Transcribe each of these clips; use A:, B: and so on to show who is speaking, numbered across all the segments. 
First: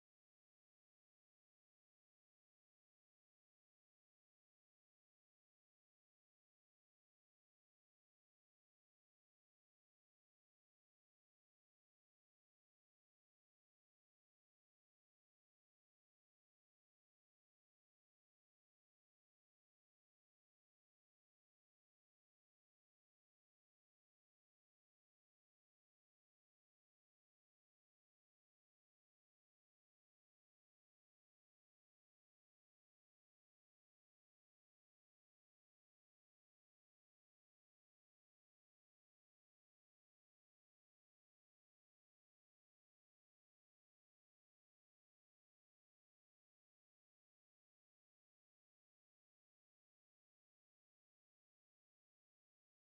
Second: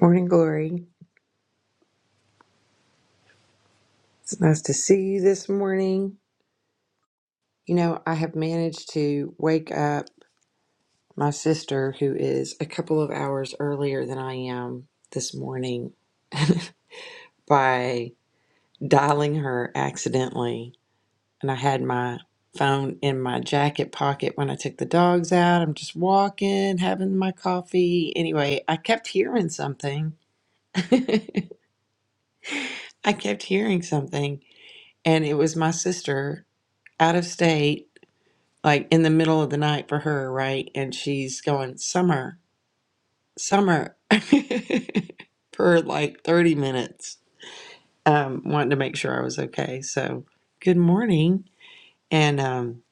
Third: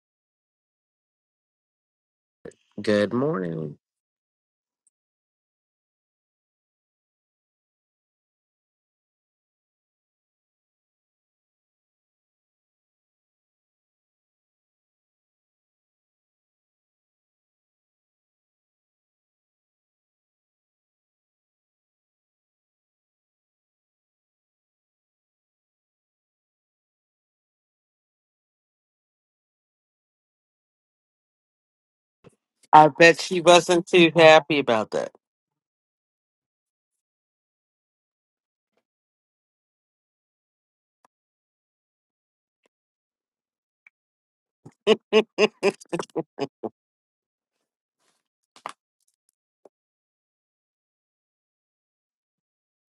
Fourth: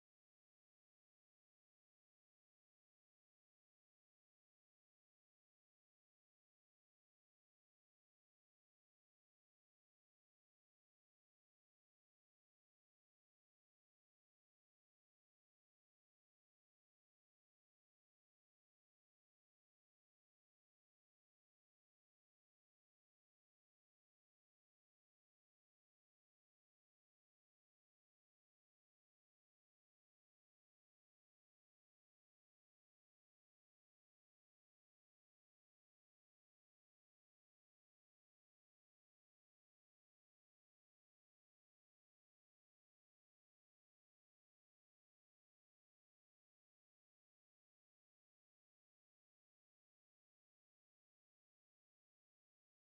A: Morning glory.
B: Good morning.
A: It's nice to see you this morning. You know, I have managed to wake up my sister, who is a couple of hours earlier than I am this morning, by dialing her accidentally. And I had my phone in my jacket pocket when I took the dogs out. I'm just walking, having my coffee. Anyway, I kept hearing something.
B: I
A: I
B: bet she
A: kept hearing
B: wasn't too
A: something,
B: happy about that.
A: and it was my sister out of state like in the middle of the night for her, right? And she's going, Summer, Summer, for like 30 minutes, um, wanting to make sure I was okay. So, good morning. And um,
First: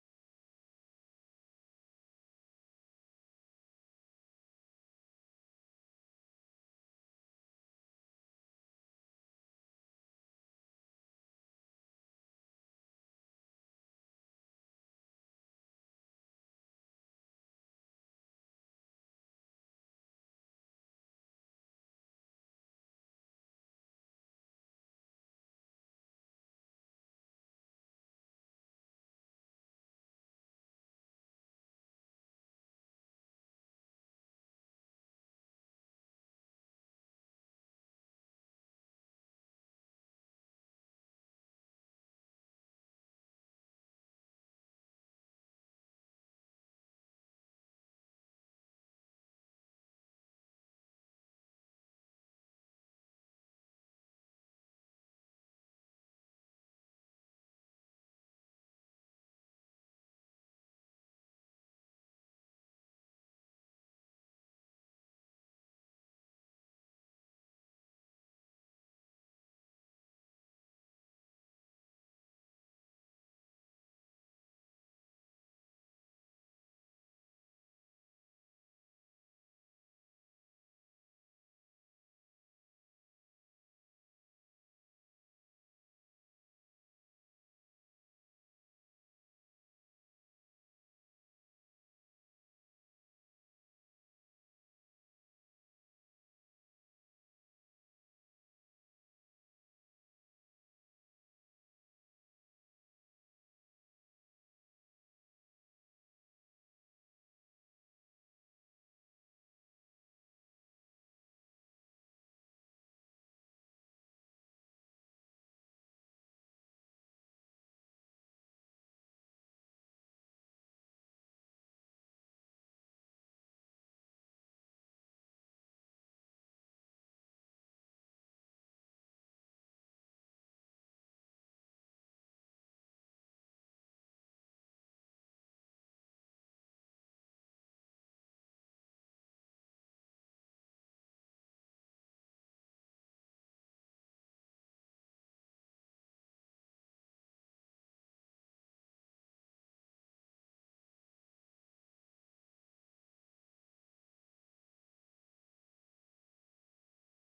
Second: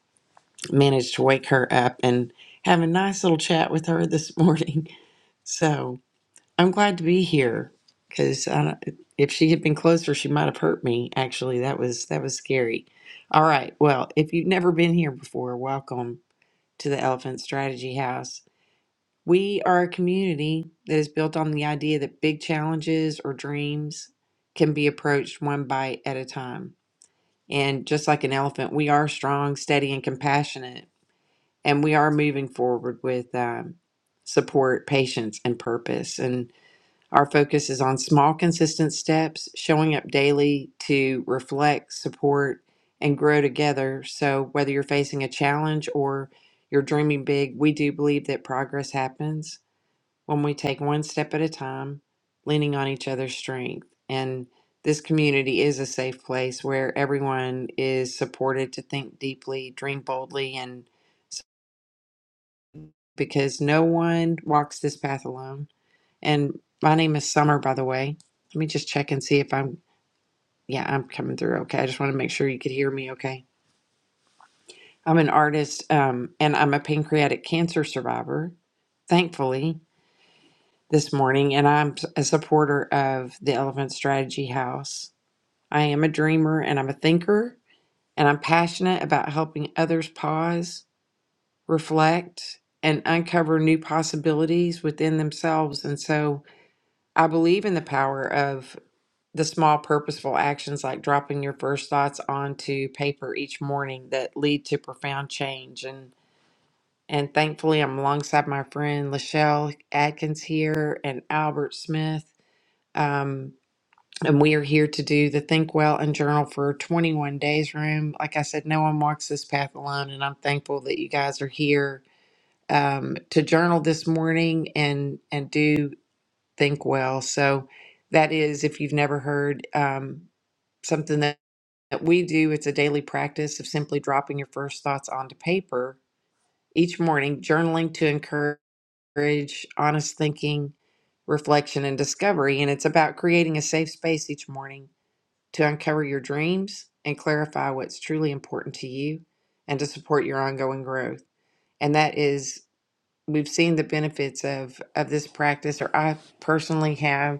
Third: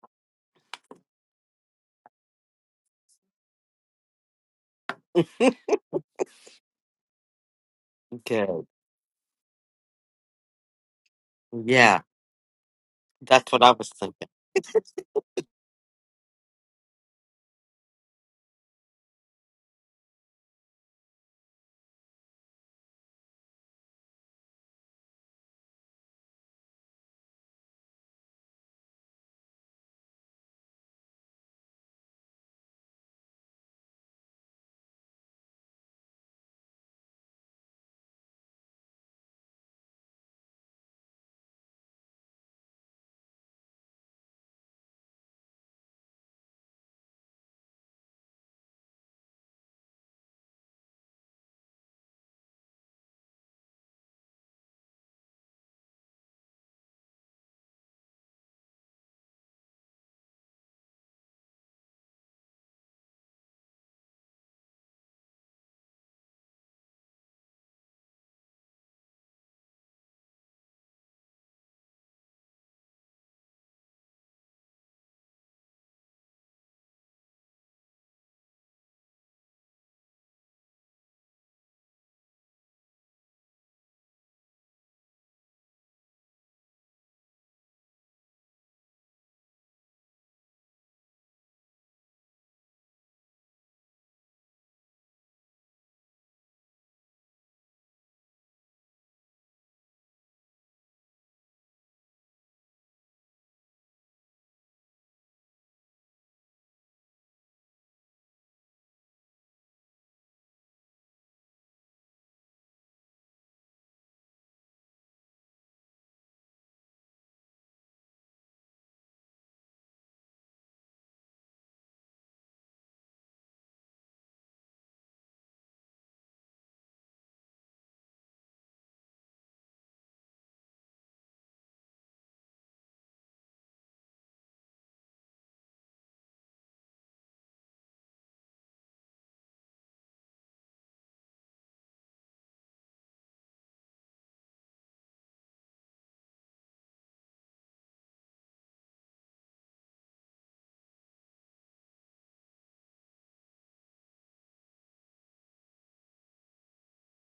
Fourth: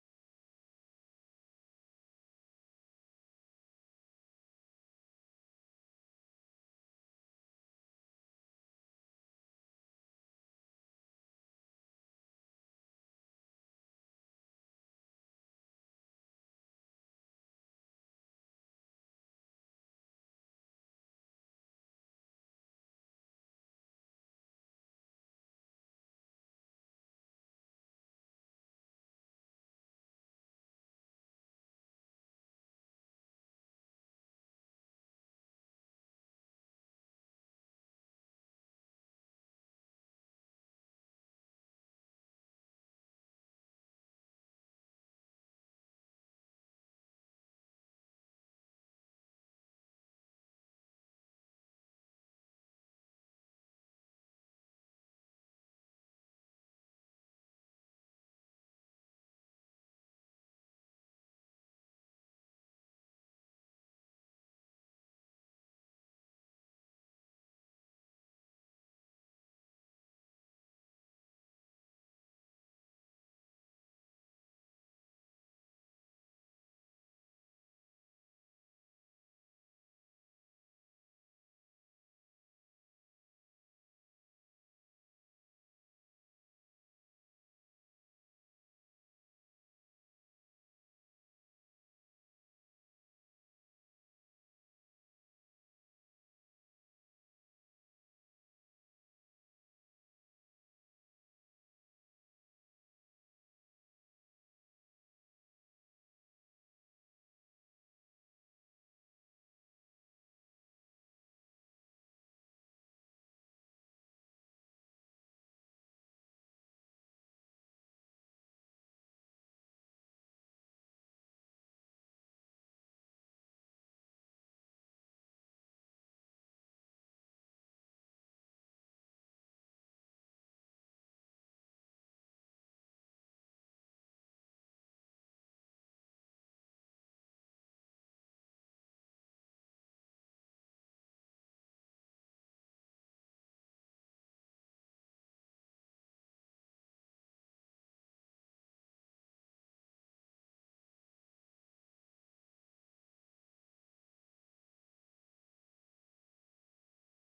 A: managed to wake her up and have a nice little chat with her this morning. So, I'm glad to be here because
B: Good.
A: if she had been closer, she might have hurt me. Actually, that
B: Yeah,
A: was that was scary. All
B: that's what I
A: right.
B: was
A: Well,
B: thinking.
A: if you've never been here before, welcome to the Elephant Strategy House. We are a community that is built on the idea that big challenges or dreams can be approached one bite at a time. And just like an elephant, we are strong, steady, and compassionate. And we are moving forward with um, support, patience, and purpose. And our focus is on small, consistent steps, showing up daily to reflect, support, and grow together. So whether you're facing a challenge or you're dreaming big, we do believe that progress happens when we take one step at a time, leaning on each other's strength. And this community is a safe place where everyone is supported to think deeply, dream boldly, and s- because no one walks this path alone. And my name is Summer, by the way. Let me just check and see if I'm, yeah, I'm coming through okay. I just want to make sure you could hear me okay. I'm an artist um, and I'm a pancreatic cancer survivor, thankfully. this morning, and I'm a supporter of the Elephant Strategy House. I am a dreamer and I'm a thinker, and I'm passionate about helping others pause, reflect, and uncover new possibilities within themselves. And so I believe in the power of the small purposeful actions like dropping your first thoughts onto paper each morning that lead to profound change and and thankfully I'm alongside my friend Lachelle Atkins here and Albert Smith. Um, And we are here to do the Think Well and Journal for 21 Days Room. Like I said, no one walks this path alone, and I'm thankful that you guys are here um, to journal this morning and and do Think Well. So that is, if you've never heard, um, something that, that we do. It's a daily practice of simply dropping your first thoughts onto paper each morning, journaling to encourage honest thinking, reflection, and discovery. And it's about creating a safe space each morning to uncover your dreams and clarify what's truly important to you and to support your ongoing growth. And that is we've seen the benefits of of this practice or I personally have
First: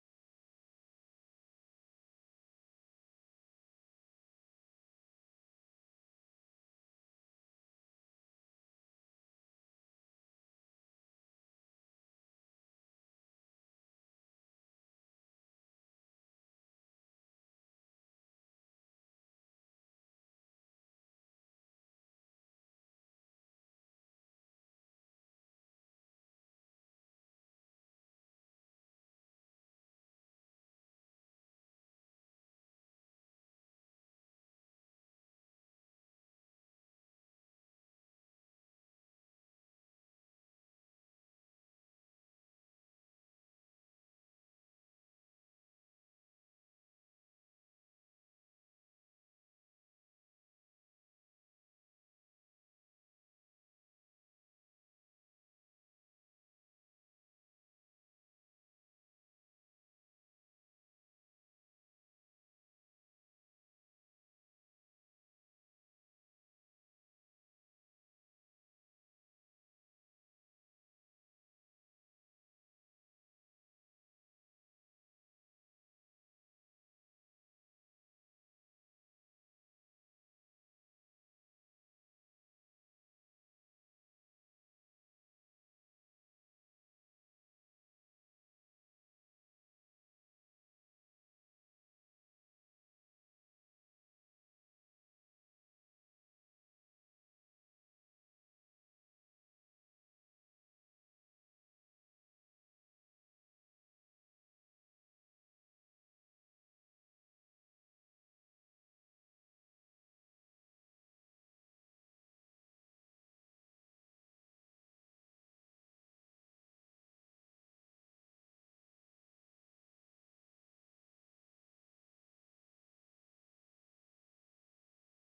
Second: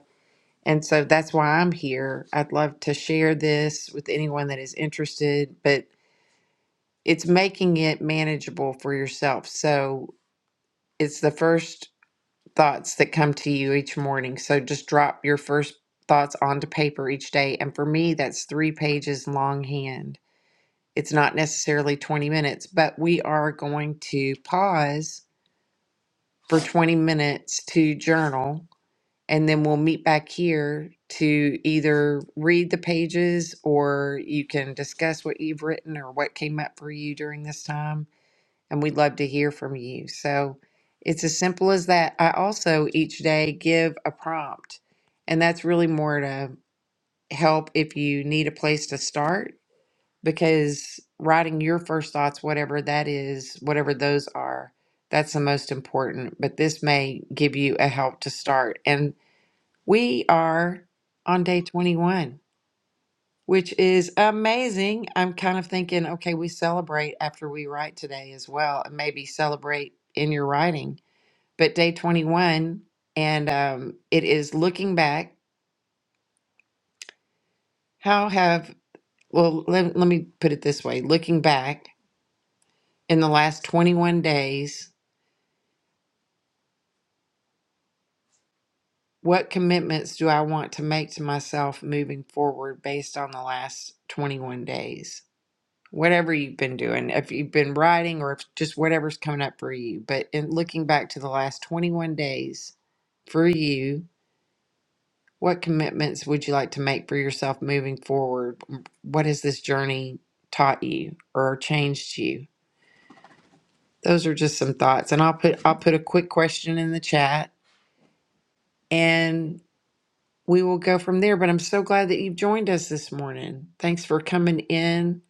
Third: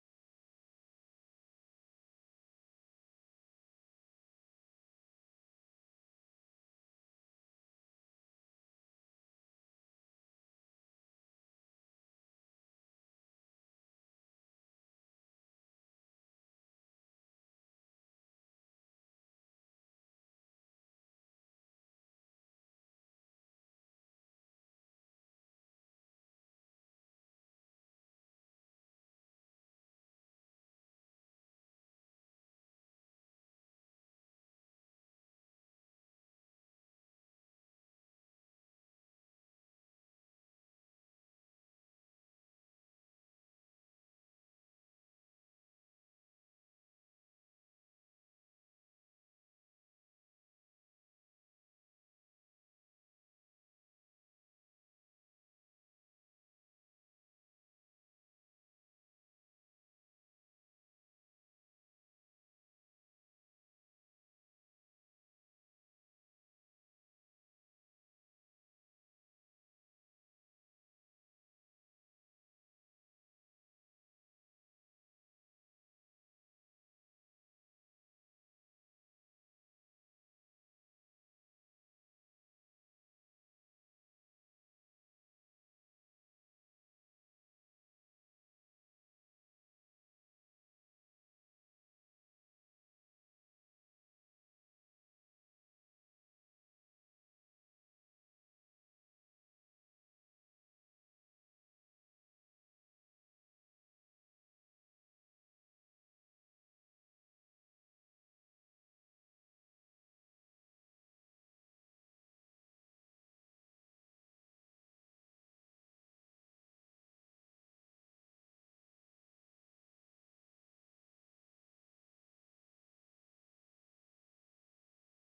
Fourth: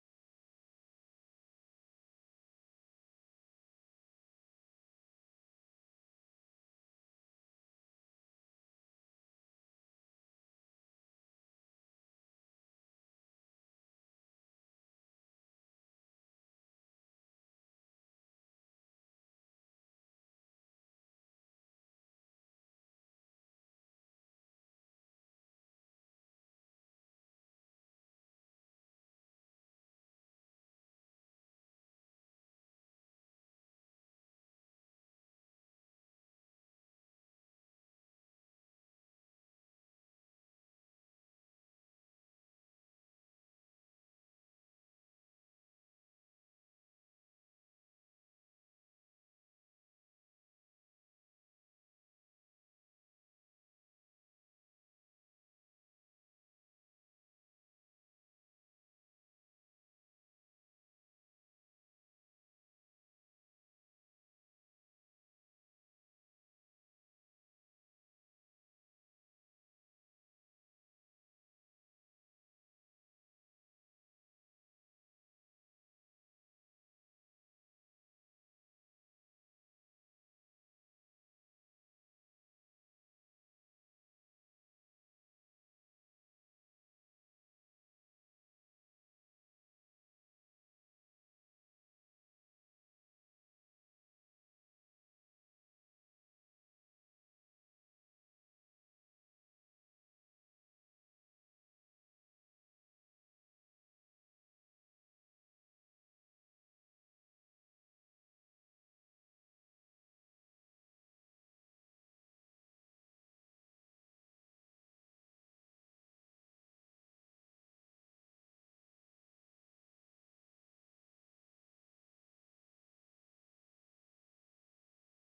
A: and so that's why I'm here. I'd love to share this with anyone that is interested, but it's making it manageable for yourself. So it's the first thoughts that come to you each morning. So just drop your first thoughts onto paper each day. And for me, that's three pages longhand it's not necessarily 20 minutes, but we are going to pause for 20 minutes to journal and then we'll meet back here to either read the pages or you can discuss what you've written or what came up for you during this time. And we'd love to hear from you. So it's as simple as that. I also each day give a prompt, and that's really more to help if you need a place to start because writing your first thoughts, whatever that is, whatever those are, that's the most important. But this may give you a help to start. And we are on day 21, which is amazing. I'm kind of thinking, okay, we celebrate after we write today as well, and maybe celebrate in your writing. But day 21, and um, it is looking back. How have, well, let, let me put it this way looking back in the last 21 days, What commitments do I want to make to myself moving forward based on the last 21 days? Whatever you've been doing, if you've been writing or if just whatever's coming up for you, but in looking back to the last 21 days for you, what commitments would you like to make for yourself moving forward? What has this journey taught you or changed you? Those are just some thoughts and I'll put I'll put a quick question in the chat and. we will go from there. But I'm so glad that you've joined us this morning. Thanks for coming in.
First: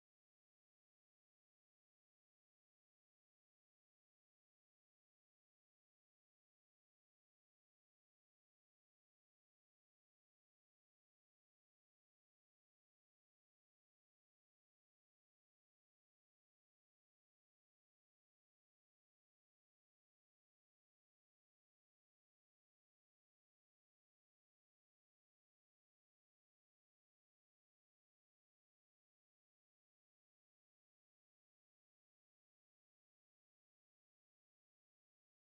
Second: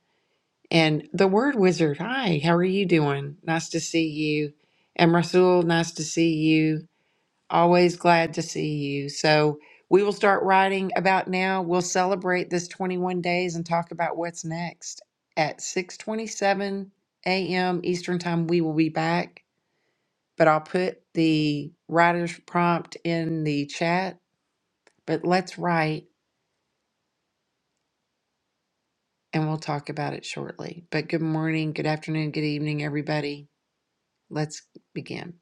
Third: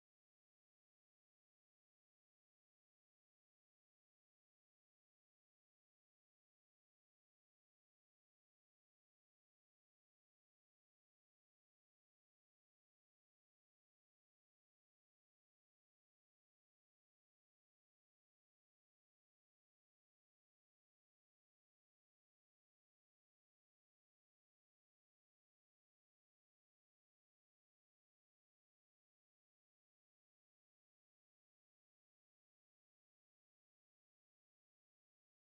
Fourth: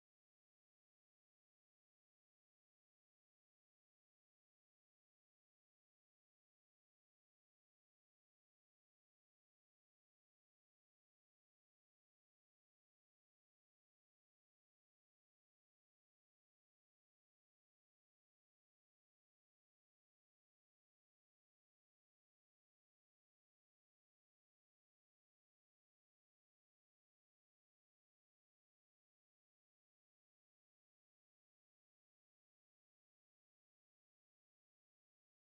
A: And the Word Wizard, hi, how are you doing? Nice to see you. And Rasul, nice to see you. Always glad to see you. So we will start writing about now. We'll celebrate this 21 days and talk about what's next. At 6:27 a.m. Eastern Time, we will be back. But I'll put the writer's prompt in the chat. But let's write. and we'll talk about it shortly. But good morning, good afternoon, good evening, everybody. Let's begin.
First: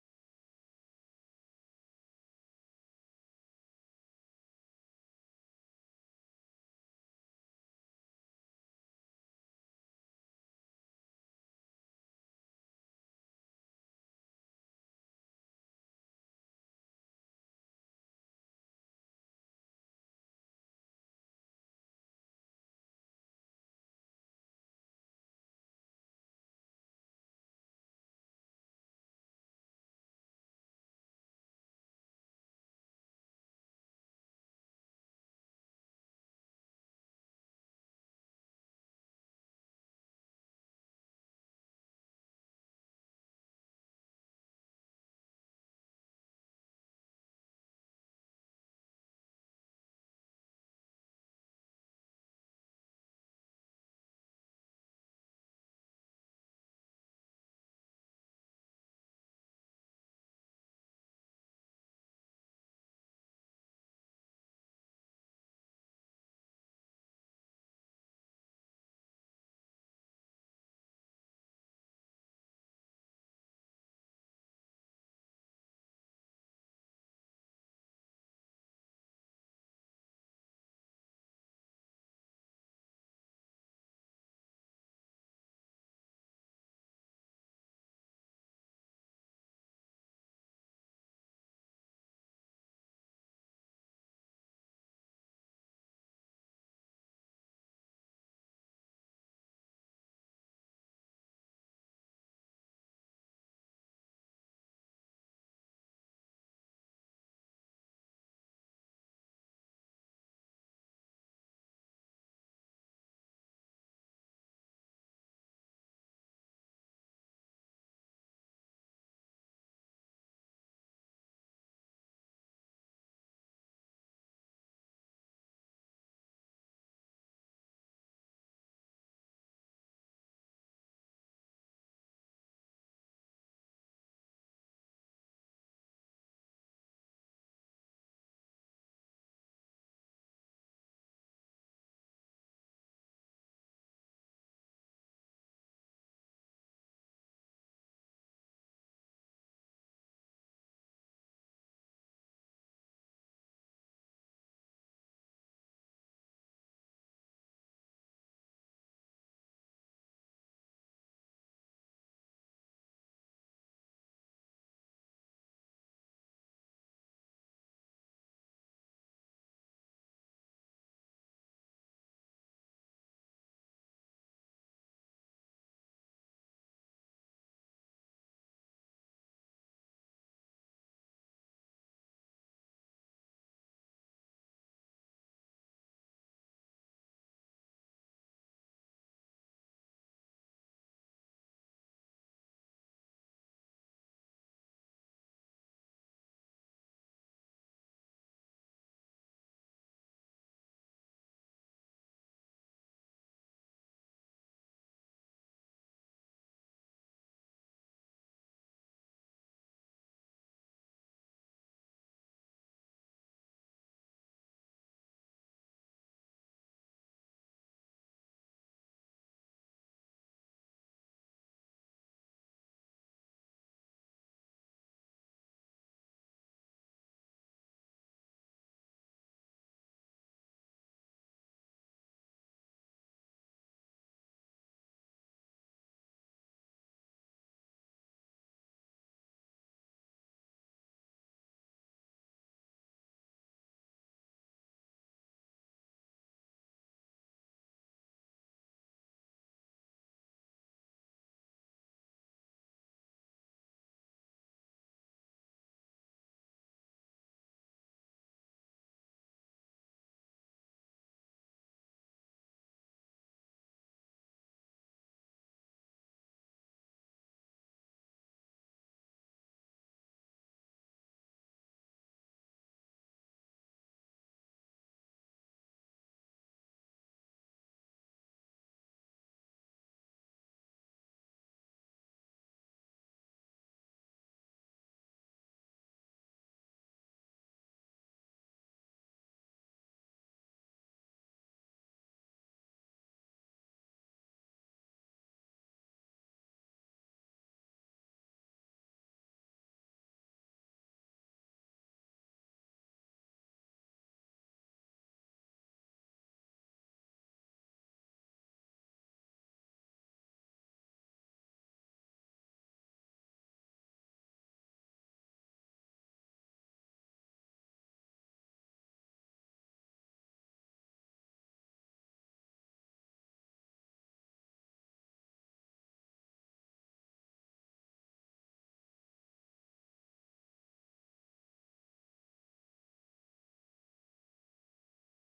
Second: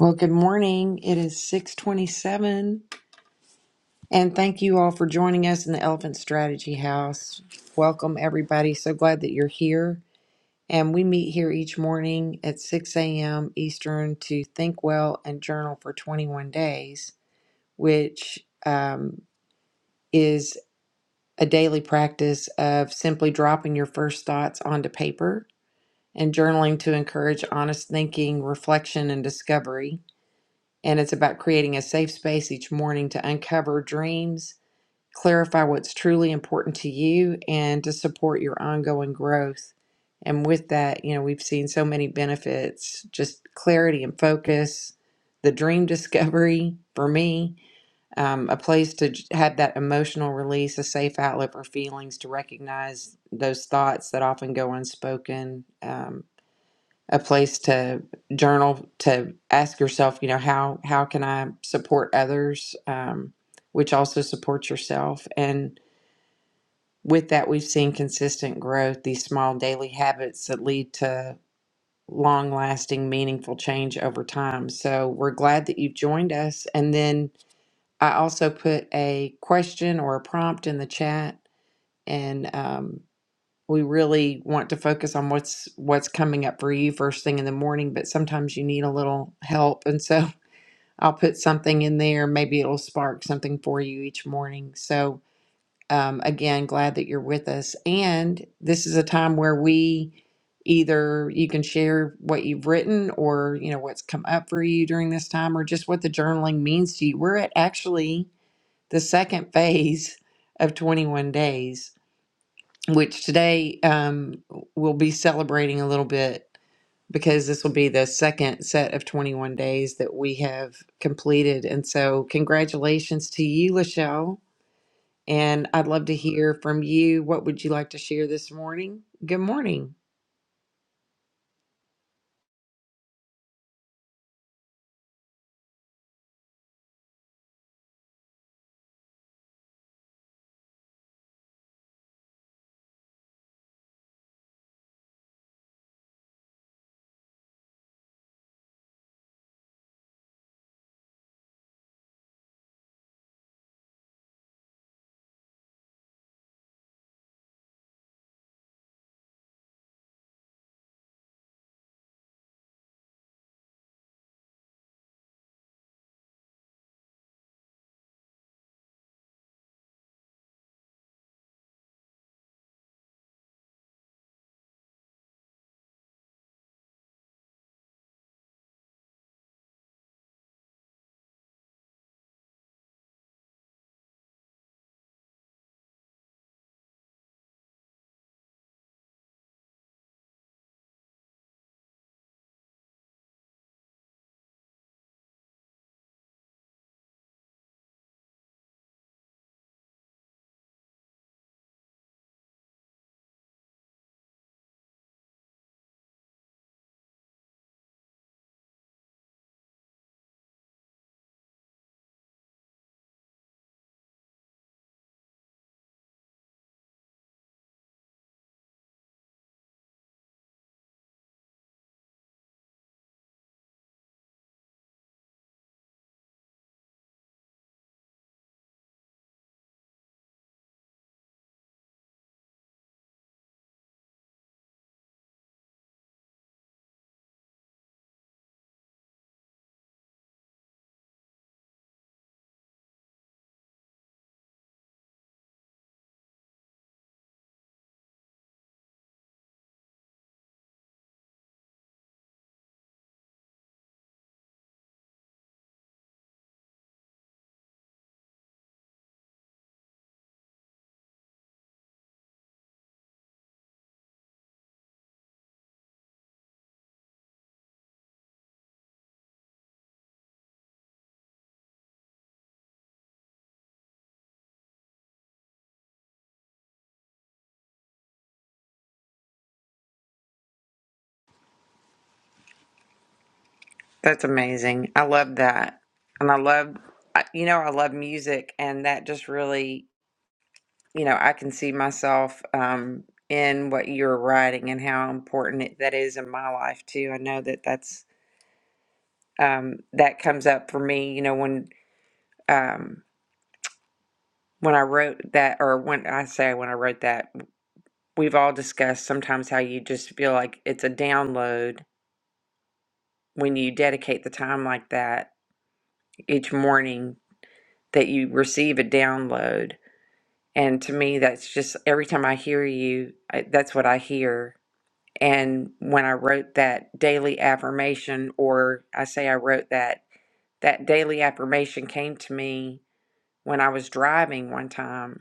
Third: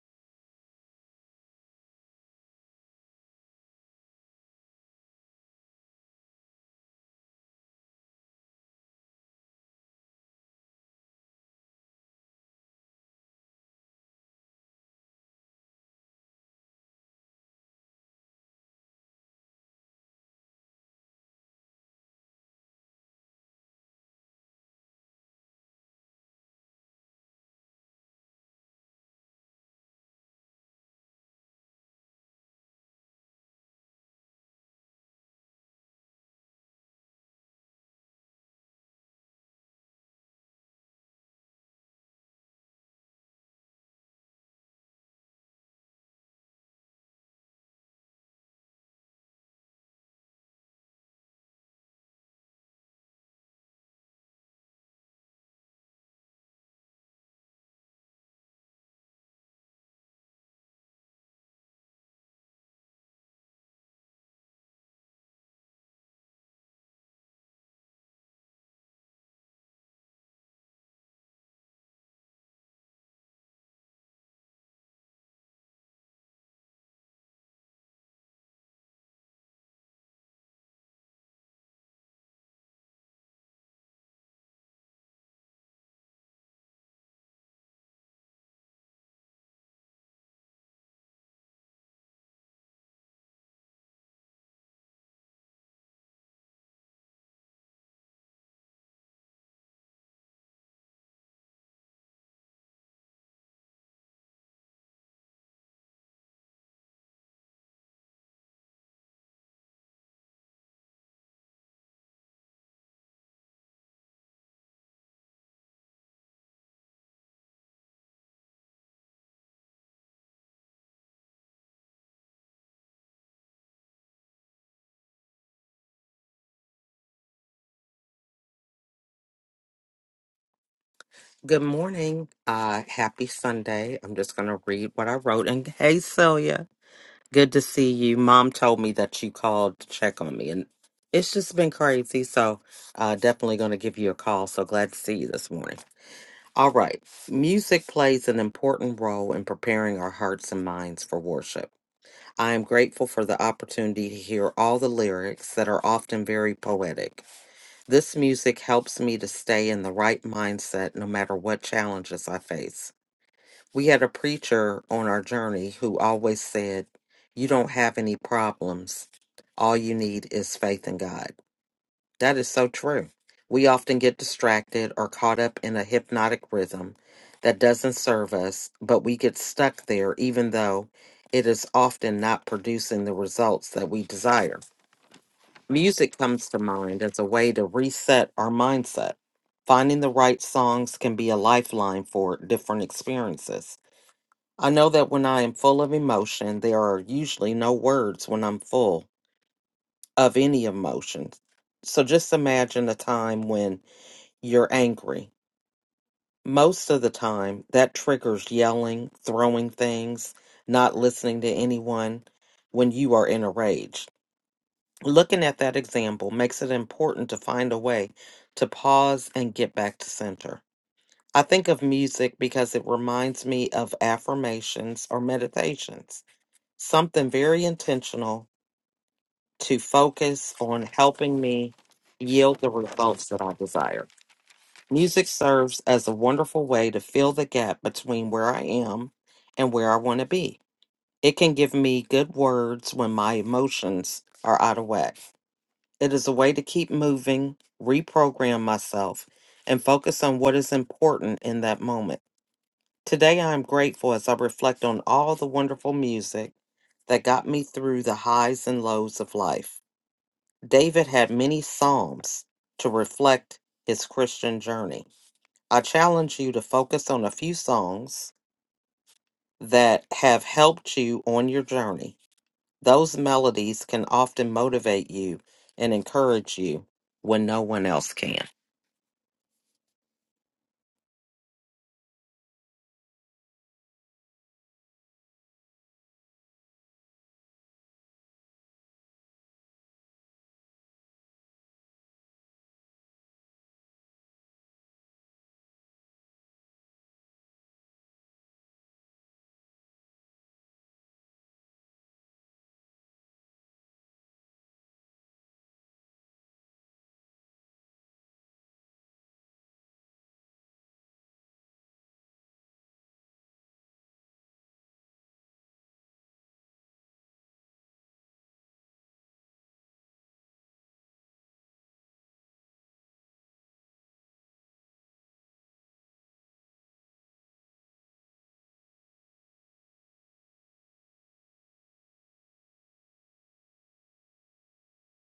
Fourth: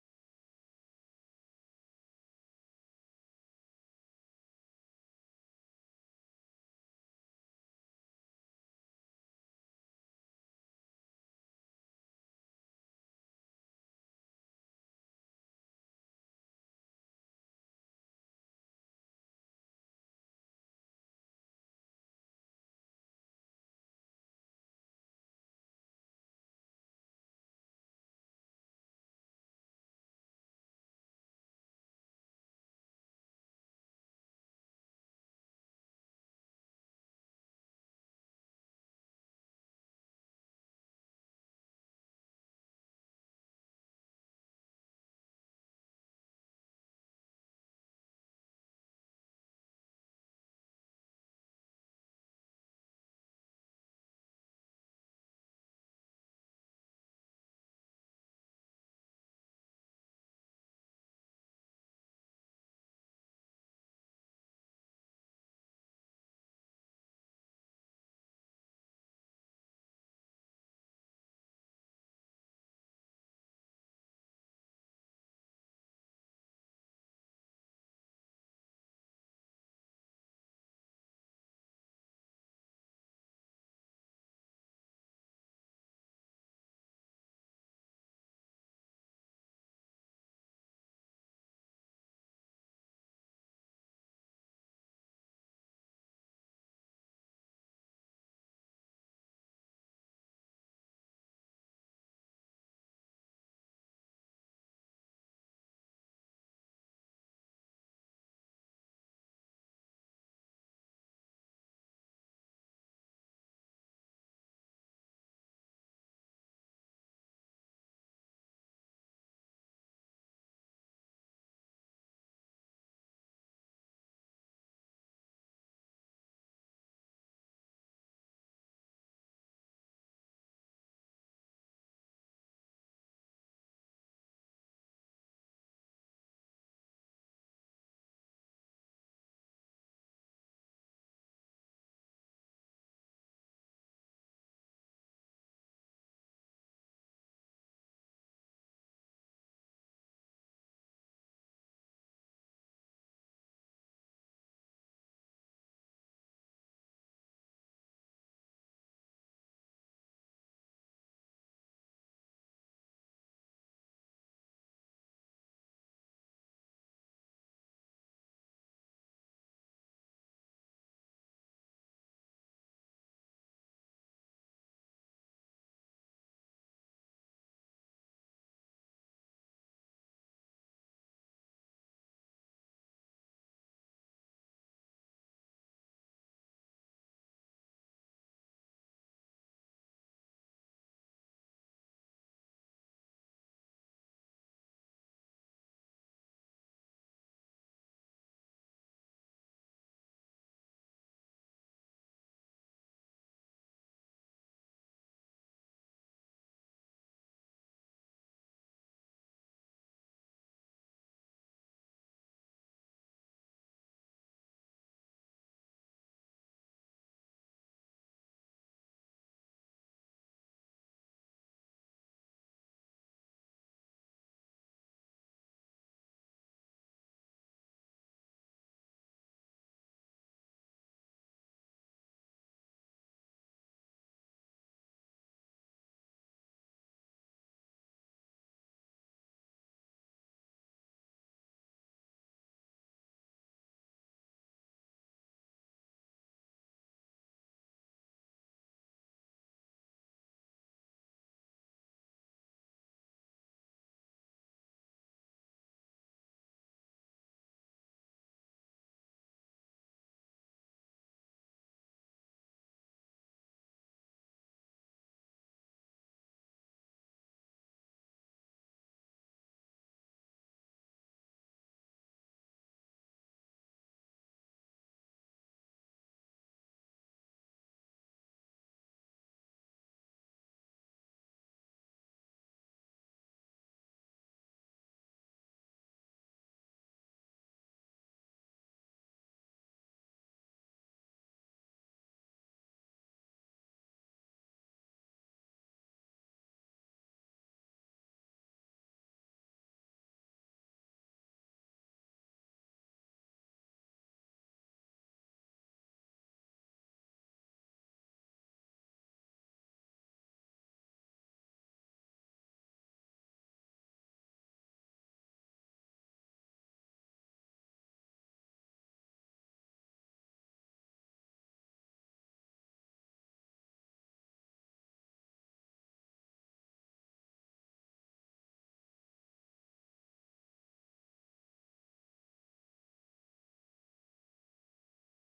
A: Well, good morning. It is 627. And thank you all for joining us in the Elephant Strategy House. Welcome, everybody. So glad that you're here. And we meet here each morning at 6 a.m. Eastern to think well and journal for 21 days, which um, is a daily practice of simply dropping your first thoughts onto paper and journaling to encourage honest thinking, reflection, and discovery. And it's about creating a safe space each morning to uncover dreams, clarify what's truly important to you, and to support your ongoing growth. And with that, you know, we've seen so many benefits just clarity and focus, the dream discovery for me, um, a place to j- have that emotional release, a safe outlet for feelings, to recognize those thoughts that often go unspoken. um, a place to journal to ask yourself you know how how can i support others um, which also supports yourself and with that we've seen consistent growth these small daily habits that lead to long lasting meaningful change over time so we're glad that you've joined us and then i also put a question or a prompt in the chat and um, we really want to focus on what's what's coming up for you first thing in the morning but sometimes you need a little help and so i'll put something in there maybe it'll spark something for you each morning so um, again glad that you're with us and this is a time where we either you can share what you've written or you know what's come up for you during this time or just what the journaling means to you we're at actually the second phase of 21 days which today um, we'll be celebrating a little bit because this will be the second set of 21 days that we have completed. And so, congratulations to you, Lachelle. And I'd love to hear from you. What would you like to share this morning? Good morning.
B: Good morning. Uh, happy Sunday. I'm just going to read what I wrote. And hey, Celia, good to see you. Mom told me that you called to check on me, and it's just been crazy. So, uh, definitely going to give you a call. So glad to see you this morning. All right. Music plays an important role in preparing our hearts and minds for worship. I am grateful for the opportunity to hear all the lyrics that are often very poetic. This music helps me to stay in the right mindset no matter what challenges I face. We had a preacher on our journey who always said, You don't have any problems. All you need is faith in God. That is so true. We often get distracted or caught up in a hypnotic rhythm that doesn't serve us, but we get stuck there even though it is often not producing the results that we desire. Music comes to mind as a way to reset our mindset. Finding the right songs can be a lifeline for different experiences. I know that when I am full of emotion, there are usually no words when I'm full of any emotion. So just imagine a time when you're angry. Most of the time, that triggers yelling, throwing things, not listening to anyone when you are in a rage. Looking at that example makes it important to find a way to pause and get back to center. I think of music because it reminds me of affirmations or meditations, something very intentional to focus on helping me yield the results that I desire. Music serves as a wonderful way to fill the gap between where I am and where I want to be. It can give me good words when my emotions are out of whack. It is a way to keep moving, reprogram myself, and focus on what is important in that moment. Today, I am grateful as I reflect on all the wonderful music that got me through the highs and lows of life. David had many psalms to reflect his Christian journey. I challenge you to focus on a few songs that have helped you on your journey. Those melodies can often motivate you and encourage you when no one else can.
A: That's amazing. I love that. And I love, I- you know, I love music. And that just really, you know, I can see myself um, in what you're writing and how important it, that is in my life, too. I know that that's um, that comes up for me. You know, when um, when I wrote that, or when I say when I wrote that, we've all discussed sometimes how you just feel like it's a download when you dedicate the time like that each morning that you receive a download. And to me, that's just every time I hear you, I, that's what I hear. And when I wrote that daily affirmation, or I say I wrote that, that daily affirmation came to me when I was driving one time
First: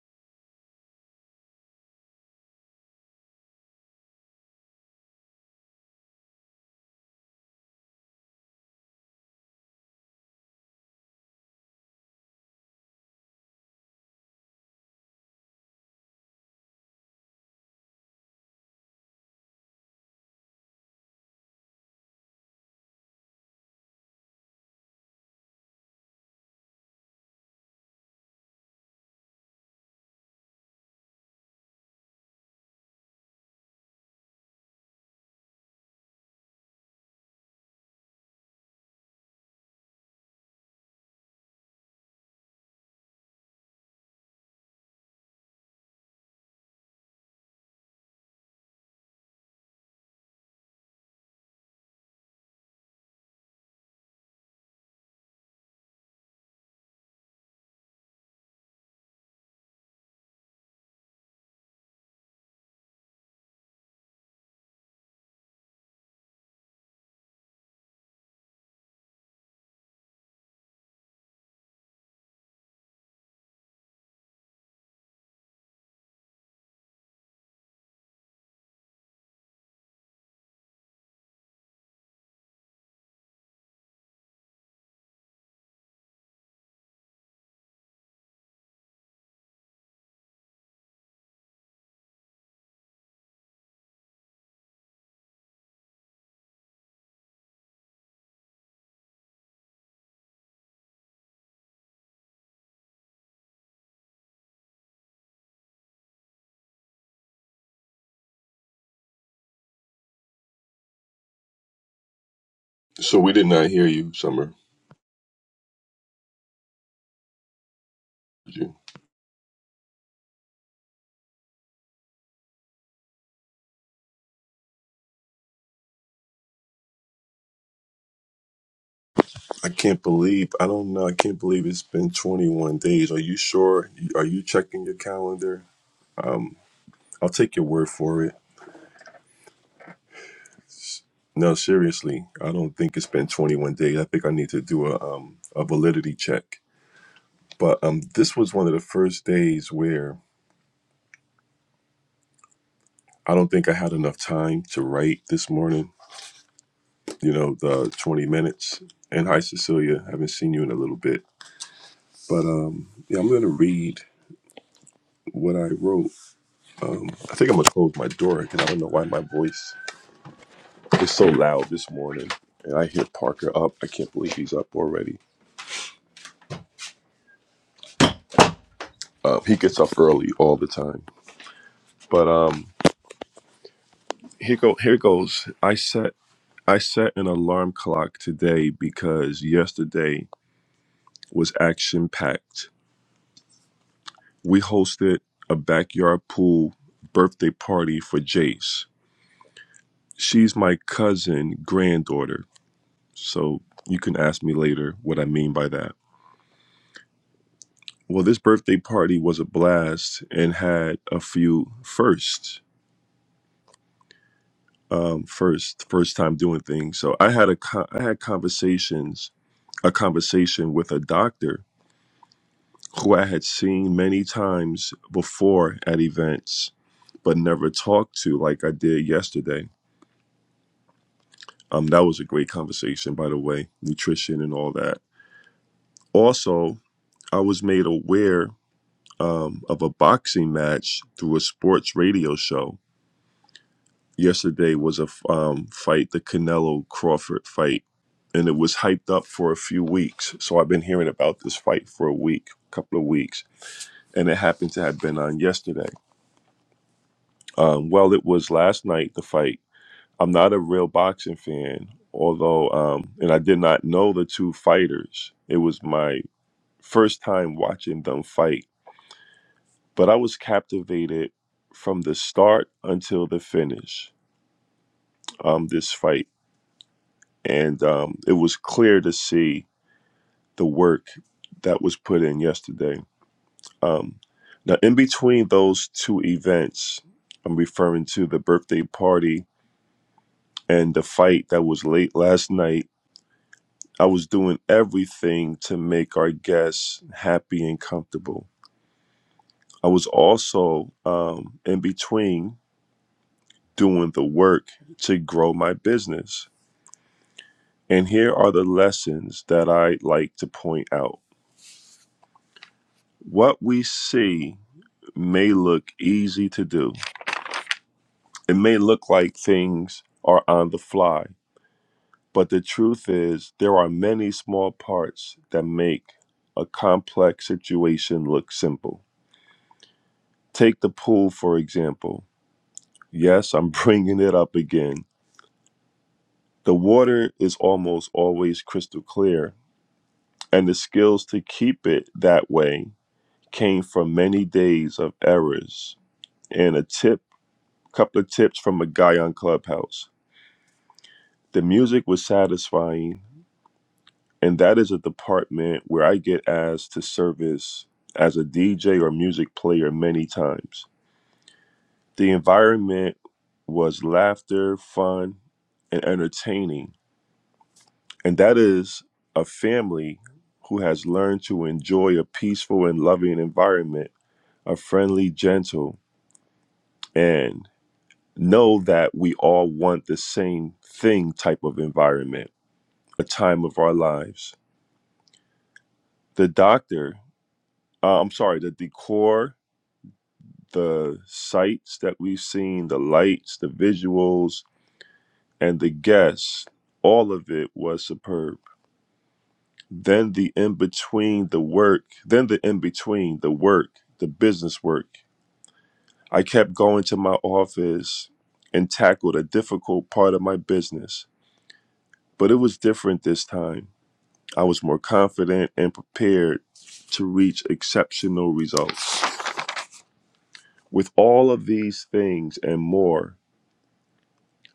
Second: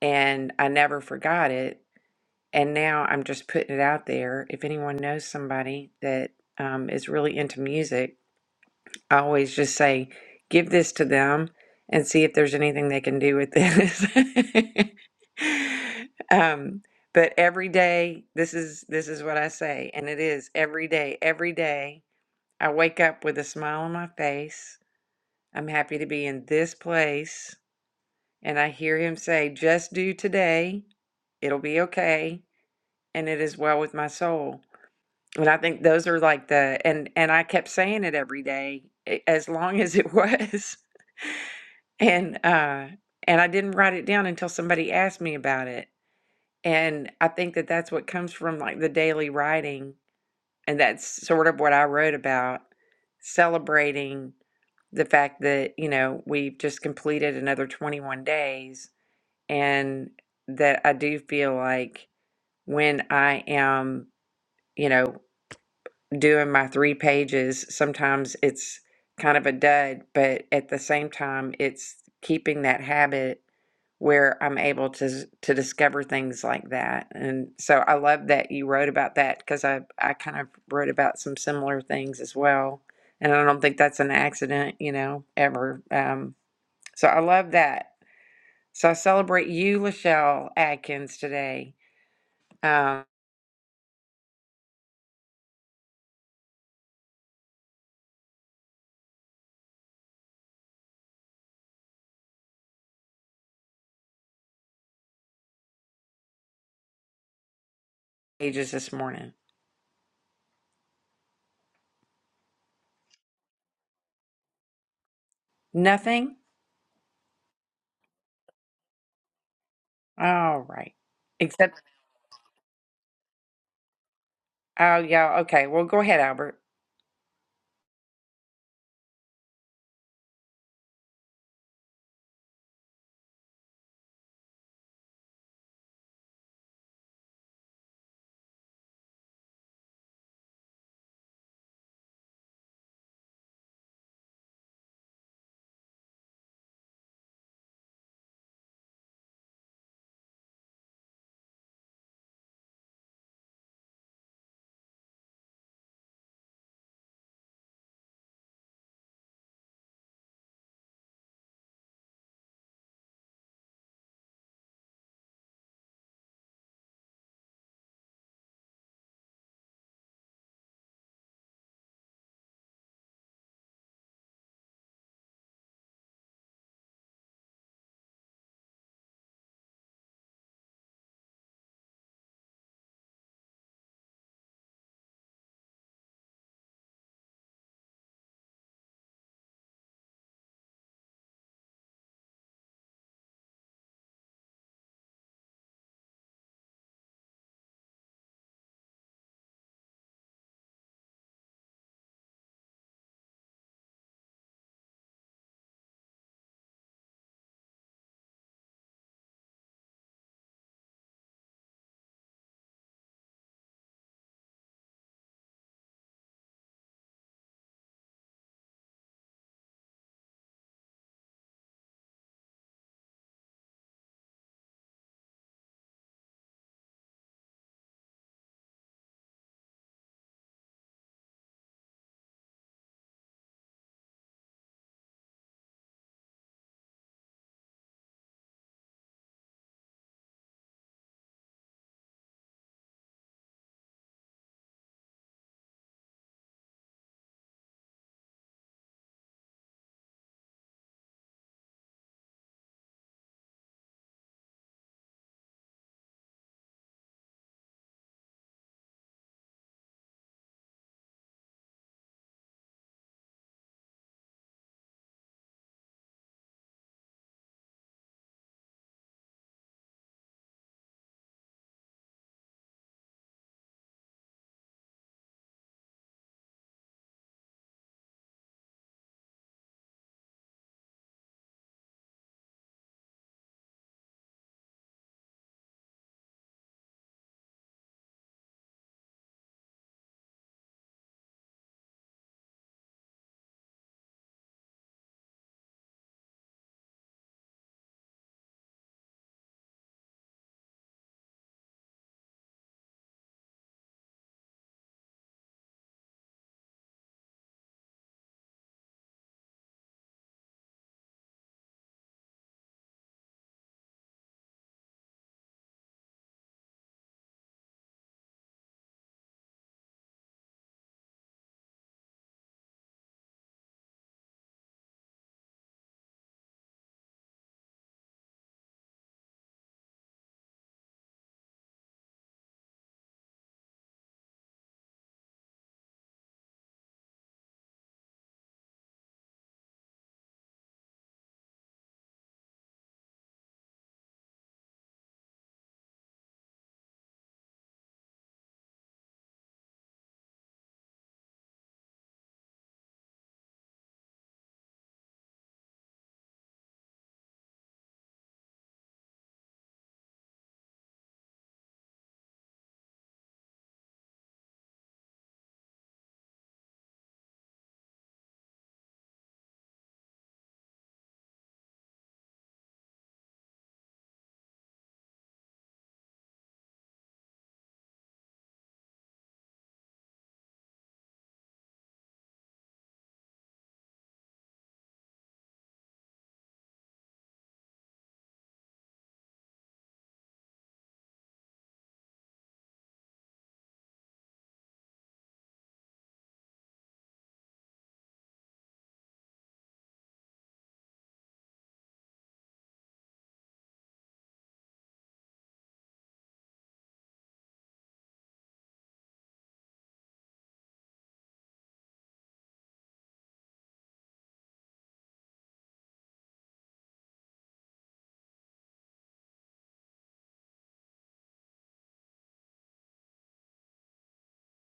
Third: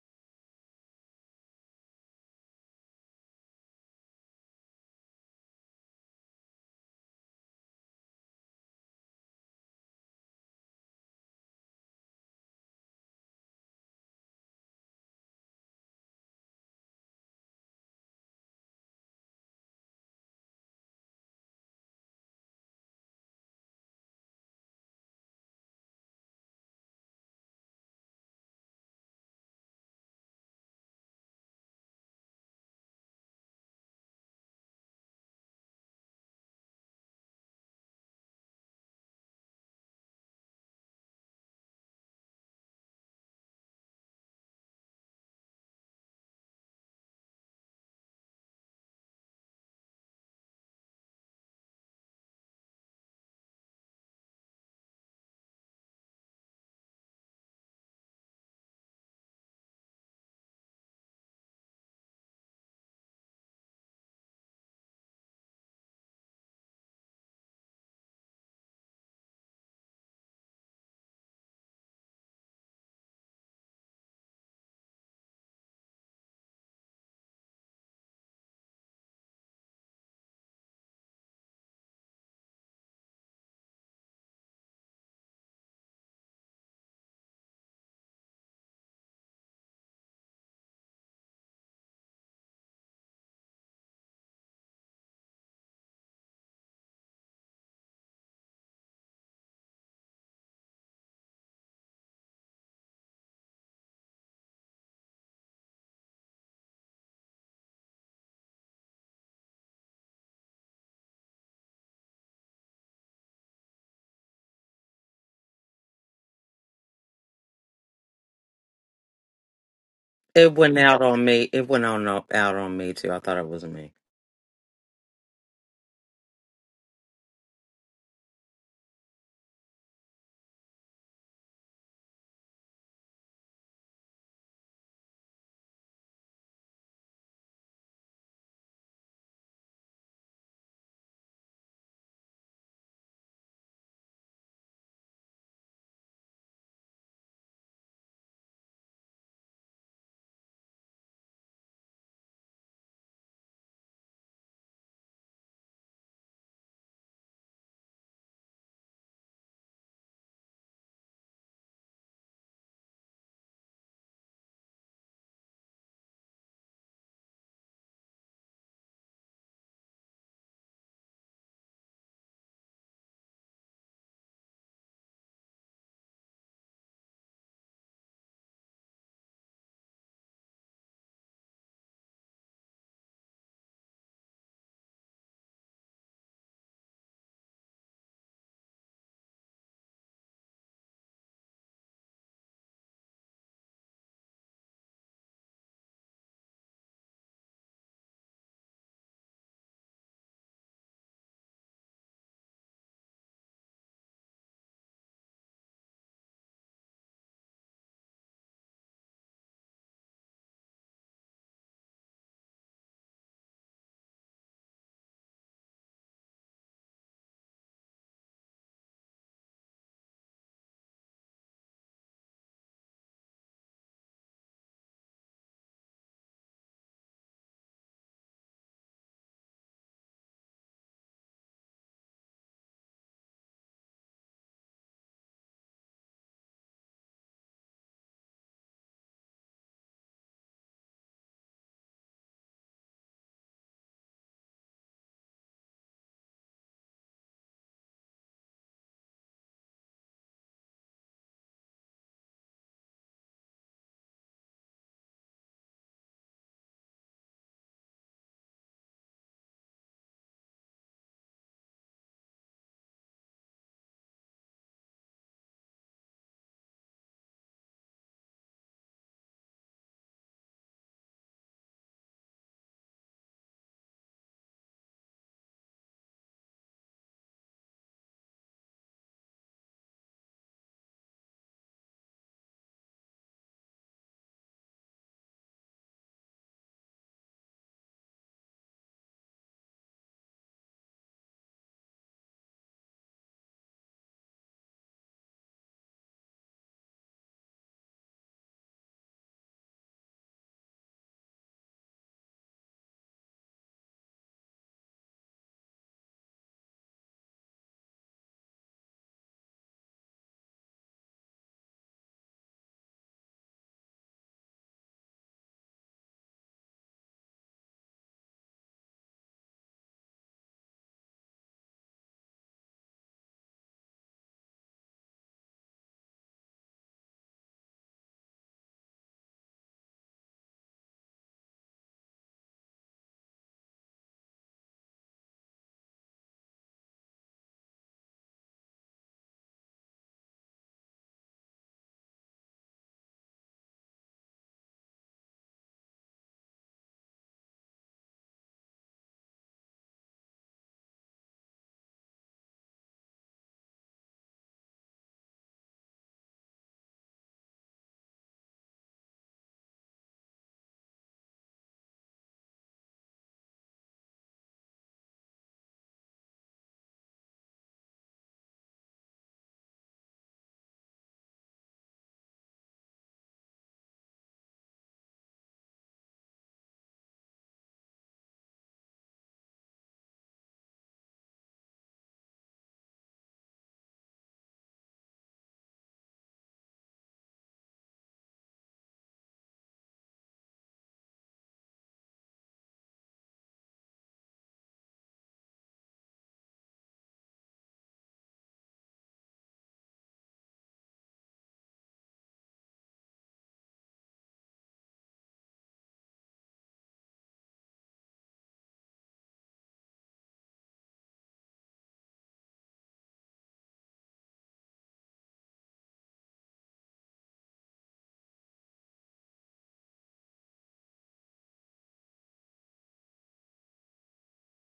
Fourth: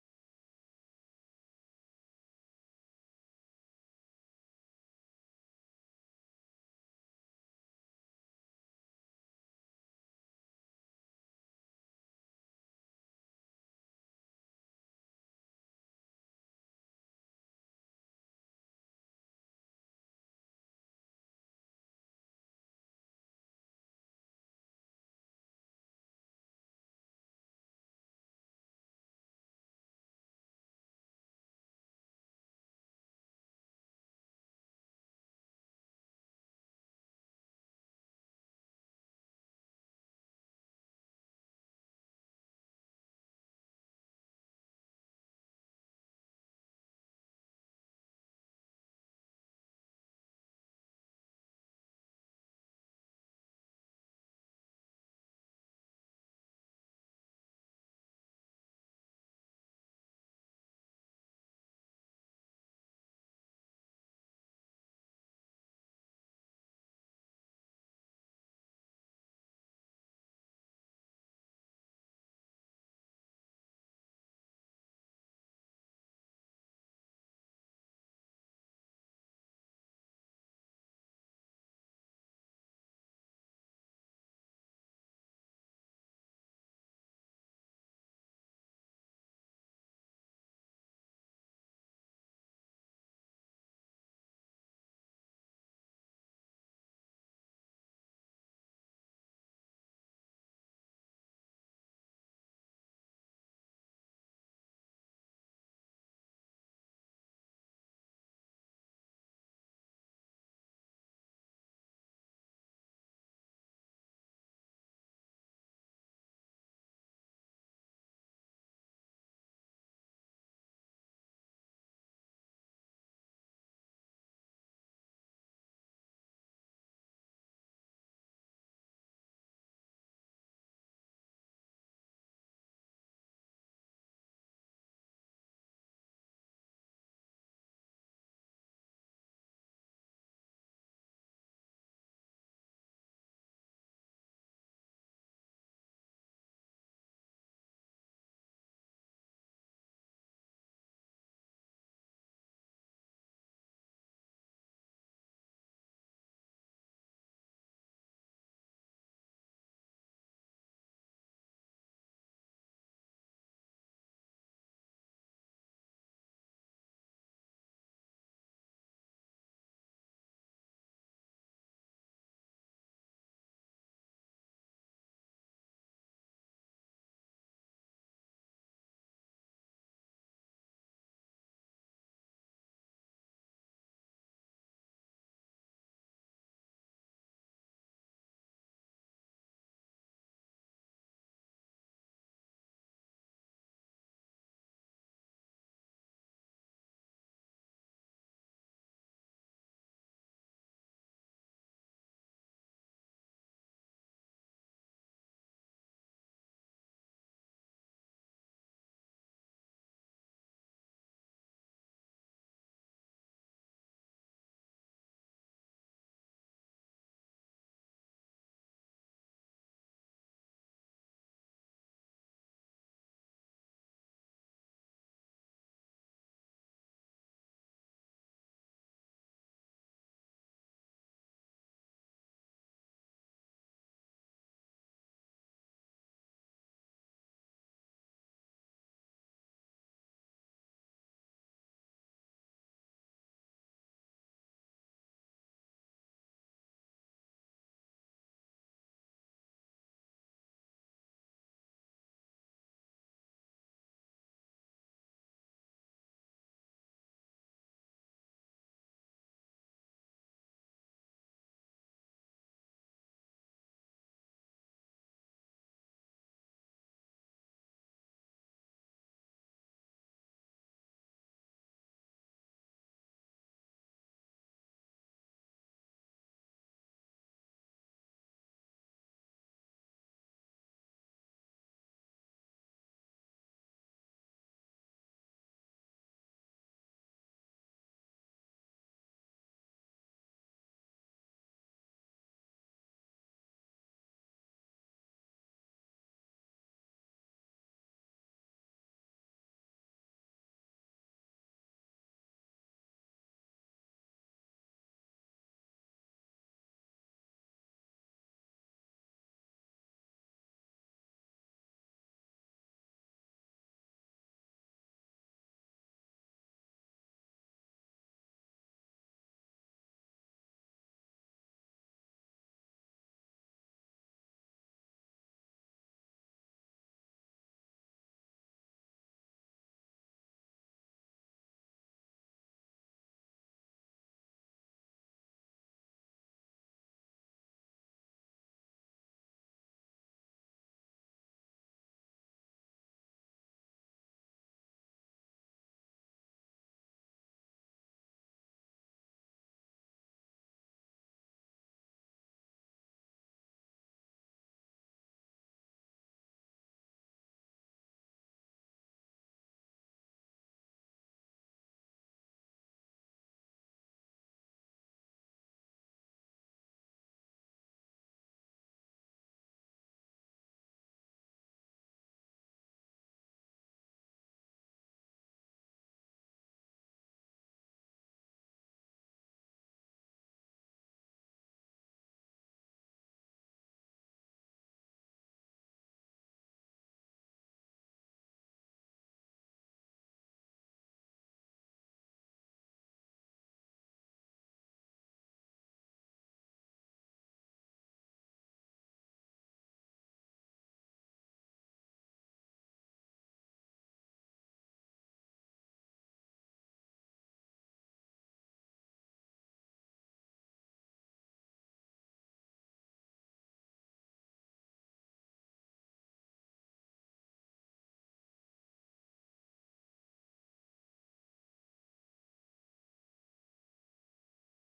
A: and I never forgot it. And now I'm just putting it out there. If anyone knows somebody that um, is really into music, I always just say, give this to them and see if there's anything they can do with this. um, but every day, this is this is what I say, and it is every day. Every day, I wake up with a smile on my face. I'm happy to be in this place, and I hear him say, "Just do today. It'll be okay." and it is well with my soul. And I think those are like the and and I kept saying it every day a- as long as it was. And uh and I didn't write it down until somebody asked me about it. And I think that that's what comes from like the daily writing and that's sort of what I wrote about celebrating the fact that, you know, we've just completed another 21 days and that I do feel like when I am, you know, doing my three pages, sometimes it's kind of a dud, but at the same time, it's keeping that habit where I'm able to to discover things like that. And so I love that you wrote about that because I I kind of wrote about some similar things as well. And I don't think that's an accident, you know, ever. Um, so I love that. So I celebrate you, Lachelle Atkins, today. Um, pages this morning.
C: So we did not hear you, Summer.
A: Nothing.
C: Did you?
B: It
A: All
B: went
A: right.
B: out on me. It
A: except.
B: went on out on me too. I thought it was me.
A: Oh, yeah. Okay. Well, go ahead, Albert.
C: I can't believe. I don't know. I can't believe it's been 21 days. Are you sure? Are you checking your calendar? I'll take your word for it. No, seriously, I don't think it's been 21 days. I think I need to do a um a validity check. But um, this was one of the first days where I don't think I had enough time to write this morning. You know, the 20 minutes. And hi, Cecilia. Haven't seen you in a little bit. But um, yeah, I'm gonna read what I wrote. Um, I think I'm gonna close my door because I don't know why my voice is so loud this morning. And I hear Parker up. I can't believe he's up already. Um, he gets up early all the time. But um, here go here goes. I set I set an alarm clock today because yesterday was action packed. We hosted a backyard pool birthday party for Jace. She's my cousin granddaughter, so you can ask me later what I mean by that Well, this birthday party was a blast and had a few firsts. Um, first, first time doing things. So I had a con- I had conversations, a conversation with a doctor who I had seen many times before at events, but never talked to like I did yesterday. Um, that was a great conversation, by the way, nutrition and all that. Also, I was made aware um, of a boxing match through a sports radio show yesterday was a um, fight, the Canelo Crawford fight, and it was hyped up for a few weeks. So I've been hearing about this fight for a week, couple of weeks, and it happened to have been on yesterday. Um, well, it was last night, the fight. I'm not a real boxing fan, although, um, and I did not know the two fighters. It was my first time watching them fight, but I was captivated from the start until the finish. Um, this fight. and um, it was clear to see the work that was put in yesterday. Um, now, in between those two events, I'm referring to the birthday party and the fight that was late last night. I was doing everything to make our guests happy and comfortable. I was also um, in between doing the work to grow my business. And here are the lessons that I like to point out. What we see may look easy to do. It may look like things are on the fly, but the truth is, there are many small parts that make a complex situation look simple. Take the pool, for example. Yes, I'm bringing it up again. The water is almost always crystal clear, and the skills to keep it that way came from many days of errors and a tip, couple of tips from a guy on Clubhouse. The music was satisfying, and that is a department where I get asked to service as a DJ or music player many times. The environment was laughter, fun, and entertaining, and that is a family who has learned to enjoy a peaceful and loving environment, a friendly, gentle, and know that we all want the same thing type of environment, a time of our lives. The doctor uh, I'm sorry, the decor, the sights that we've seen, the lights, the visuals, and the guests, all of it was superb. Then the in between the work, then the in between the work, the business work. I kept going to my office and tackled a difficult part of my business, but it was different this time. I was more confident and prepared to reach exceptional results. With all of these things and more,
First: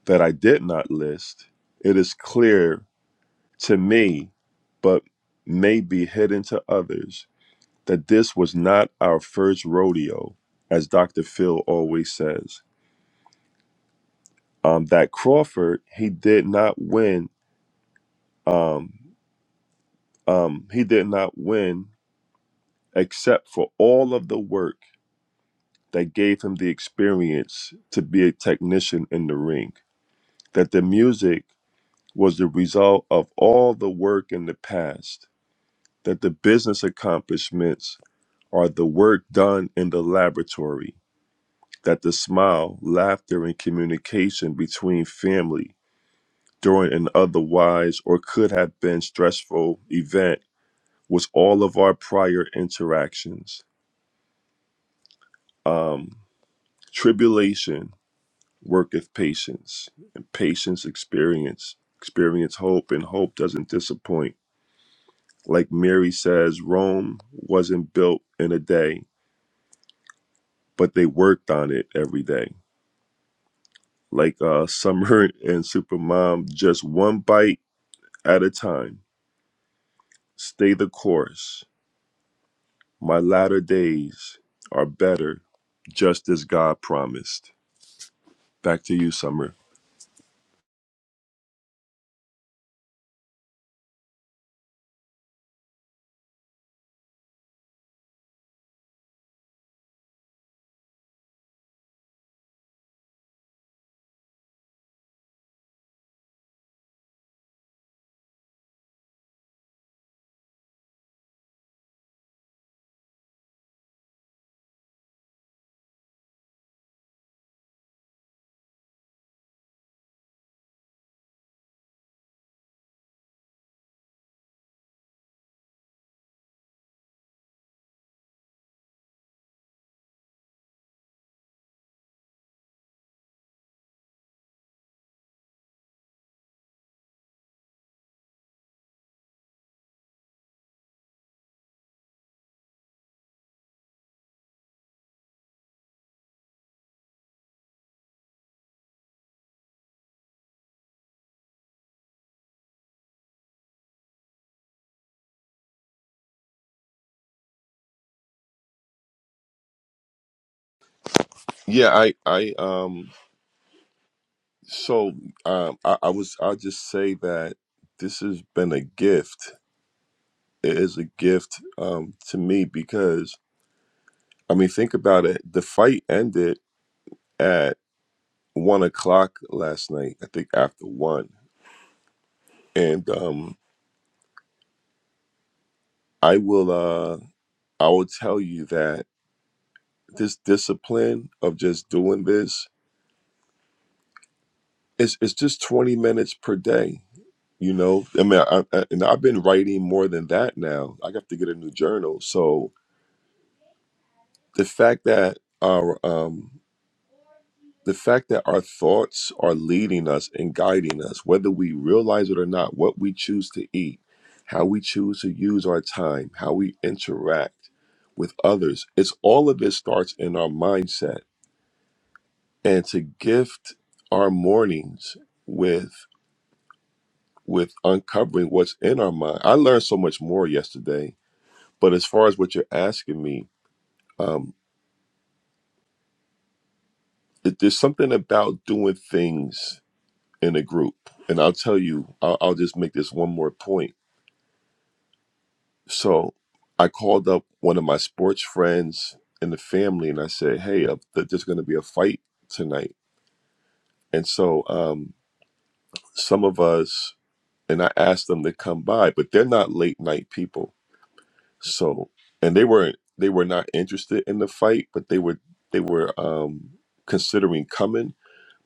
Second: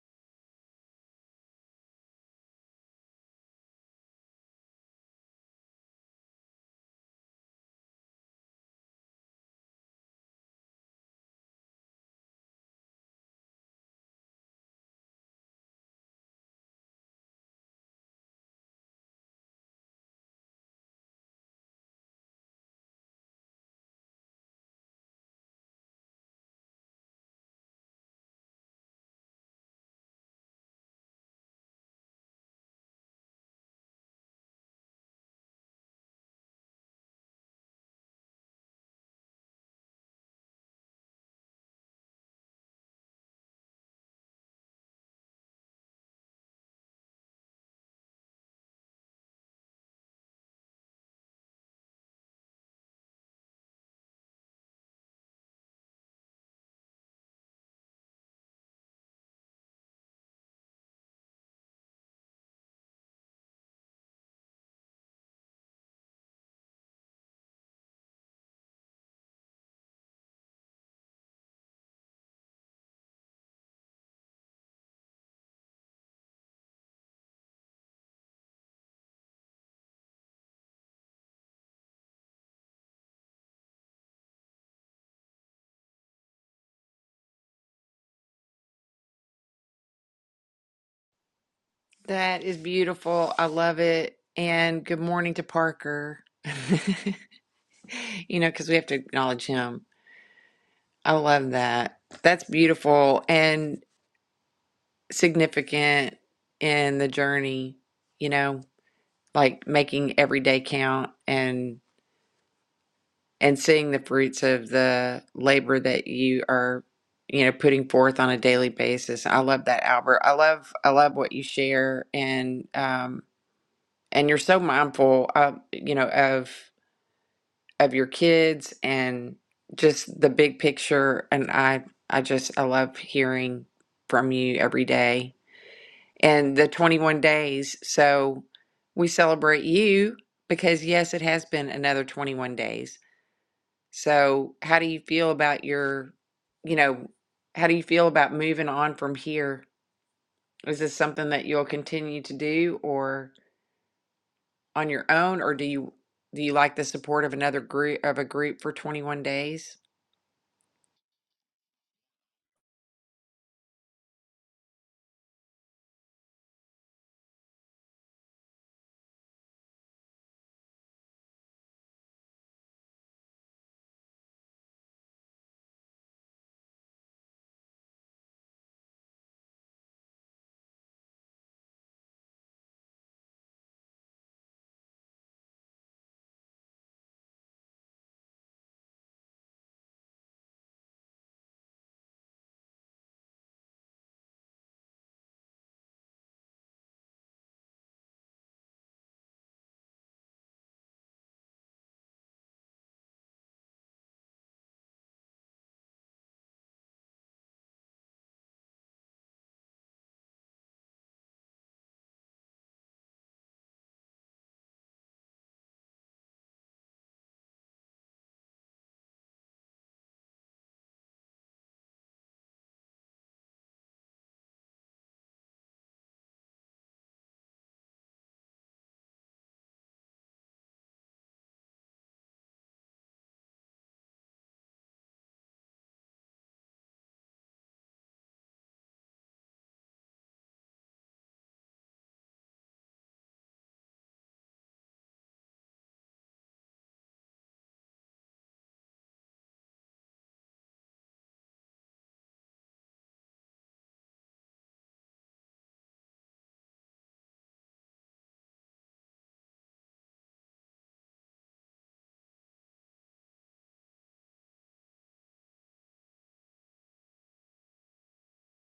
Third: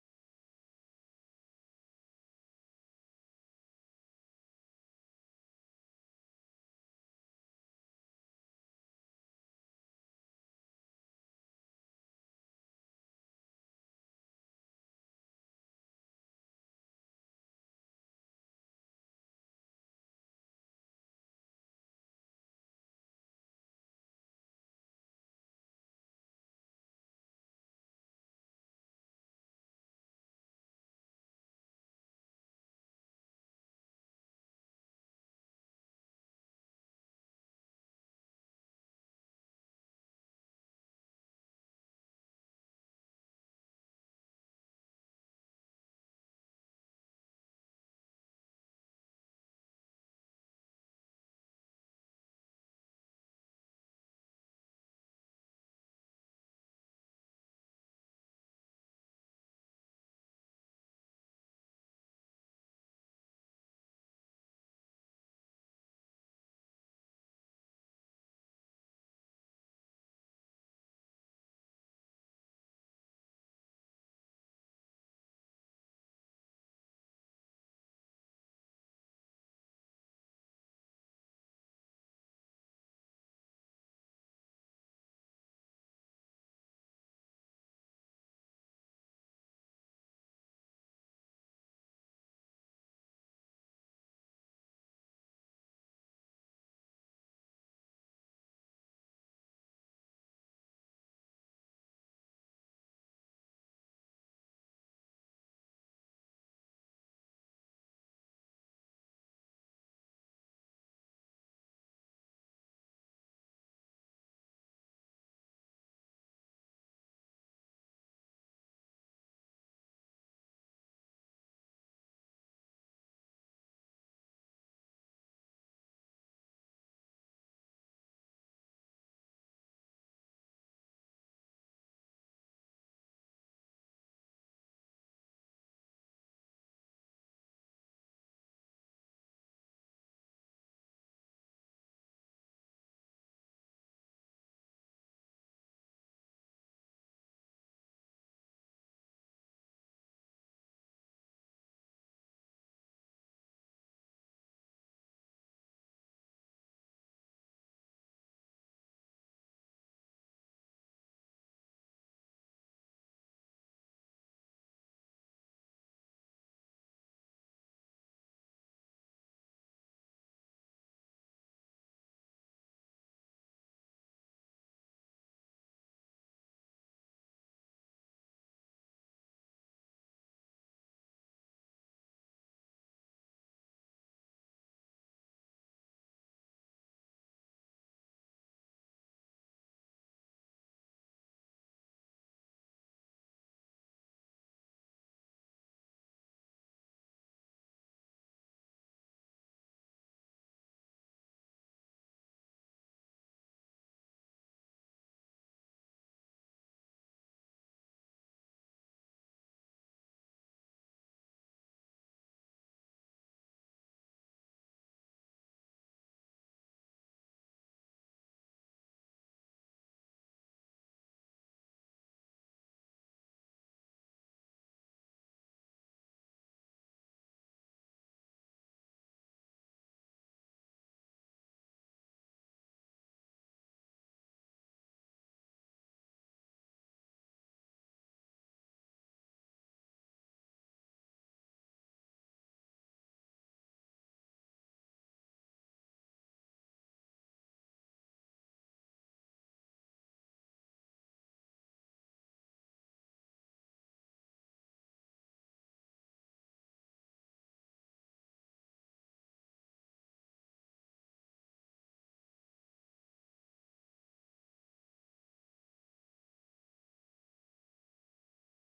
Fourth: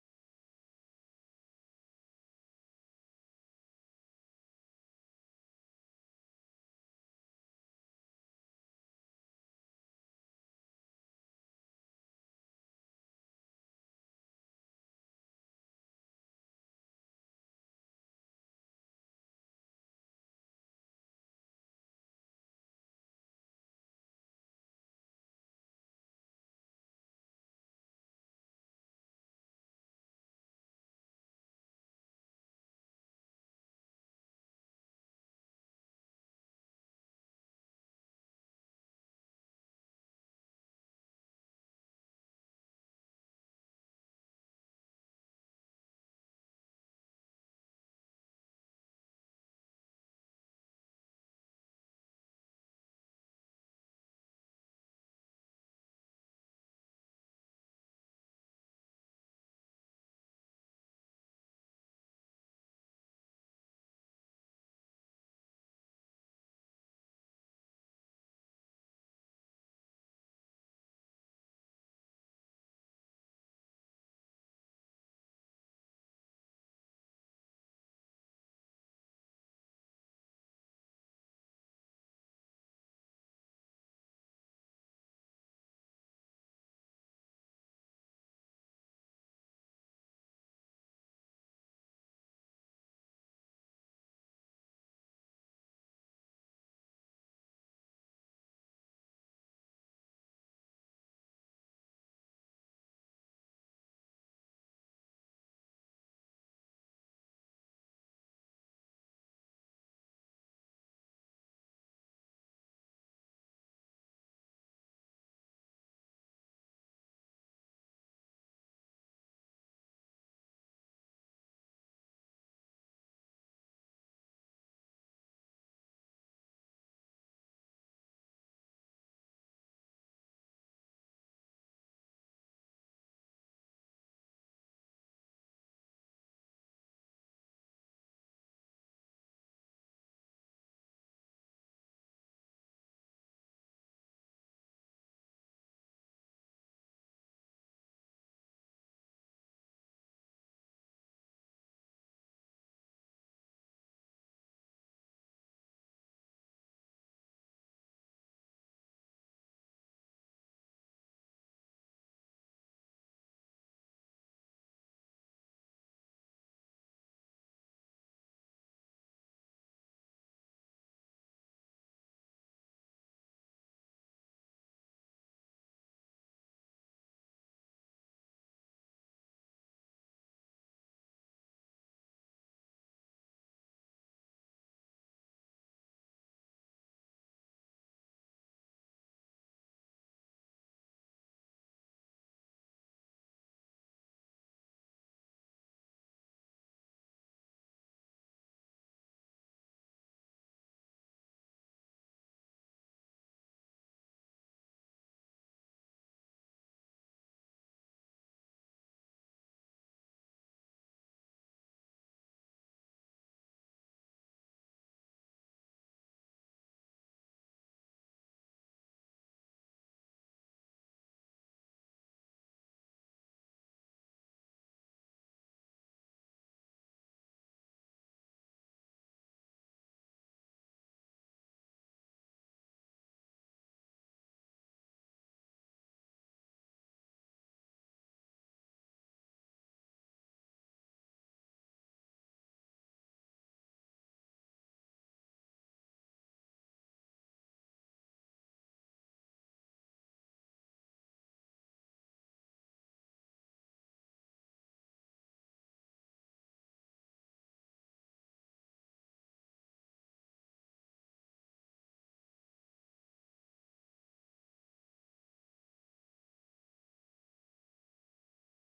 C: that I did not list, it is clear to me, but may be hidden to others, that this was not our first rodeo, as Dr. Phil always says. Um, that Crawford, he did not win. Um, um, he did not win except for all of the work that gave him the experience to be a technician in the ring. That the music was the result of all the work in the past that the business accomplishments are the work done in the laboratory, that the smile, laughter, and communication between family during an otherwise or could have been stressful event was all of our prior interactions. Um, tribulation worketh patience, and patience experience. Experience hope, and hope doesn't disappoint. Like Mary says, Rome wasn't built in a day, but they worked on it every day. like uh, Summer and Supermom, just one bite at a time. Stay the course. My latter days are better, just as God promised. Back to you, Summer.
A: That is beautiful. I love it. And good morning to Parker. you know, because we have to acknowledge him. I love that. That's beautiful and significant in the journey, you know, like making every day count and and seeing the fruits of the labor that you are, you know, putting forth on a daily basis. I love that, Albert. I love I love what you share and um and you're so mindful uh, you know of of your kids and just the big picture and i i just i love hearing from you every day and the 21 days so we celebrate you because yes it has been another 21 days so how do you feel about your you know how do you feel about moving on from here is this something that you'll continue to do or on your own, or do you do you like the support of another group of a group for 21 days?
C: Yeah, I, I, um, so um, I, I was, I'll just say that this has been a gift. It is a gift um, to me because, I mean, think about it. The fight ended at one o'clock last night. I think after one, and um, I will uh I will tell you that this discipline of just doing this is it's just 20 minutes per day. You know, I mean, I, I, and I've been writing more than that now. I have to get a new journal. So the fact that our um the fact that our thoughts are leading us and guiding us, whether we realize it or not, what we choose to eat, how we choose to use our time, how we interact with others, it's all of it starts in our mindset and to gift our mornings with with uncovering what's in our mind. I learned so much more yesterday, but as far as what you're asking me, um, it, there's something about doing things in a group, and I'll tell you, I'll, I'll just make this one more point. So, I called up one of my sports friends in the family, and I said, "Hey, uh, th- there's going to be a fight tonight," and so um, some of us. And I asked them to come by, but they're not late night people So, and they were they were not interested in the fight, but they were they were um, considering coming.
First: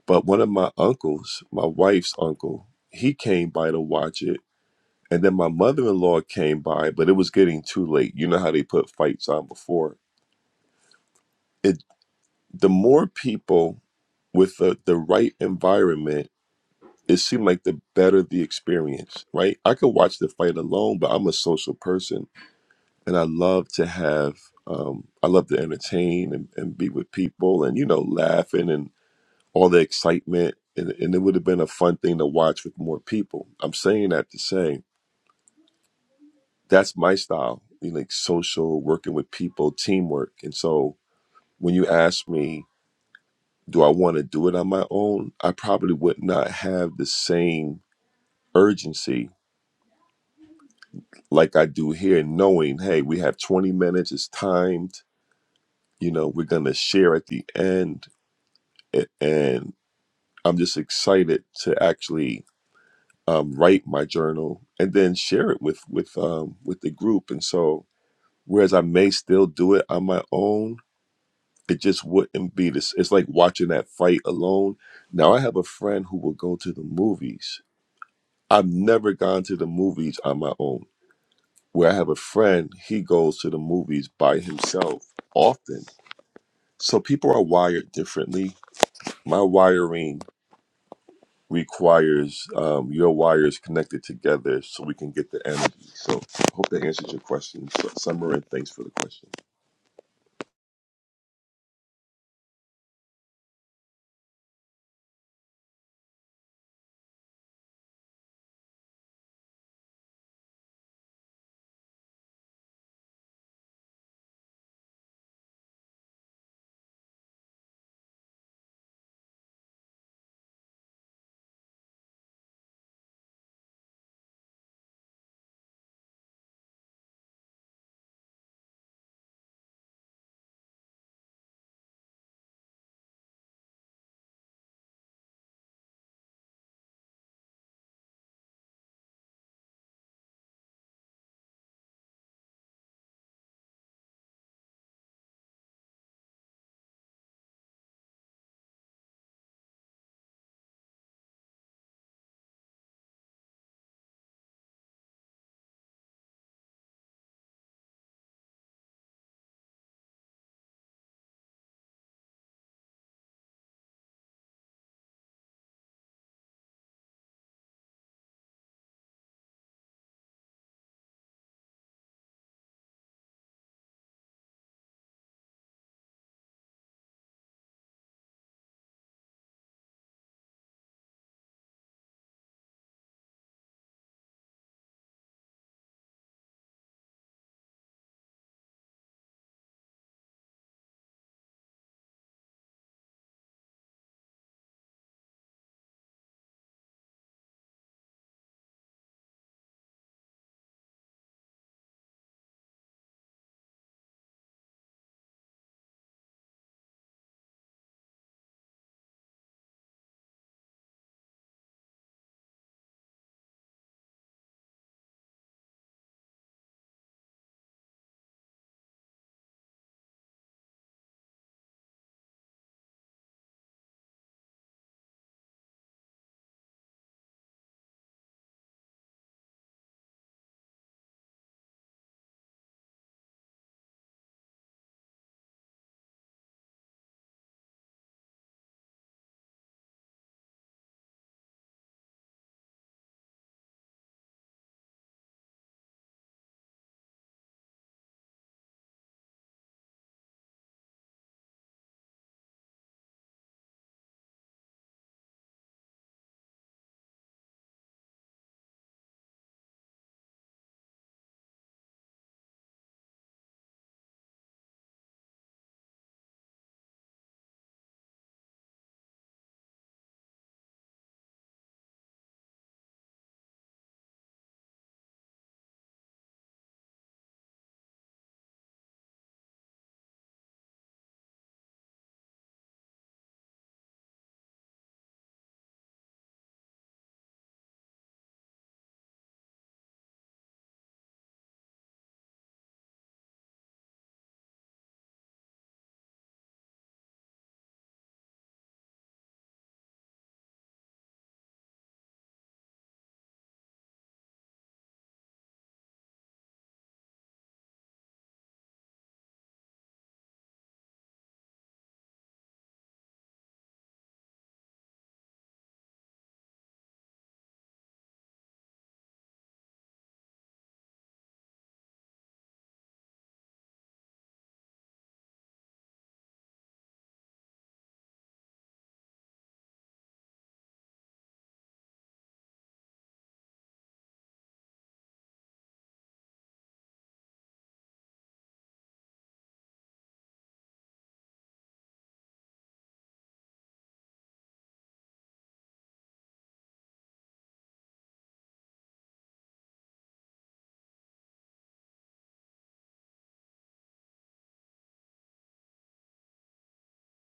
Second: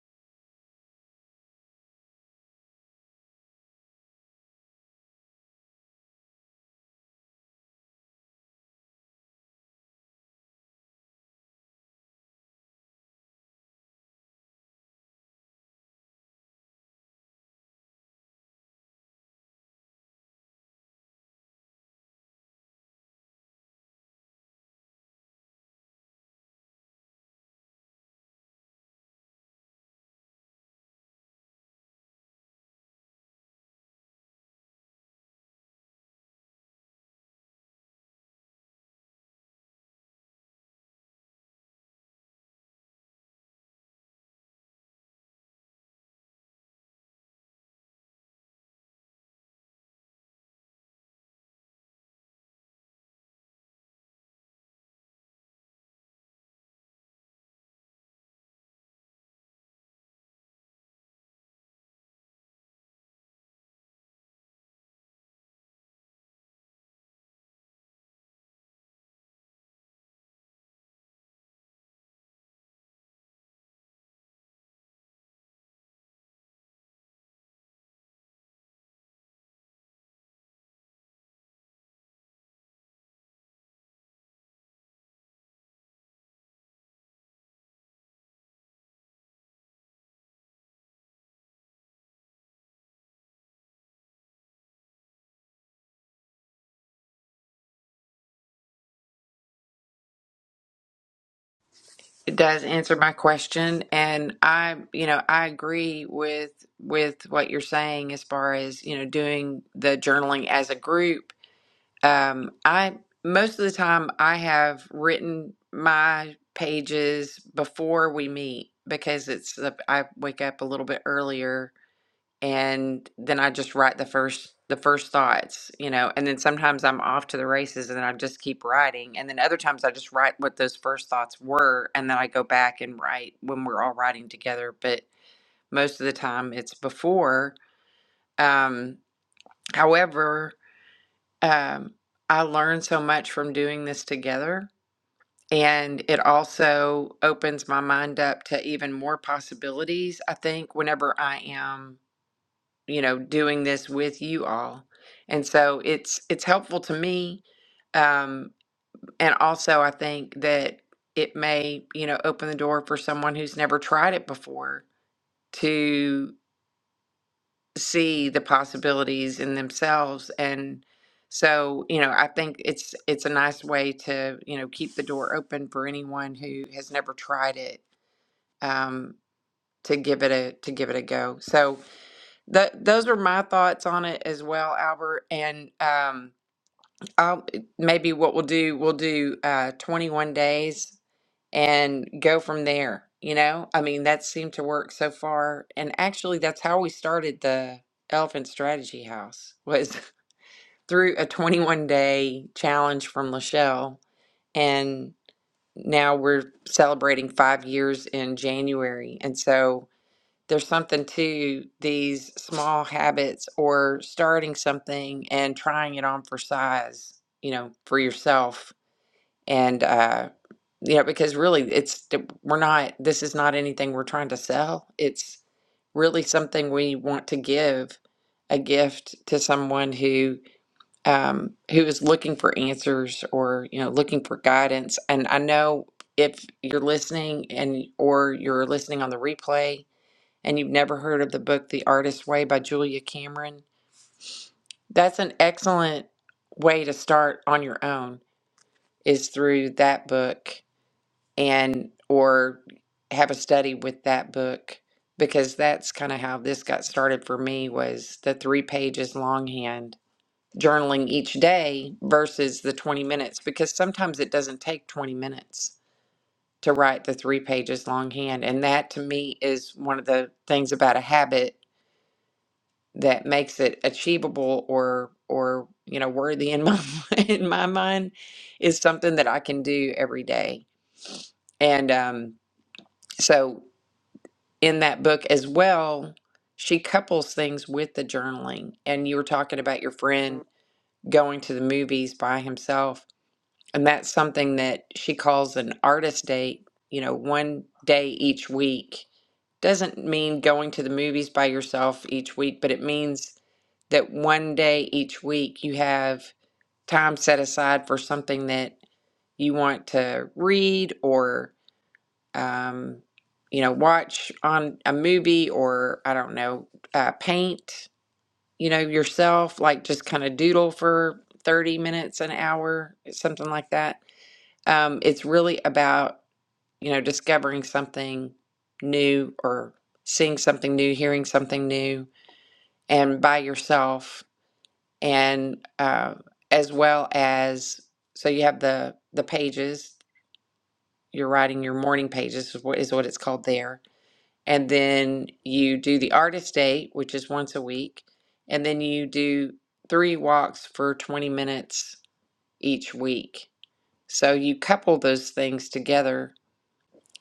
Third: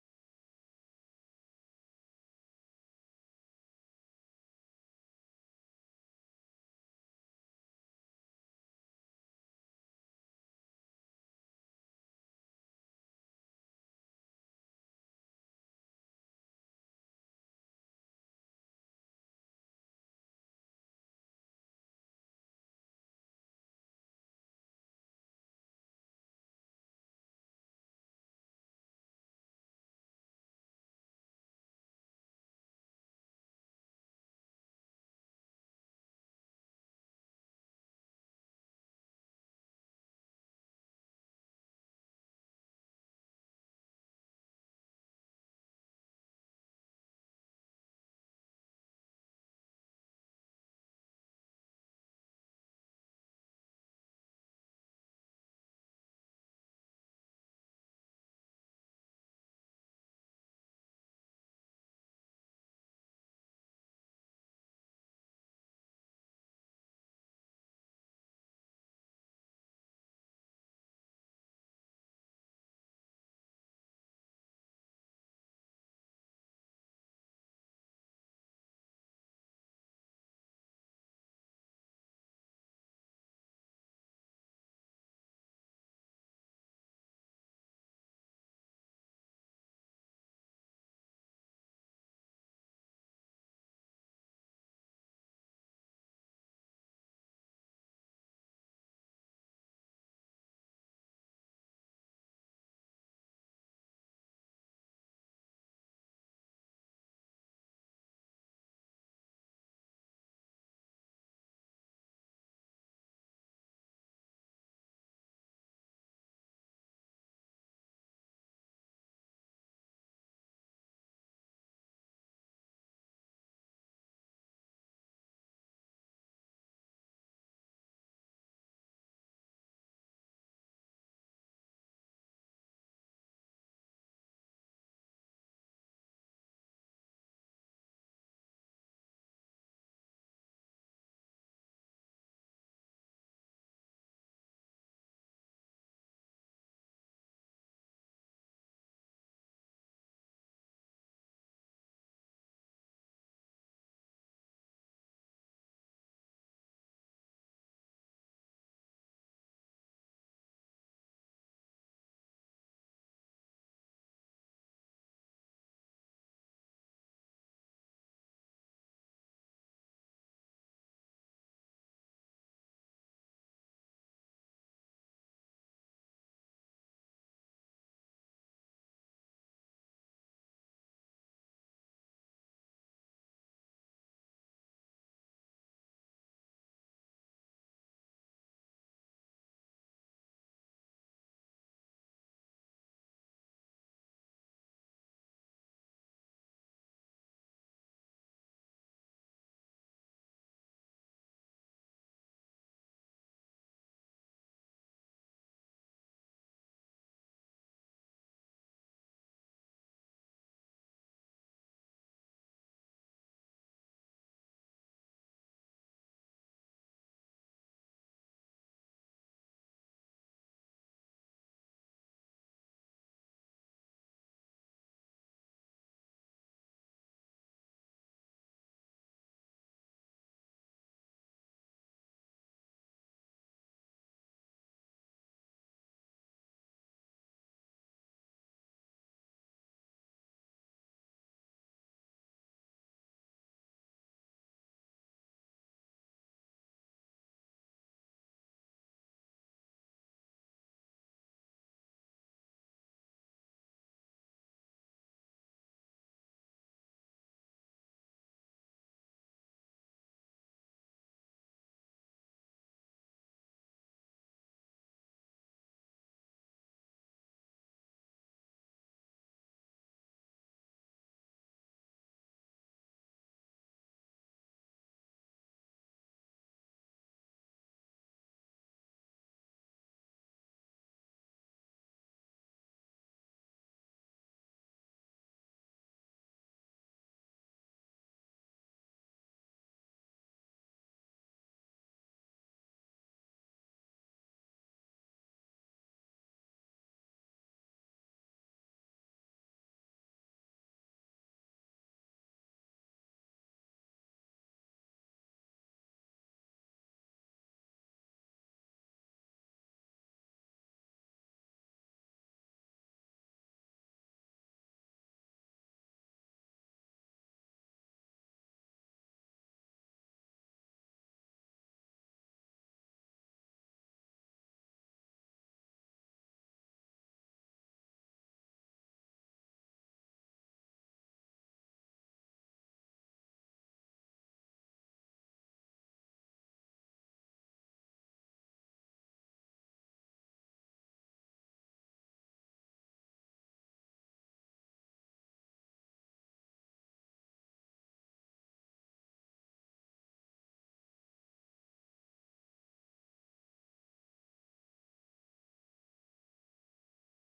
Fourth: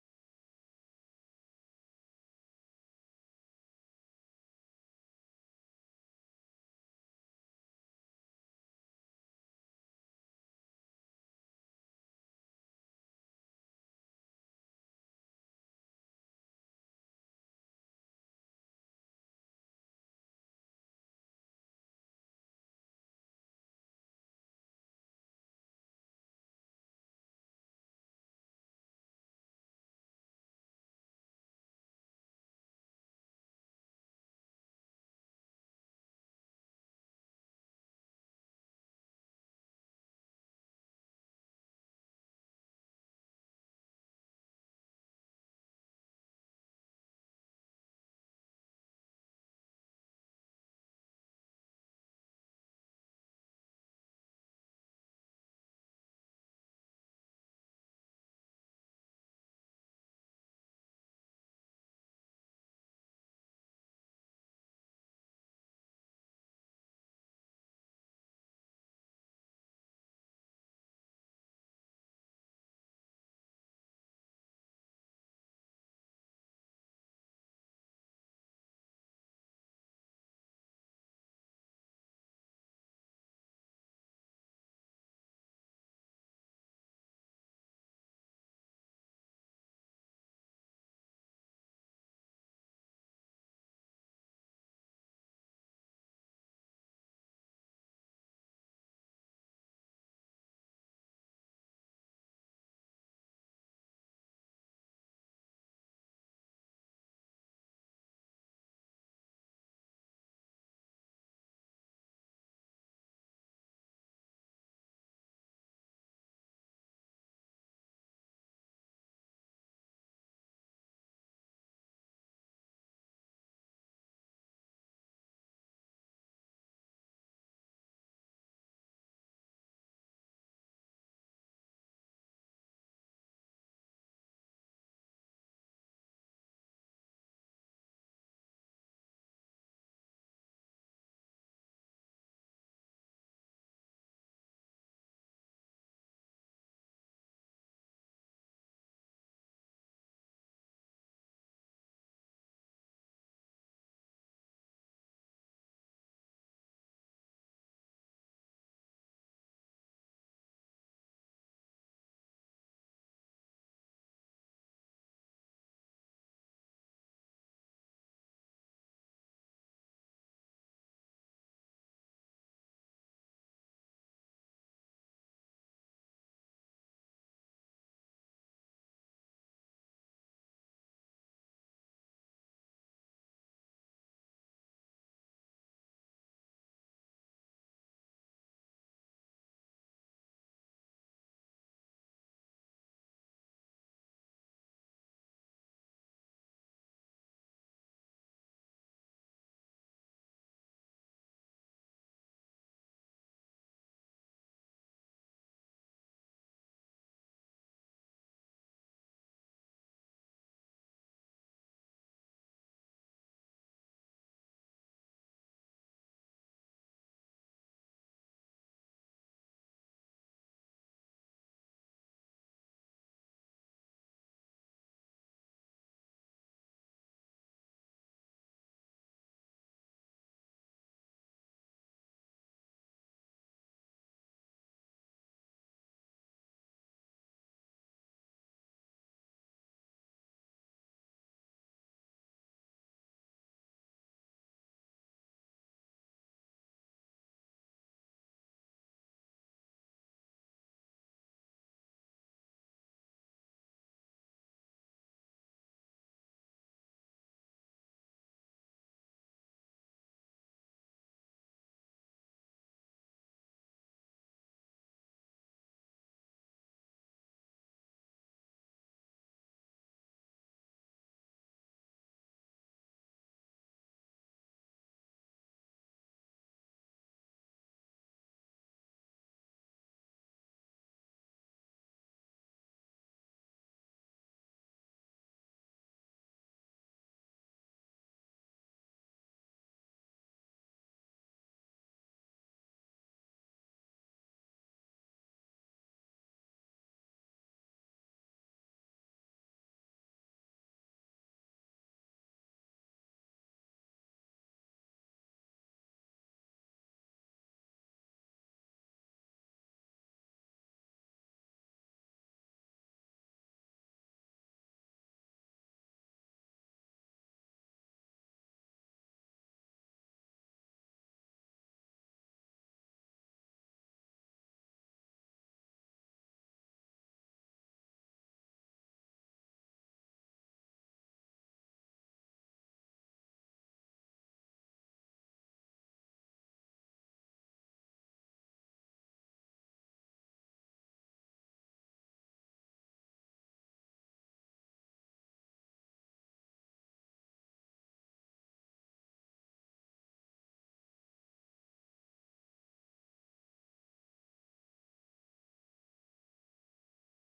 C: But one of my uncles, my wife's uncle, he came by to watch it, and then my mother in law came by, but it was getting too late. You know how they put fights on before it. The more people with the, the right environment, it seemed like the better the experience, right? I could watch the fight alone, but I'm a social person and I love to have um, I love to entertain and, and be with people and you know laughing and all the excitement and, and it would have been a fun thing to watch with more people. I'm saying that to say that's my style, you know, like social working with people, teamwork. And so when you ask me, do I want to do it on my own? I probably would not have the same urgency like I do here, knowing hey, we have 20 minutes, it's timed. You know, we're gonna share at the end a- and I'm just excited to actually um, write my journal and then share it with with um, with the group. And so, whereas I may still do it on my own, it just wouldn't be this. It's like watching that fight alone. Now, I have a friend who will go to the movies. I've never gone to the movies on my own. Where I have a friend, he goes to the movies by himself often. So people are wired differently. My wiring requires um, your wires connected together so we can get the energy. So hope that answers your question, Su- Summer, and thanks for the question.
A: It does answer my question, and I, you know, I agree with with what you're saying as far as you know doing the journaling as a group. Um, I most of the time I have written my pages before we meet because it's the- I wake up a little bit earlier and then I just write the first the first thoughts, you know, and then sometimes I'm off to the races and then I just keep writing. And then other times I just write what those first thoughts were and then I go back and write when we're all writing together. But most of the time it's before. Um, however, um, I learn so much from doing this together. And it also opens my mind up to even more possibilities, I think, whenever I am you know doing this with you all and so it's it's helpful to me um and also i think that it may you know open the door for someone who's never tried it before to see the possibilities in themselves and so you know i think it's it's a nice way to you know keep the door open for anyone who has never tried it um to give it a to give it a go so That those are my thoughts on it as well, Albert. And um, I'll maybe what we'll do, we'll do uh, 21 days and go from there. You know, I mean, that seemed to work so far. And actually, that's how we started the Elephant Strategy House was through a 21 day challenge from Lachelle. And now we're celebrating five years in January. And so there's something to these small habits or starting something and trying it on for size, you know, for yourself. And, uh, you know, because really it's, we're not, this is not anything we're trying to sell. It's really something we want to give a gift to someone who, um, who is looking for answers or, you know, looking for guidance. And I know if you're listening and, or you're listening on the replay, and you've never heard of the book The Artist's Way by Julia Cameron, that's an excellent way to start on your own is through that book and or have a study with that book because that's kind of how this got started for me was the 3 pages longhand journaling each day versus the 20 minutes because sometimes it doesn't take 20 minutes to write the 3 pages longhand and that to me is one of the things about a habit that makes it achievable or or you know worthy in my in my mind is something that I can do every day. And um, so in that book as well, she couples things with the journaling. And you were talking about your friend going to the movies by himself, and that's something that she calls an artist date. You know, one day each week doesn't mean going to the movies by yourself each week, but it means that one day each week you have time set aside for something that you want to read or um, you know watch on a movie or i don't know uh, paint you know yourself like just kind of doodle for 30 minutes an hour something like that um, it's really about you know, discovering something new or seeing something new, hearing something new, and by yourself, and uh, as well as so you have the the pages. You're writing your morning pages is what is what it's called there, and then you do the artist date, which is once a week, and then you do three walks for 20 minutes each week. So you couple those things together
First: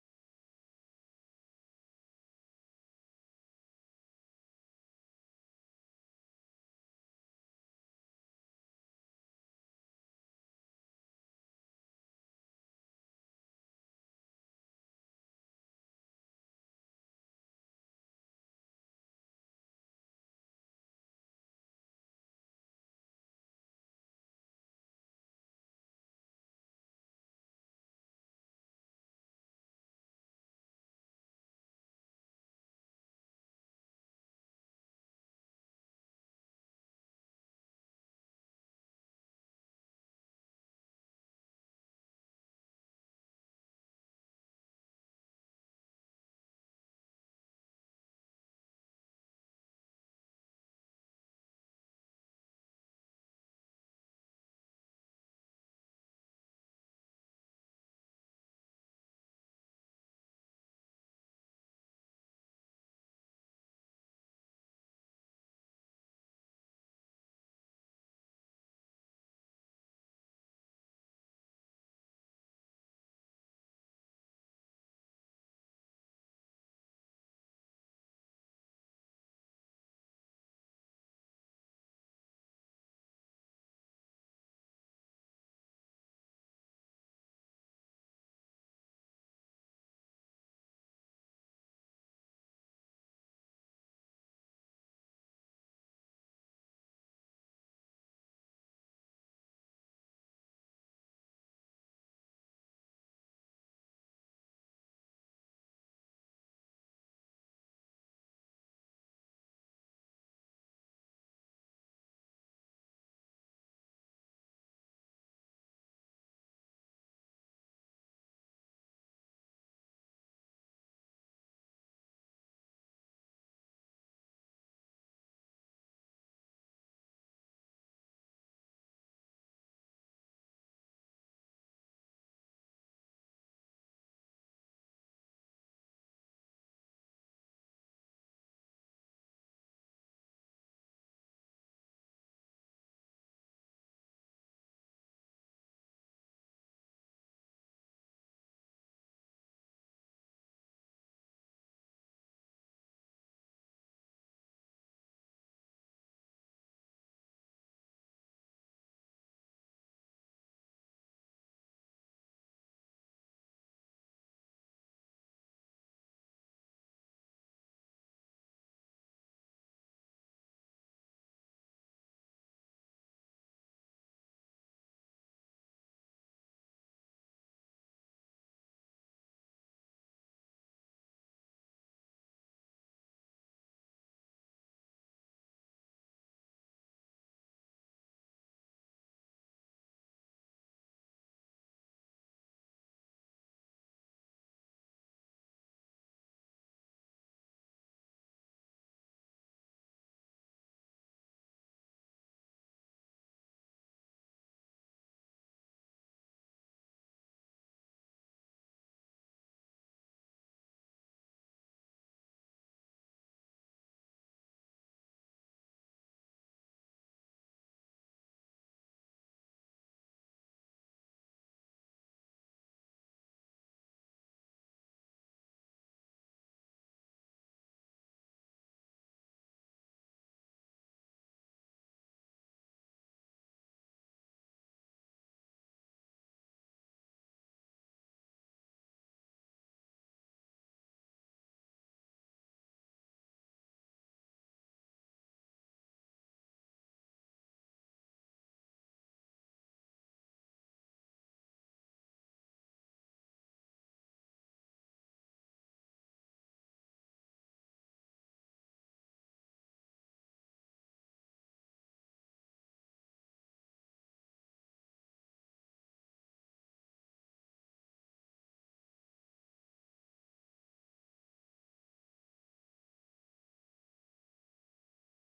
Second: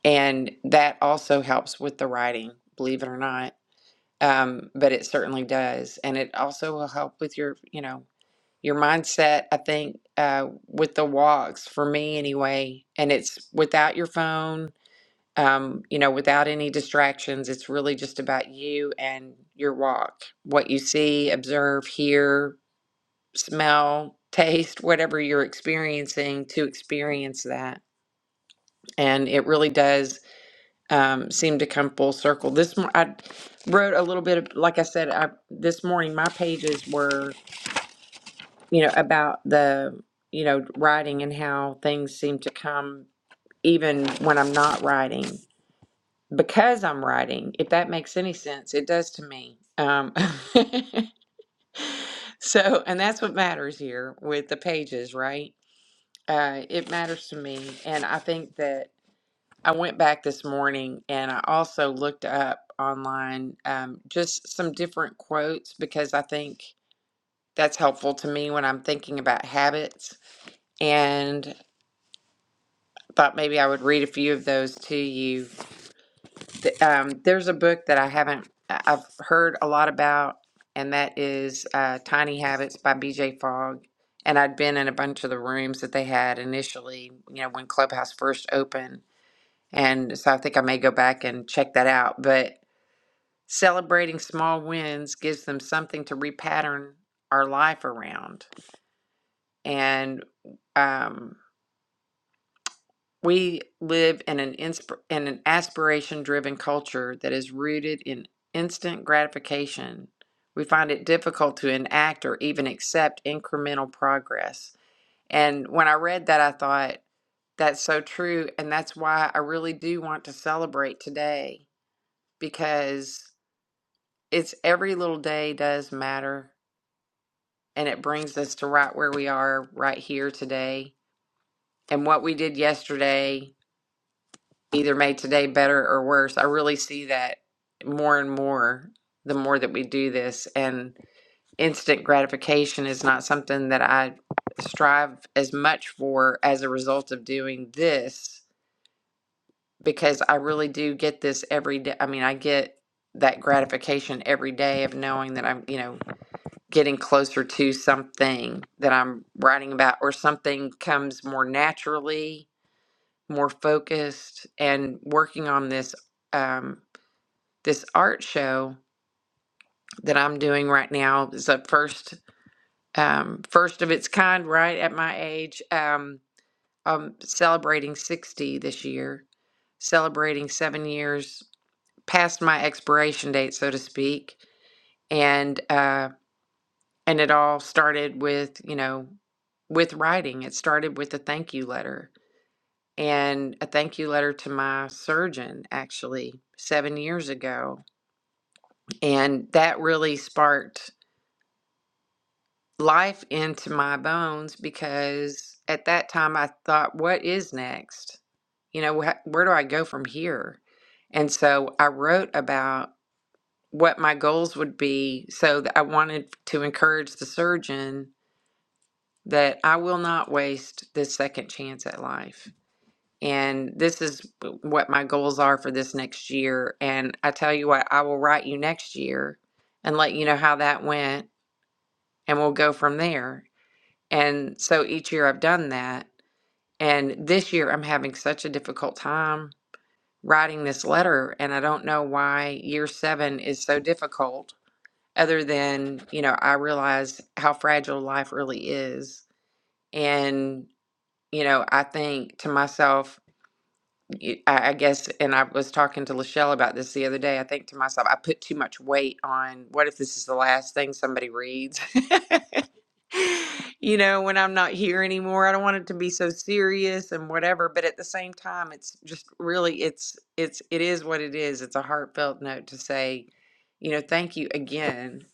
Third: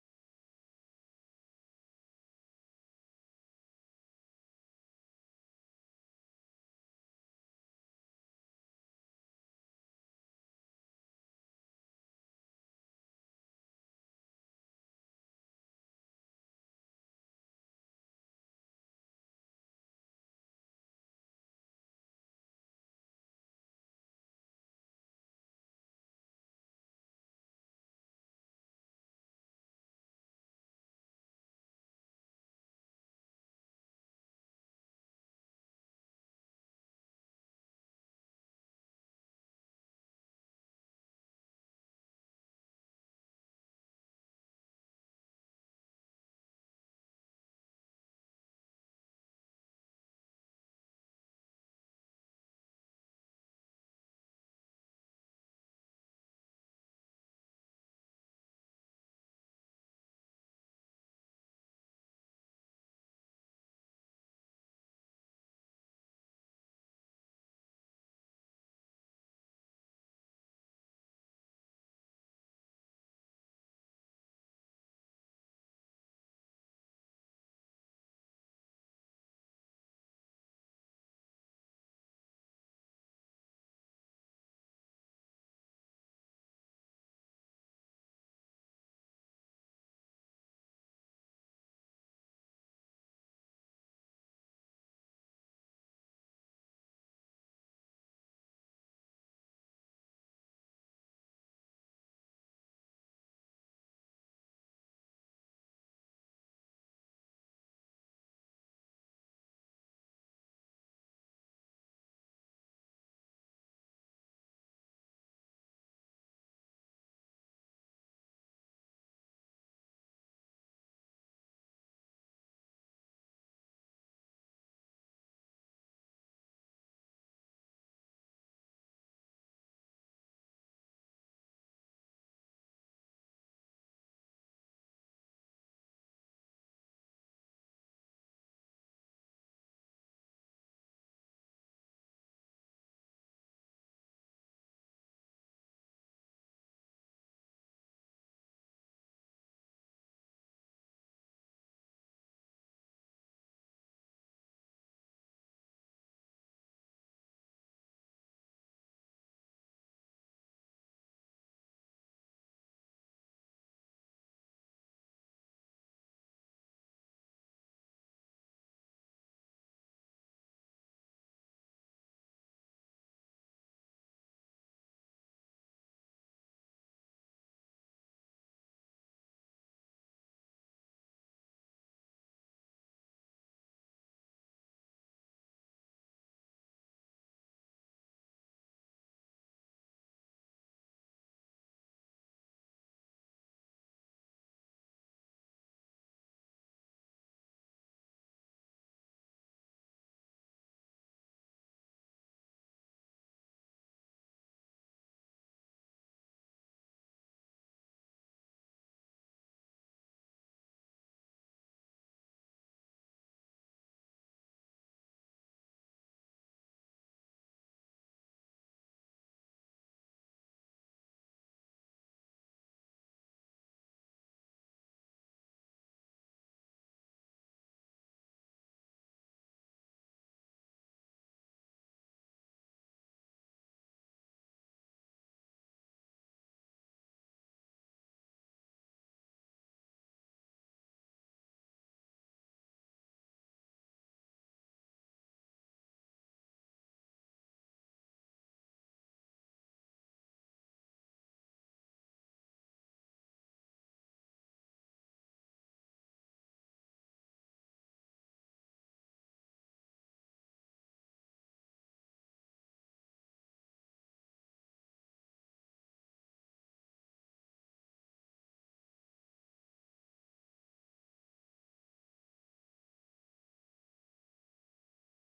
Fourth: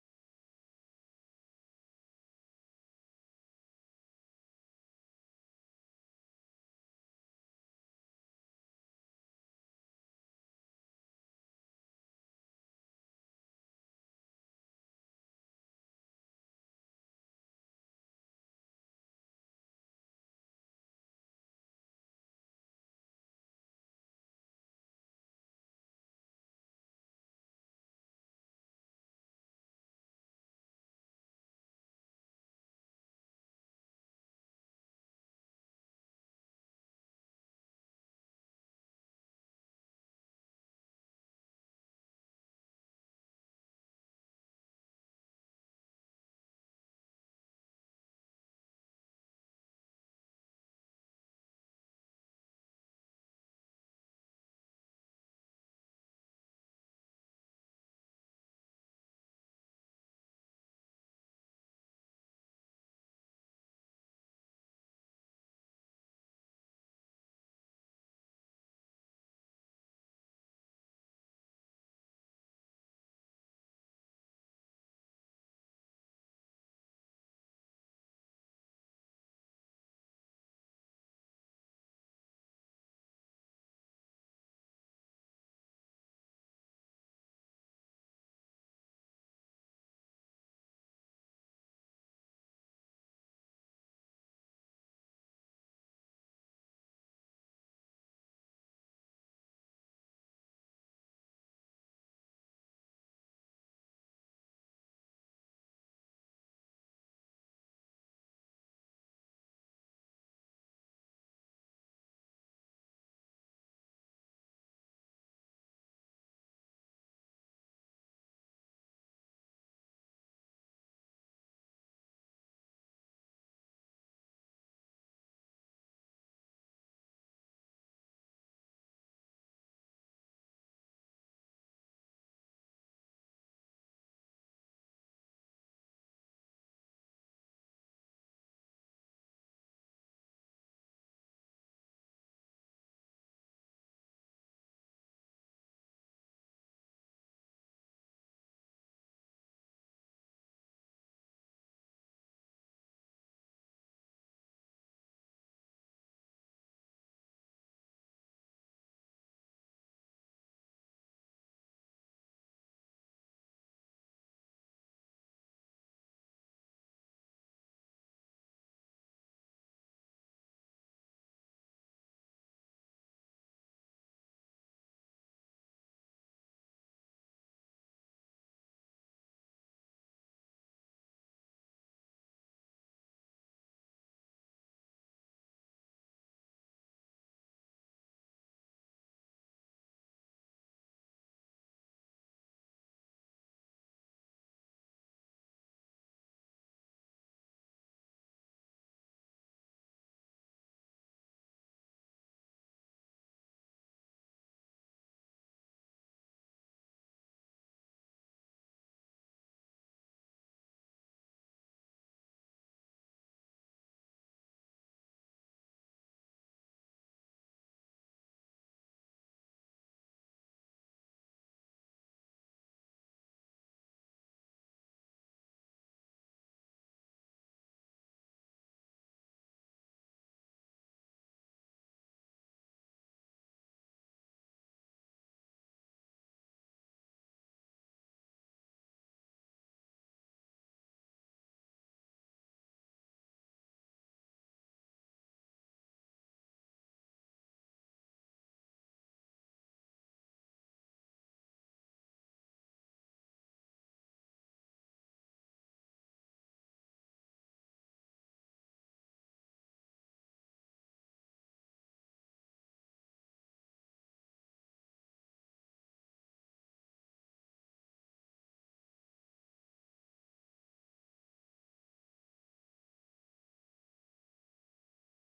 A: And that also helps with the writing, believe it or not. Um, but it certainly does. And it also will help with your, you know, your mindset, I think, uh, with the walks for me anyway. And it's without your phone, um, you know, without any distractions. It's really just about you and your walk, what you see, observe, hear, smell, taste, whatever you're experiencing to experience that. And it really does um, seemed to come full circle. This mor- I wrote a little bit of, like I said, I, this morning my pages were, you know, about the, you know, writing and how things seem to come even when I'm not writing because I'm writing. If that makes any sense, it does to me. Um, so, and that's what matters here with the pages, right? Uh, it matters to me, and I think that. I went back this morning and I also looked up online um, just some different quotes because I think that's helpful to me when I'm thinking about habits. And thought maybe I would read a few of those to you. Th- Um, there's a book that I haven't, I- I've heard a lot about, and that is uh, Tiny Habits by BJ Fogg. And I'd been in a bunch of the rooms that they had initially, you know, when Clubhouse first opened. And so I think I may go back and check that out. But Celebrating small wins gives them something to repattern our life around. And um, we live in an insp- in an aspiration driven culture that is rooted in instant gratification. We find it difficult to enact or even accept incremental progress. And when I read that, I thought, that's so true. And that's why I really do want to celebrate today because it's every little day does matter and it brings us to right where we are right here today. And what we did yesterday either made today better or worse. I really see that more and more the more that we do this. And instant gratification is not something that I strive as much for as a result of doing this because I really do get this every day. I mean, I get that gratification every day of knowing that I'm, you know, getting closer to something that I'm writing about, or something comes more naturally, more focused, and working on this um, this art show that I'm doing right now is a first um, first of its kind, right at my age. Um, I'm celebrating 60 this year, celebrating seven years past my expiration date, so to speak, and. uh, And it all started with, you know, with writing. It started with a thank you letter and a thank you letter to my surgeon, actually, seven years ago. And that really sparked life into my bones because at that time I thought, what is next? You know, wh- where do I go from here? And so I wrote about what my goals would be so that I wanted to encourage the surgeon that I will not waste this second chance at life. And this is what my goals are for this next year. And I tell you what, I will write you next year and let you know how that went, and we'll go from there. And so each year I've done that. And this year I'm having such a difficult time writing this letter. And I don't know why year seven is so difficult, other than, you know, I realize how fragile life really is. and. you know, I think to myself, y- I I guess, and I was talking to Lachelle about this the other day. I think to myself, I put too much weight on what if this is the last thing somebody reads? you know, when I'm not here anymore, I don't want it to be so serious and whatever. But at the same time, it's just really, it's, it's, it is what it is. It's a heartfelt note to say, you know, thank you again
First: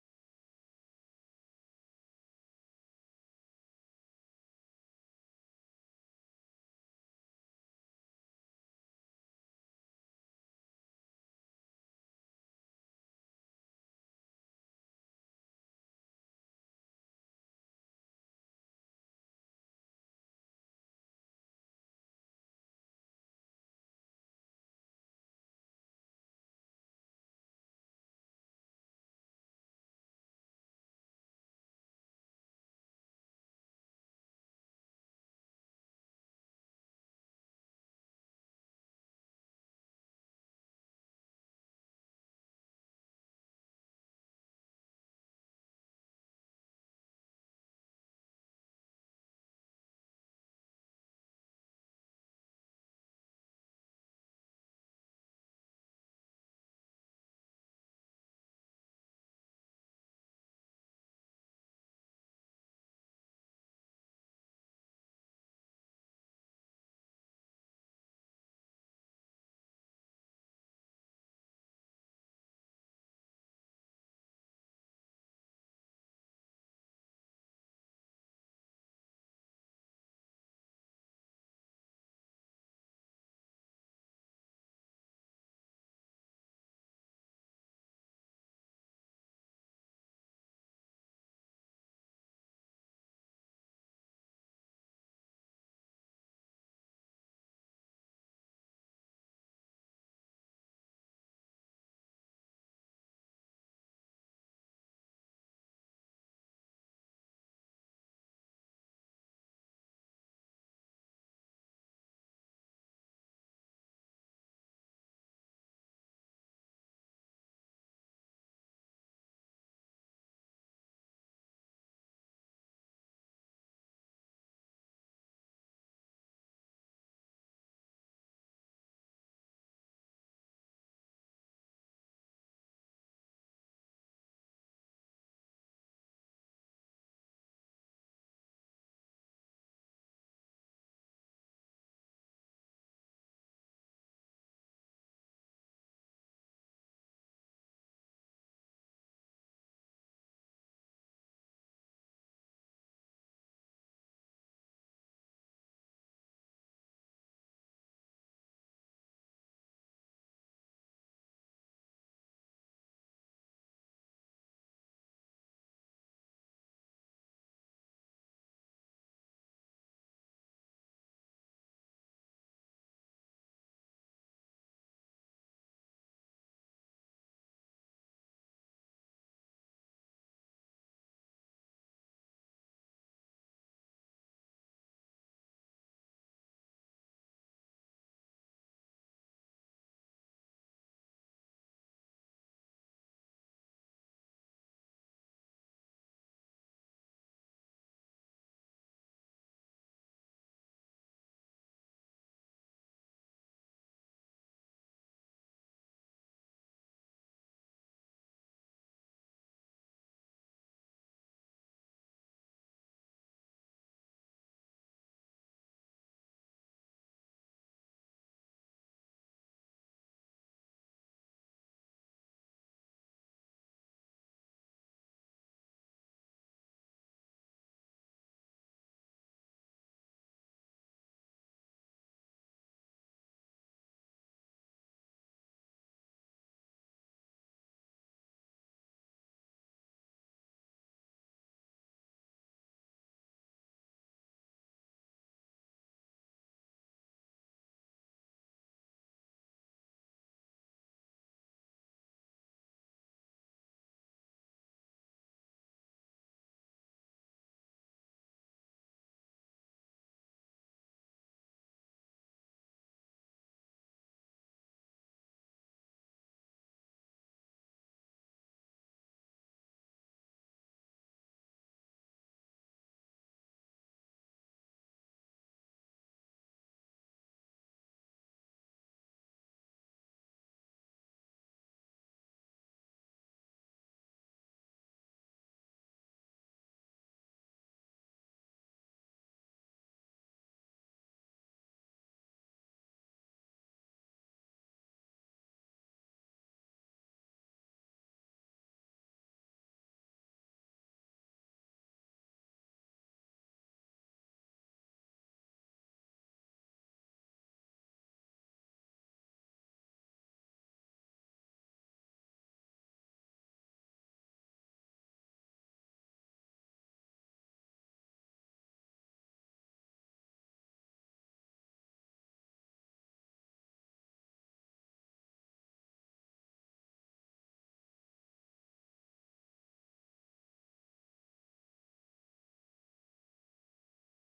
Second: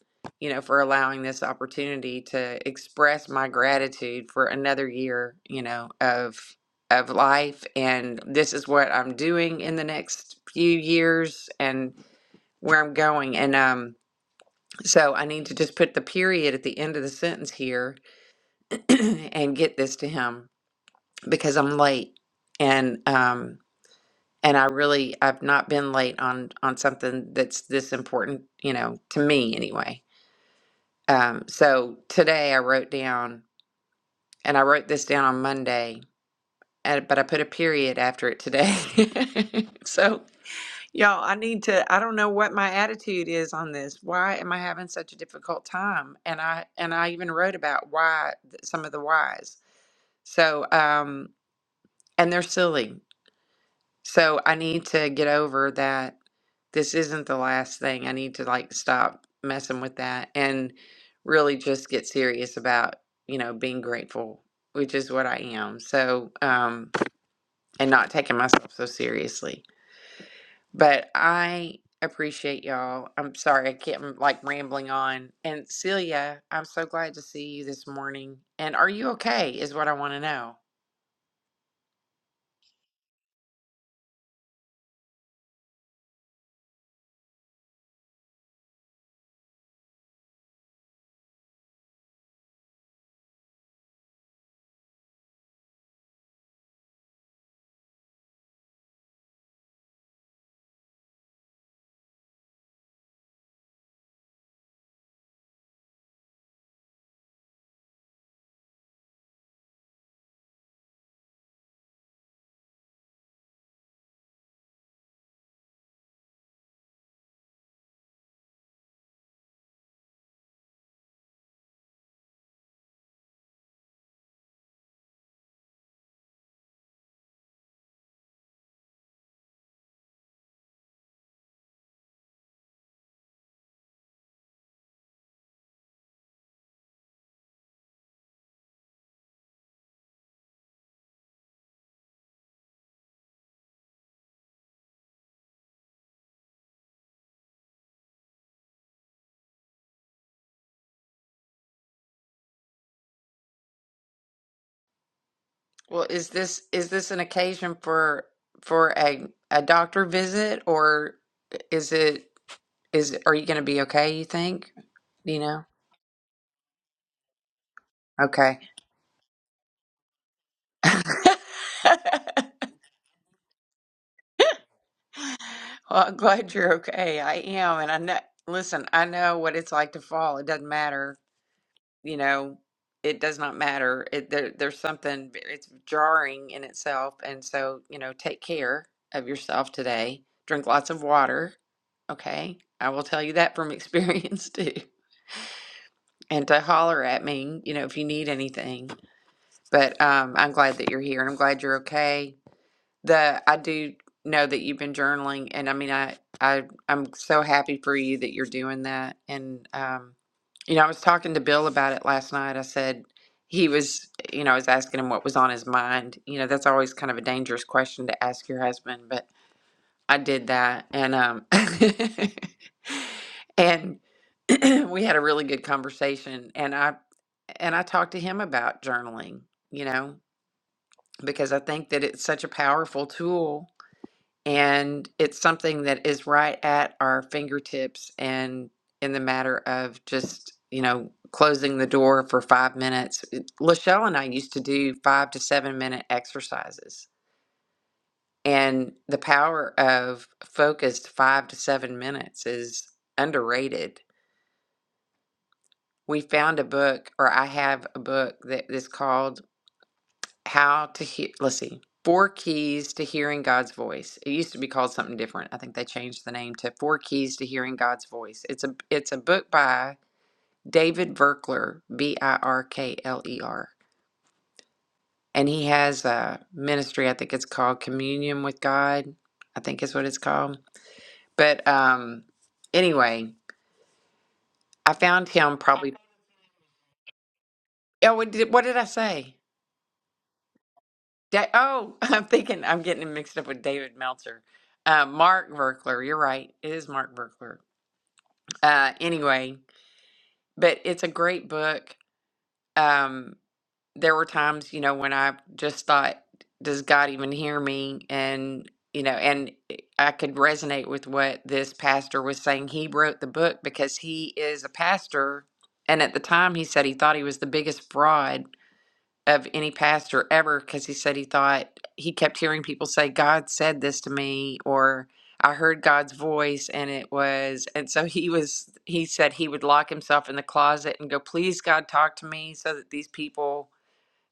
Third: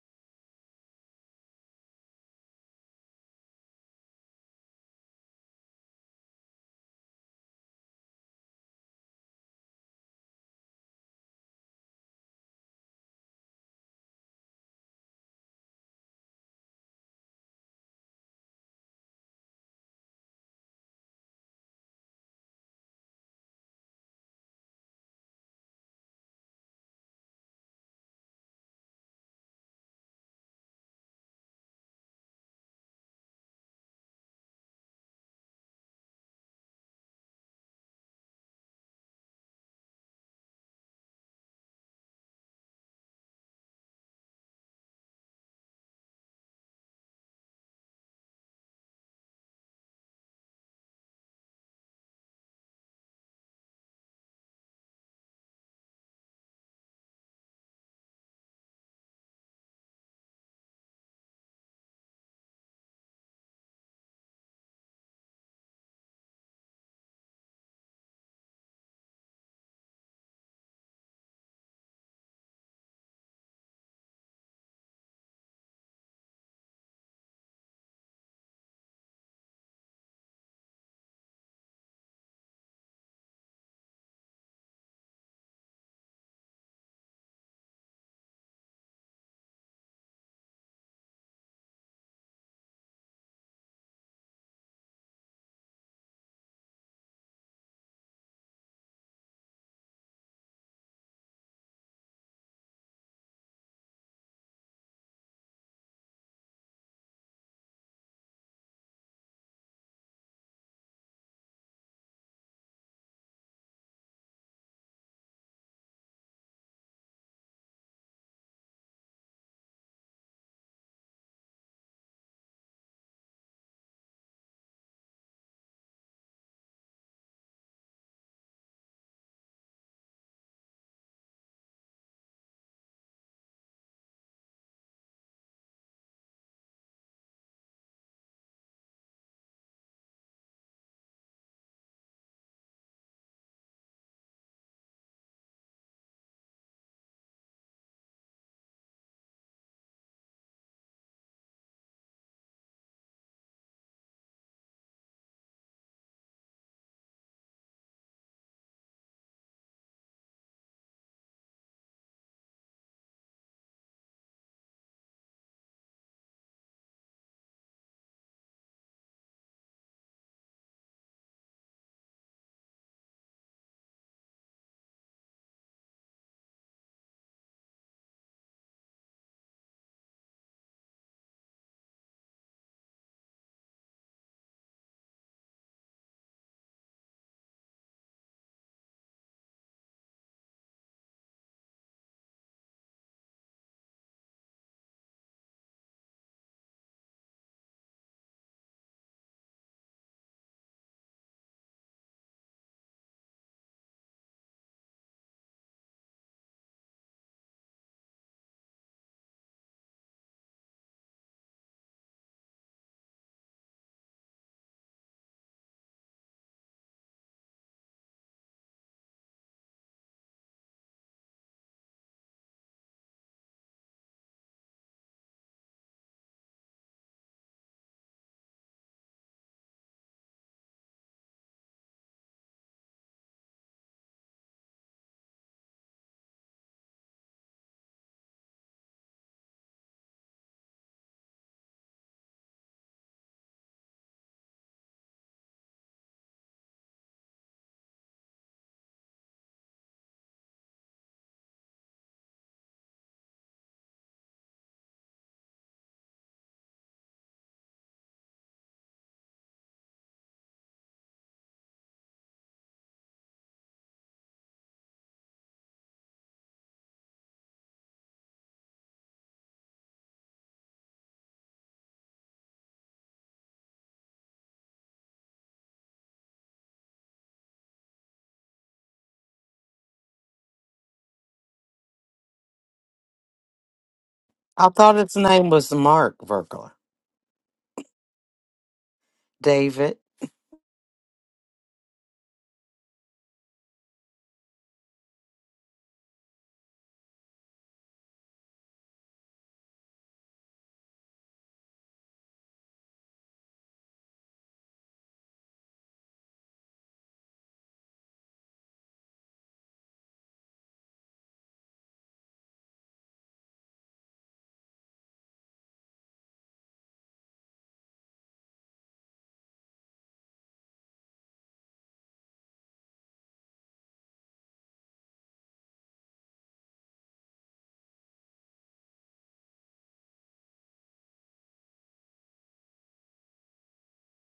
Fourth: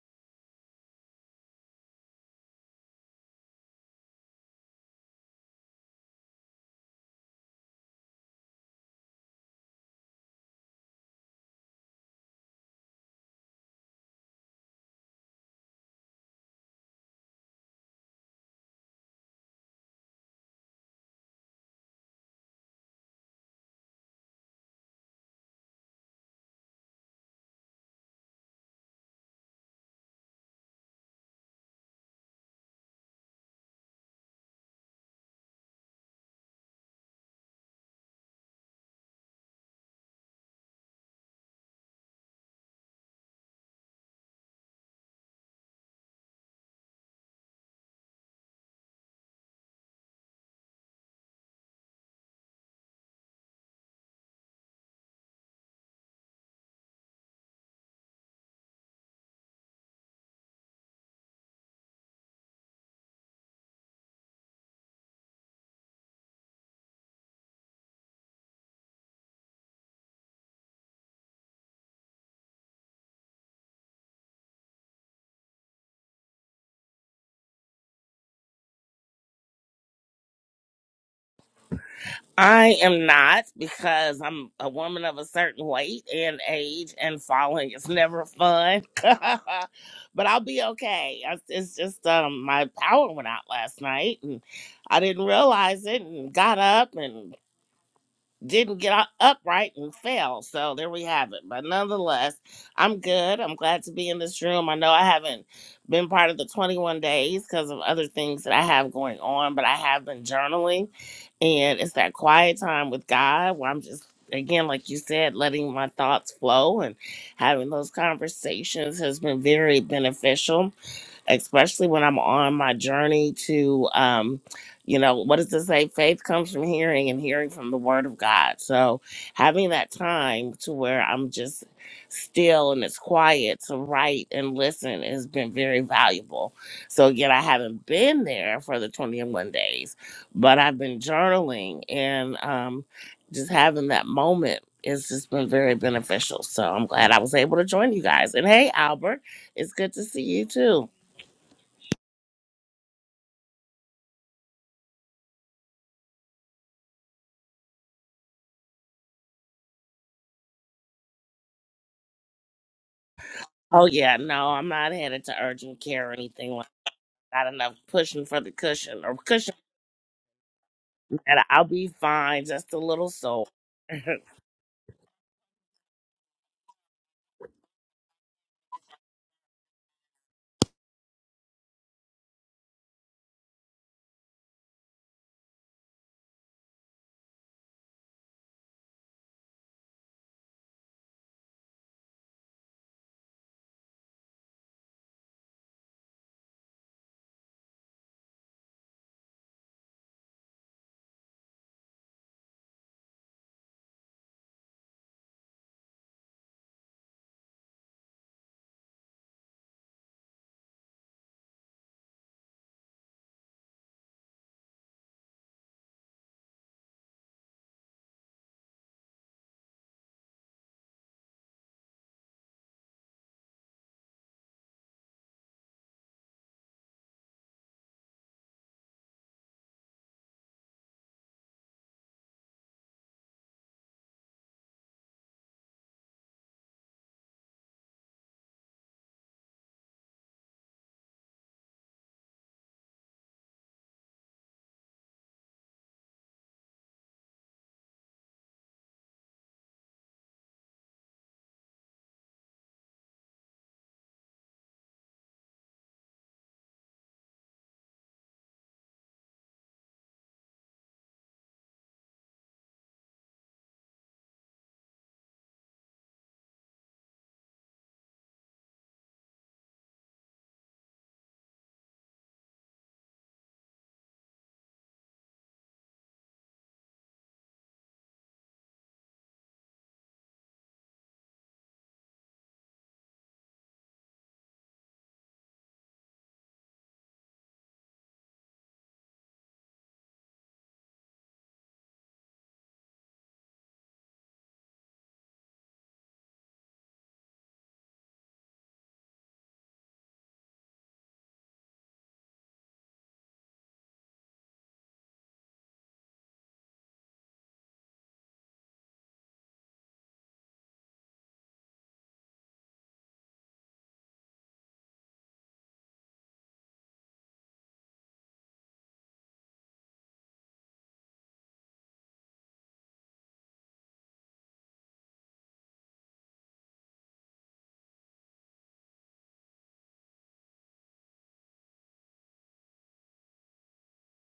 A: you know, for allowing this opportunity to express my gratitude for another year, you know, of of life and this is what I'm doing in the next few years and where I'm going and um so I need to just put the period at the end of the sentence here and get this to him because I'm late and um and I really I've not been late on on something that's this important, you know, to me anyway. Um so today I wrote down and I wrote this down on Monday and, but I put a period after it today. so Y'all, I need to, I don't know what my attitude is on this. Why am I having such a difficult time? And I and I even wrote about why th- some of the whys. So, um, and they're silly. So I need to get over that this isn't the last thing. I need to like stop messing with that and really just get serious about, you know, being grateful, which is what I am. So, um, and not taking myself so seriously. But I appreciate y'all. I'm sorry I can't I'm, like rambling on. And Celia, I'm so glad to see you this morning. And are you okay? Is what I want to know.
D: I am not because I'm a woman of a certain weight and age, and falling is never fun. but I'll be okay. I- It's just um, my power went out last night, and I didn't realize it, and got up and didn't get up upright and fell. So there we have it. But nonetheless, I'm good. I'm glad to be in this room. I know I haven't been part of the 21 days because of other things that I have going on, but I have been journaling and it's that quiet time with God where I'm just, again, like you said, letting my thoughts flow and having those conversations has been very beneficial especially when I'm on my journey to, um, you know, what does it say? Faith comes from hearing and hearing from the word of God. So having that time to where I'm just still and it's quiet to write and listen has been very valuable. So again, I haven't been there for the 21 days, but I've been journaling and um, just having that moment. It's just been very beneficial. So I'm glad I was able to join you guys. And hey, Albert, it's good to see you too.
A: Well, is this is this an occasion for for a a doctor visit or is it is it- are you going to be
D: Oh yeah,
A: okay, you
D: no, I'm
A: think?
D: not headed
A: Do
D: to
A: you know?
D: urgent care or anything. like Not enough pushing for the
A: Okay.
D: cushion or cushion. And I'll be fine, just a little sore.
A: Well, I'm glad you're okay. I am, and I know, listen, I know what it's like to fall. It doesn't matter you know, it does not matter. It, there, there's something, it's jarring in itself. And so, you know, take care of yourself today. Drink lots of water. Okay. I will tell you that from experience too. And to holler at me, you know, if you need anything. But um, I'm glad that you're here and I'm glad you're okay the I do know that you've been journaling, and I mean, I I I'm so happy for you that you're doing that. And um, you know, I was talking to Bill about it last night. I said he was, you know, I was asking him what was on his mind. You know, that's always kind of a dangerous question to ask your husband, but I did that, and um, and we had a really good conversation, and I and I talked to him about journaling. You know, because I think that it's such a powerful tool and it's something that is right at our fingertips and in the matter of just, you know, closing the door for five minutes. It- Lachelle and I used to do five to seven minute exercises. And the power of focused five to seven minutes is underrated. We found a book, or I have a book that is called how to hear let's see four keys to hearing god's voice it used to be called something different i think they changed the name to four keys to hearing god's voice it's a it's a book by david Virkler, b-i-r-k-l-e-r B I R K L E R, and he has a ministry i think it's called communion with god i think is what it's called but um anyway
B: I
A: i
B: thought its
A: found
B: name
A: him
B: was
A: probably
B: Mark Verkler.
A: oh what did, what did i say
B: David,
A: Da- oh, I'm thinking I'm getting him mixed up with David Meltzer. Uh, Mark Verkler, you're right. It is Mark Verkler. Uh, anyway, but it's a great book. Um, there were times, you know, when I just thought, does God even hear me? And, you know, and eh, I could resonate with what this pastor was saying. He wrote the book because he is a pastor. And at the time, he said he thought he was the biggest fraud of any pastor ever because he said he thought he kept hearing people say, God said this to me, or I heard God's voice, and it was. And so he was, he said he would lock himself in the closet and go, Please, God, talk to me so that these people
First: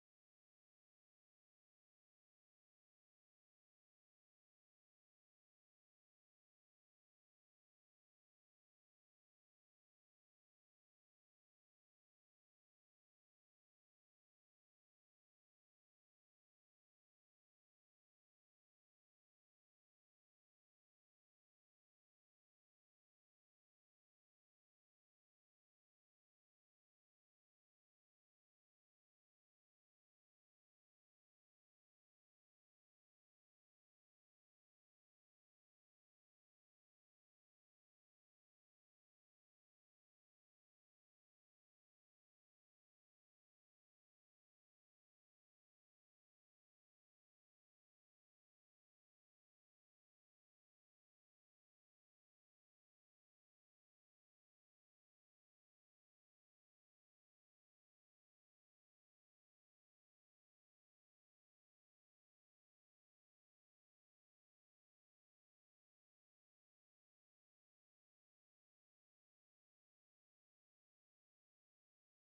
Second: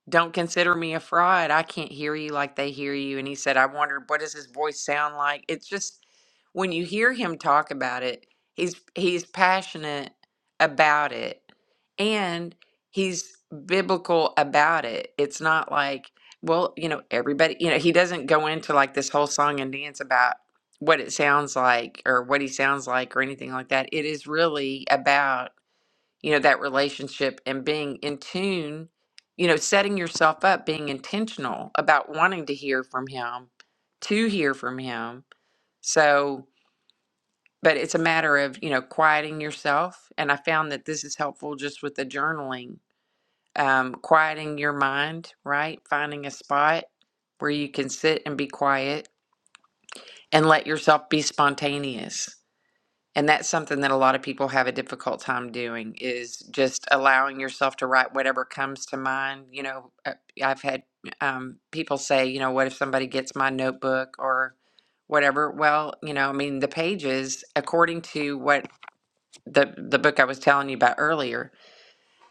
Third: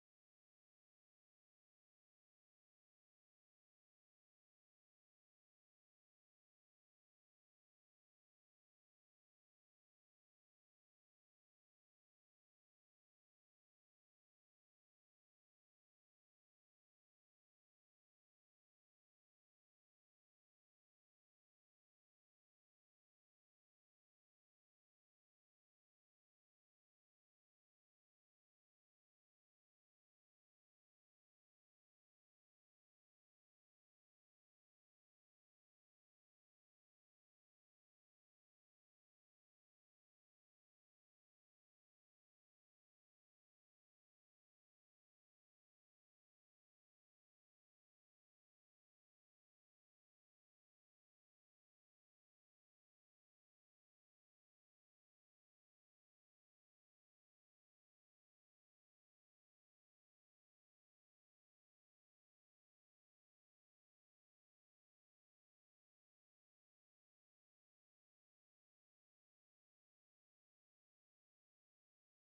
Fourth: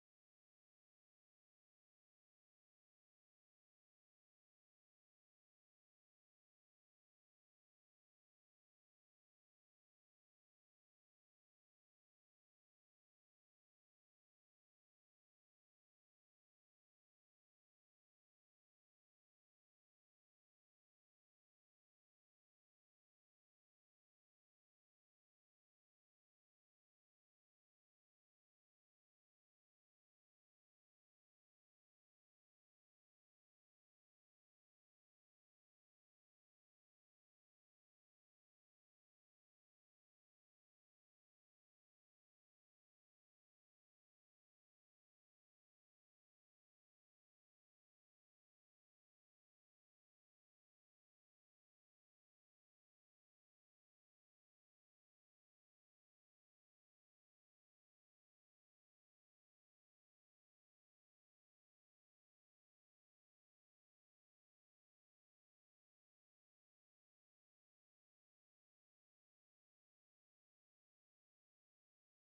A: don't consider me a fraud. I can't hear you like they hear you. And he said, I wondered, what does his voice sound like? It's just when you hear him talk about it, he's he's passionate about it and he's biblical about it. It's not like, well, you know, everybody, you know, he doesn't go into like this whole song and dance about what it sounds like or what he sounds like or anything like that. It is really about you know that relationship and being in tune you know setting yourself up being intentional about wanting to hear from him to hear from him so but it's a matter of you know quieting yourself and i found that this is helpful just with the journaling um, quieting your mind right finding a spot where you can sit and be quiet and let yourself be spontaneous and that's something that a lot of people have a difficult time doing is just allowing yourself to write whatever comes to mind you know uh, i've had um, people say you know what if somebody gets my notebook or whatever well you know i mean the pages according to what the the book i was telling you about earlier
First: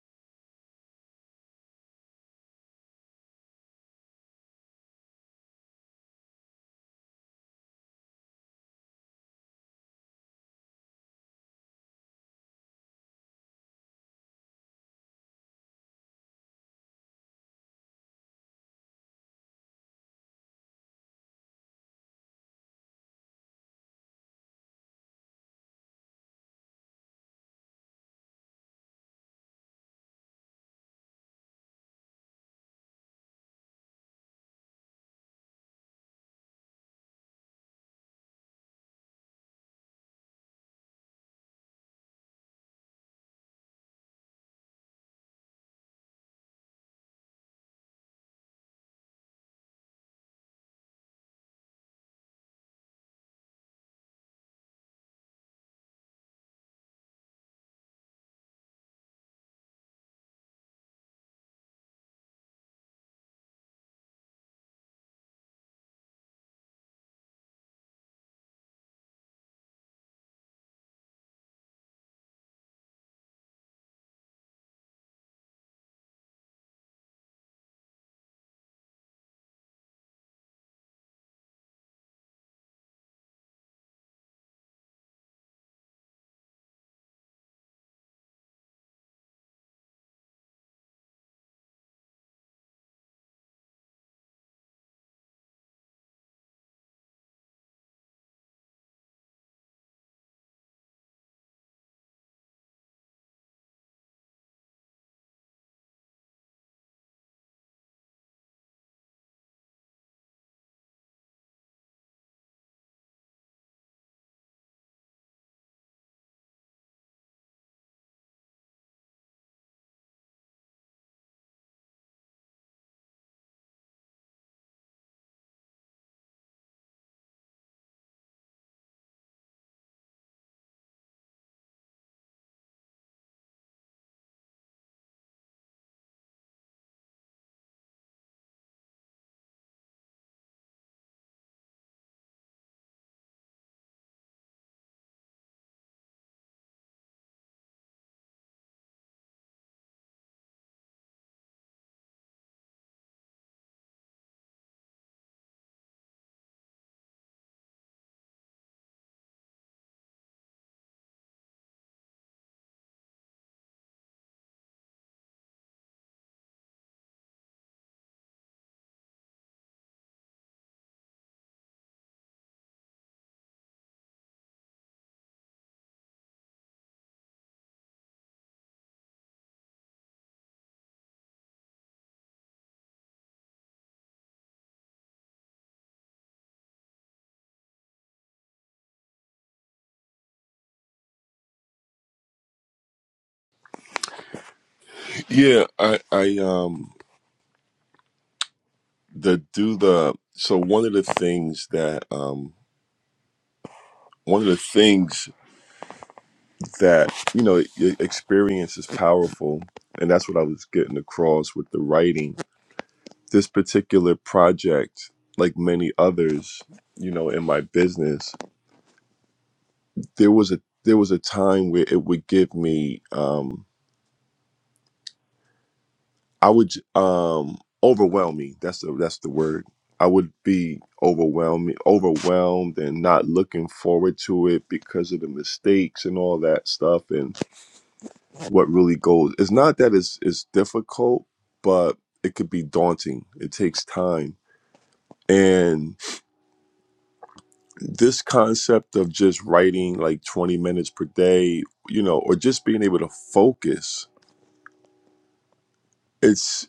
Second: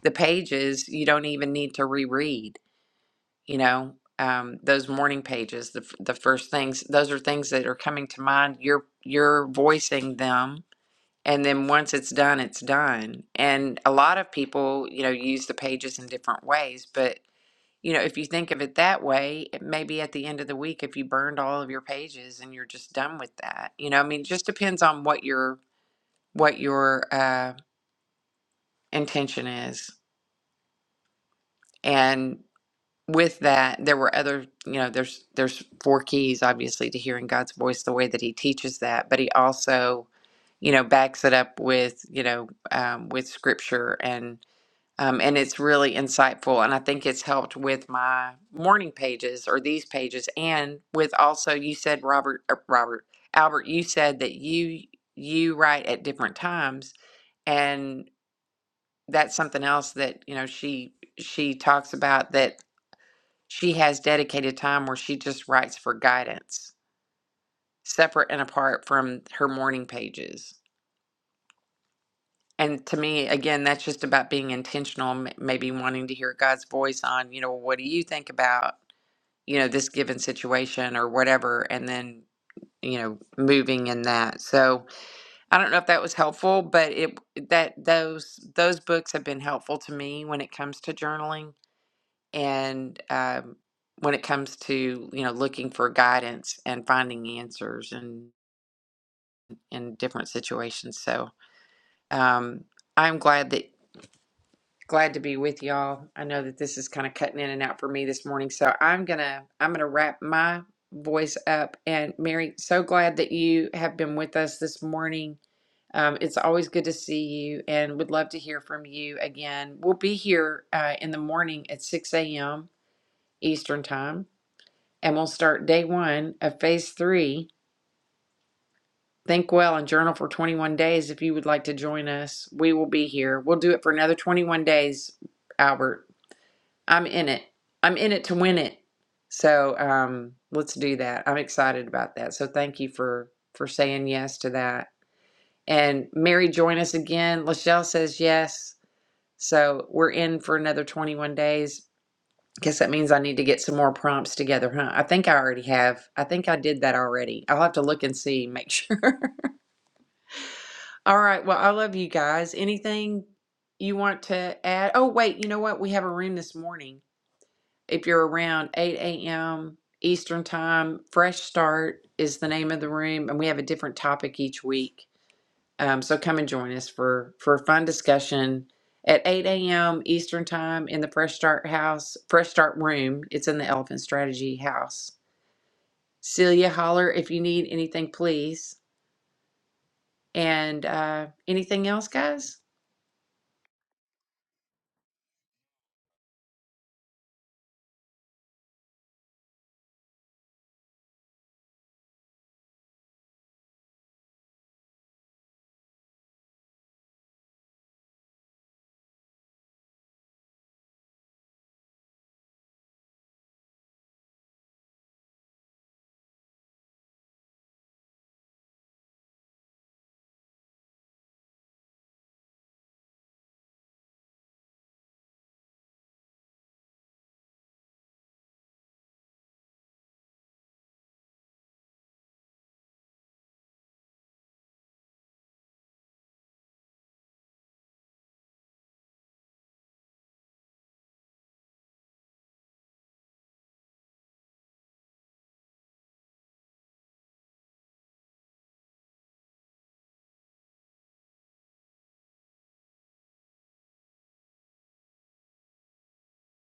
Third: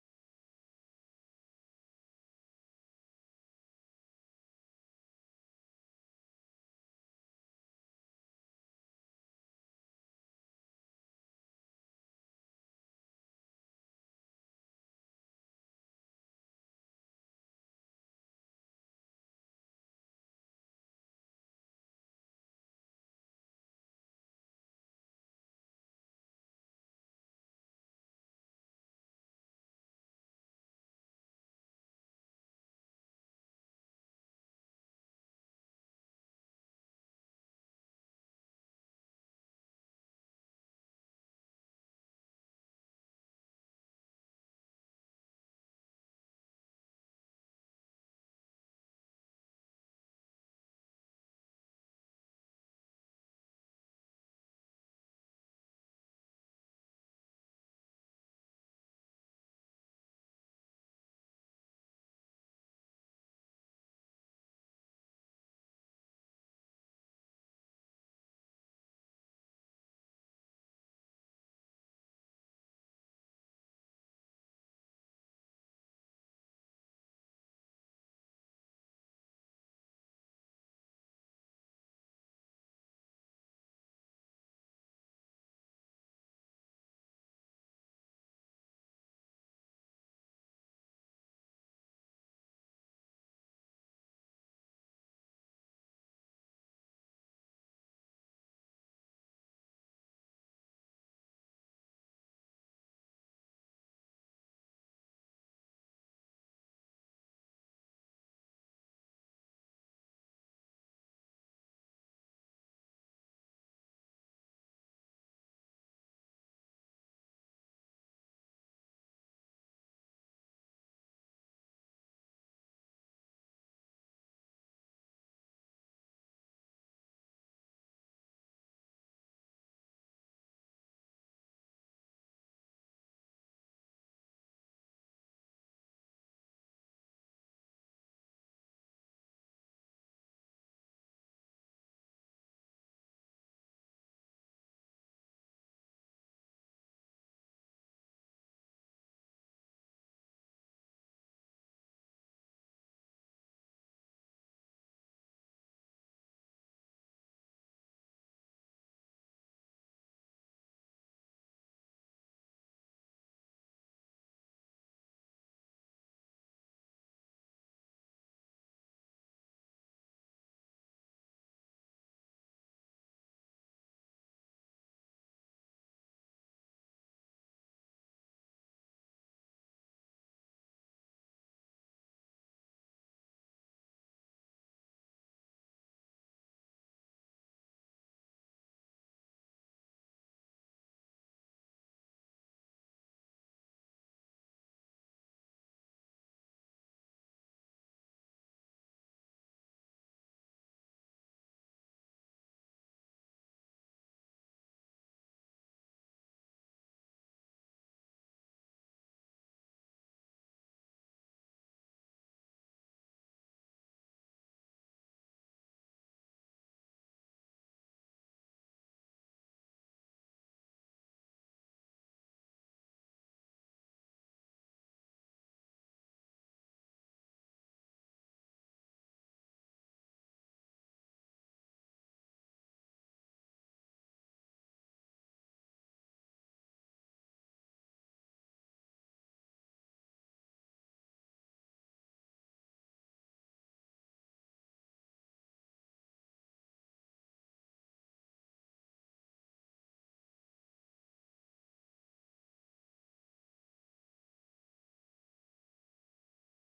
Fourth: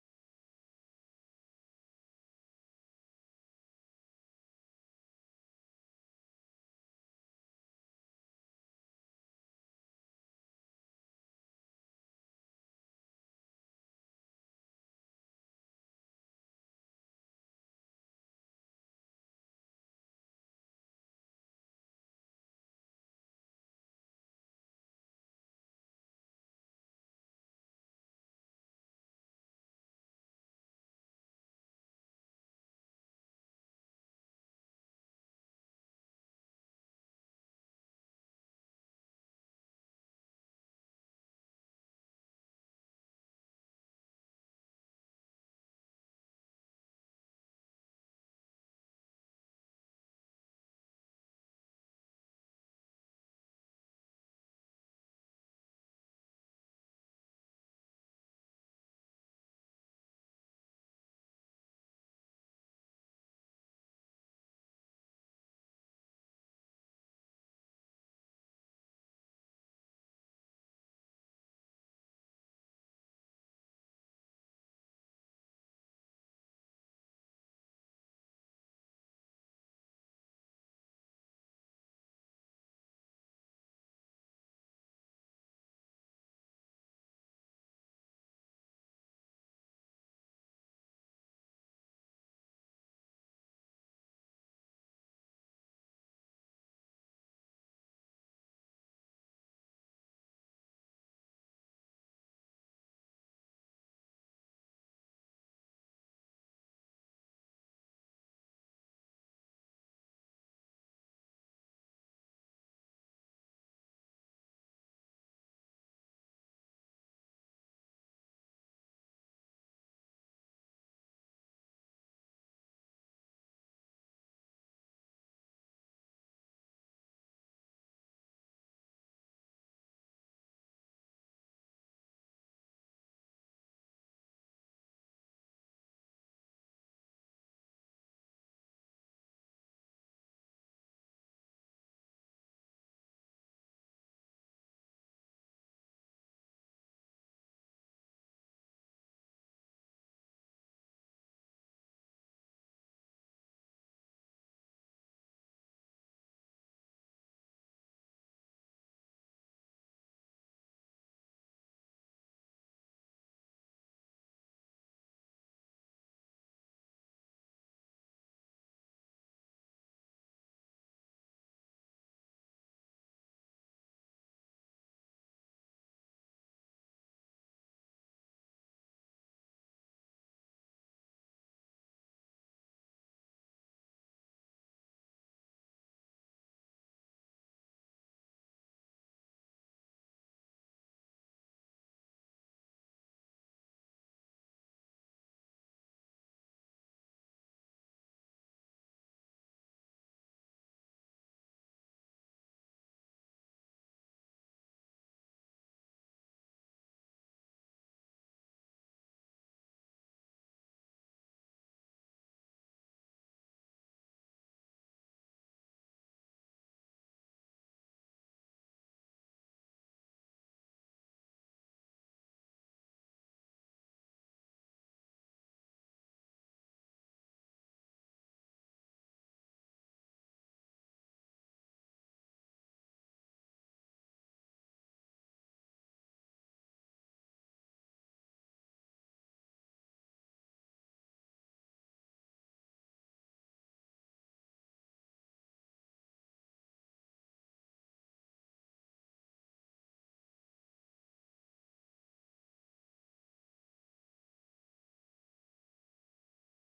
A: the pages you don't even need to reread you know um, those morning pages the, f- the first things those are things that are coming to mind you're you're voicing them and then once it's done it's done and a lot of people you know use the pages in different ways but you know if you think of it that way it maybe at the end of the week if you burned all of your pages and you're just done with that you know i mean it just depends on what your what your uh, intention is and with that there were other you know there's there's four keys obviously to hearing god's voice the way that he teaches that but he also you know backs it up with you know um, with scripture and. Um, and it's really insightful. And I think it's helped with my morning pages or these pages, and with also you said Robert, uh, Robert Albert, you said that you you write at different times, and that's something else that you know she she talks about that she has dedicated time where she just writes for guidance, separate and apart from her morning pages. And to me, again, that's just about being intentional, m- maybe wanting to hear God's voice on, you know, what do you think about, you know, this given situation or whatever, and then, you know, moving in that. So I don't know if that was helpful, but it that those those books have been helpful to me when it comes to journaling and um, when it comes to you know looking for guidance and finding answers and in in different situations. So um, I'm glad that glad to be with y'all. I know that this is kind of cutting in and out for me this morning, so I'm gonna I'm gonna wrap my voice up. And Mary, so glad that you have been with us this morning. Um, it's always good to see you, and would love to hear from you again. We'll be here uh, in the morning at 6 a.m. Eastern time, and we'll start day one of phase three. Think well and journal for 21 days. If you would like to join us, we will be here. We'll do it for another 21 days, Albert. I'm in it. I'm in it to win it. So um, let's do that. I'm excited about that. So thank you for for saying yes to that. And Mary, join us again. Lachelle says yes. So we're in for another 21 days. Guess that means I need to get some more prompts together, huh? I think I already have. I think I did that already. I'll have to look and see, make sure. All right. Well, I love you guys. Anything you want to add? Oh, wait. You know what? We have a room this morning if you're around 8 a.m. Eastern Time, Fresh Start is the name of the room, and we have a different topic each week. Um, so come and join us for for a fun discussion at 8 a.m. Eastern Time in the Fresh Start House, Fresh Start Room. It's in the Elephant Strategy House. Celia, holler if you need anything, please. And uh, anything else, guys?
C: Yeah, I, I um the do the so one of the things that um one of the things that you know e- experience is powerful, and that's what I was getting across with the writing. This particular project, like many others, you know, in my business, there was a there was a time where it would give me um I would um overwhelm me. That's the that's the word. I would be overwhelmed, overwhelmed, and not looking forward to it because of the mistakes and all that stuff, and what really goes. It's not that it's it's difficult, but it could be daunting. It takes time, and this concept of just writing like twenty minutes per day, you know, or just being able to focus. it's.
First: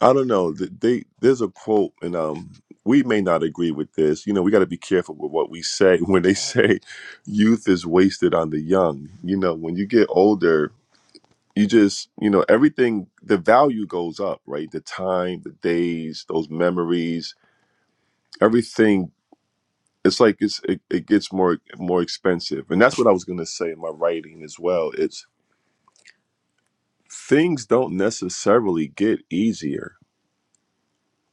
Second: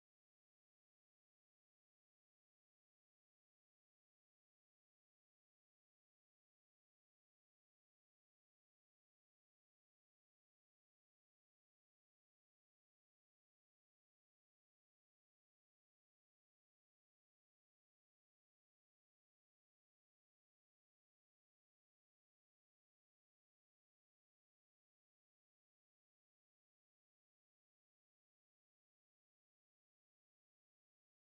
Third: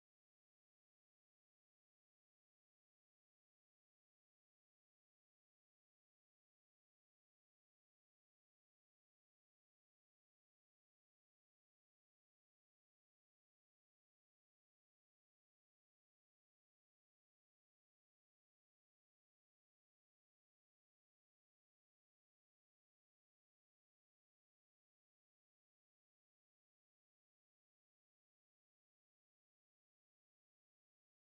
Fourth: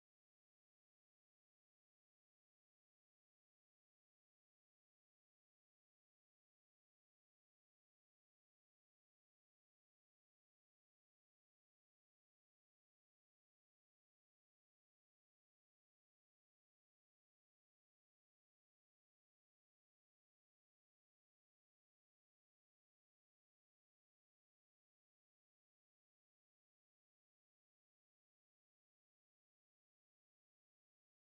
C: I don't know. th- They there's a quote, and um, we may not agree with this. You know, we got to be careful with what we say when they say youth is wasted on the young. You know, when you get older, you just you know everything. The value goes up, right? The time, the days, those memories, everything. It's like it's it, it gets more more expensive, and that's what I was gonna say in my writing as well. It's things don't necessarily get easier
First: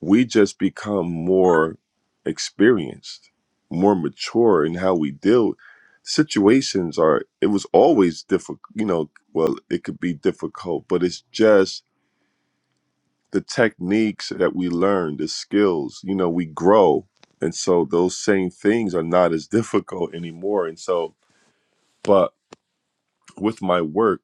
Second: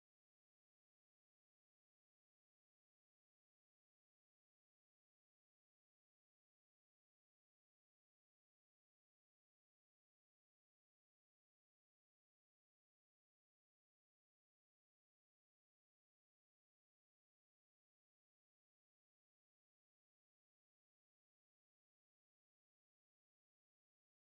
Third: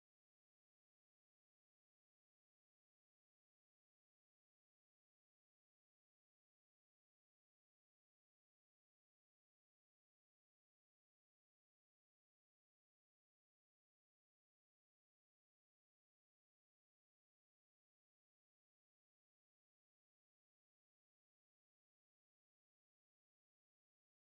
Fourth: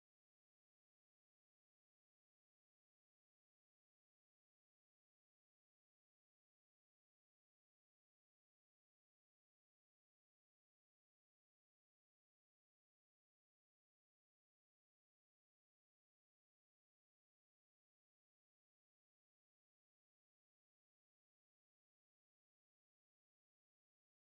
C: we just become more experienced, more mature in how we deal. Situations are, it was always difficult, you know, well, it could be difficult, but it's just the techniques that we learn, the skills, you know, we grow. And so those same things are not as difficult anymore. And so, but with my work,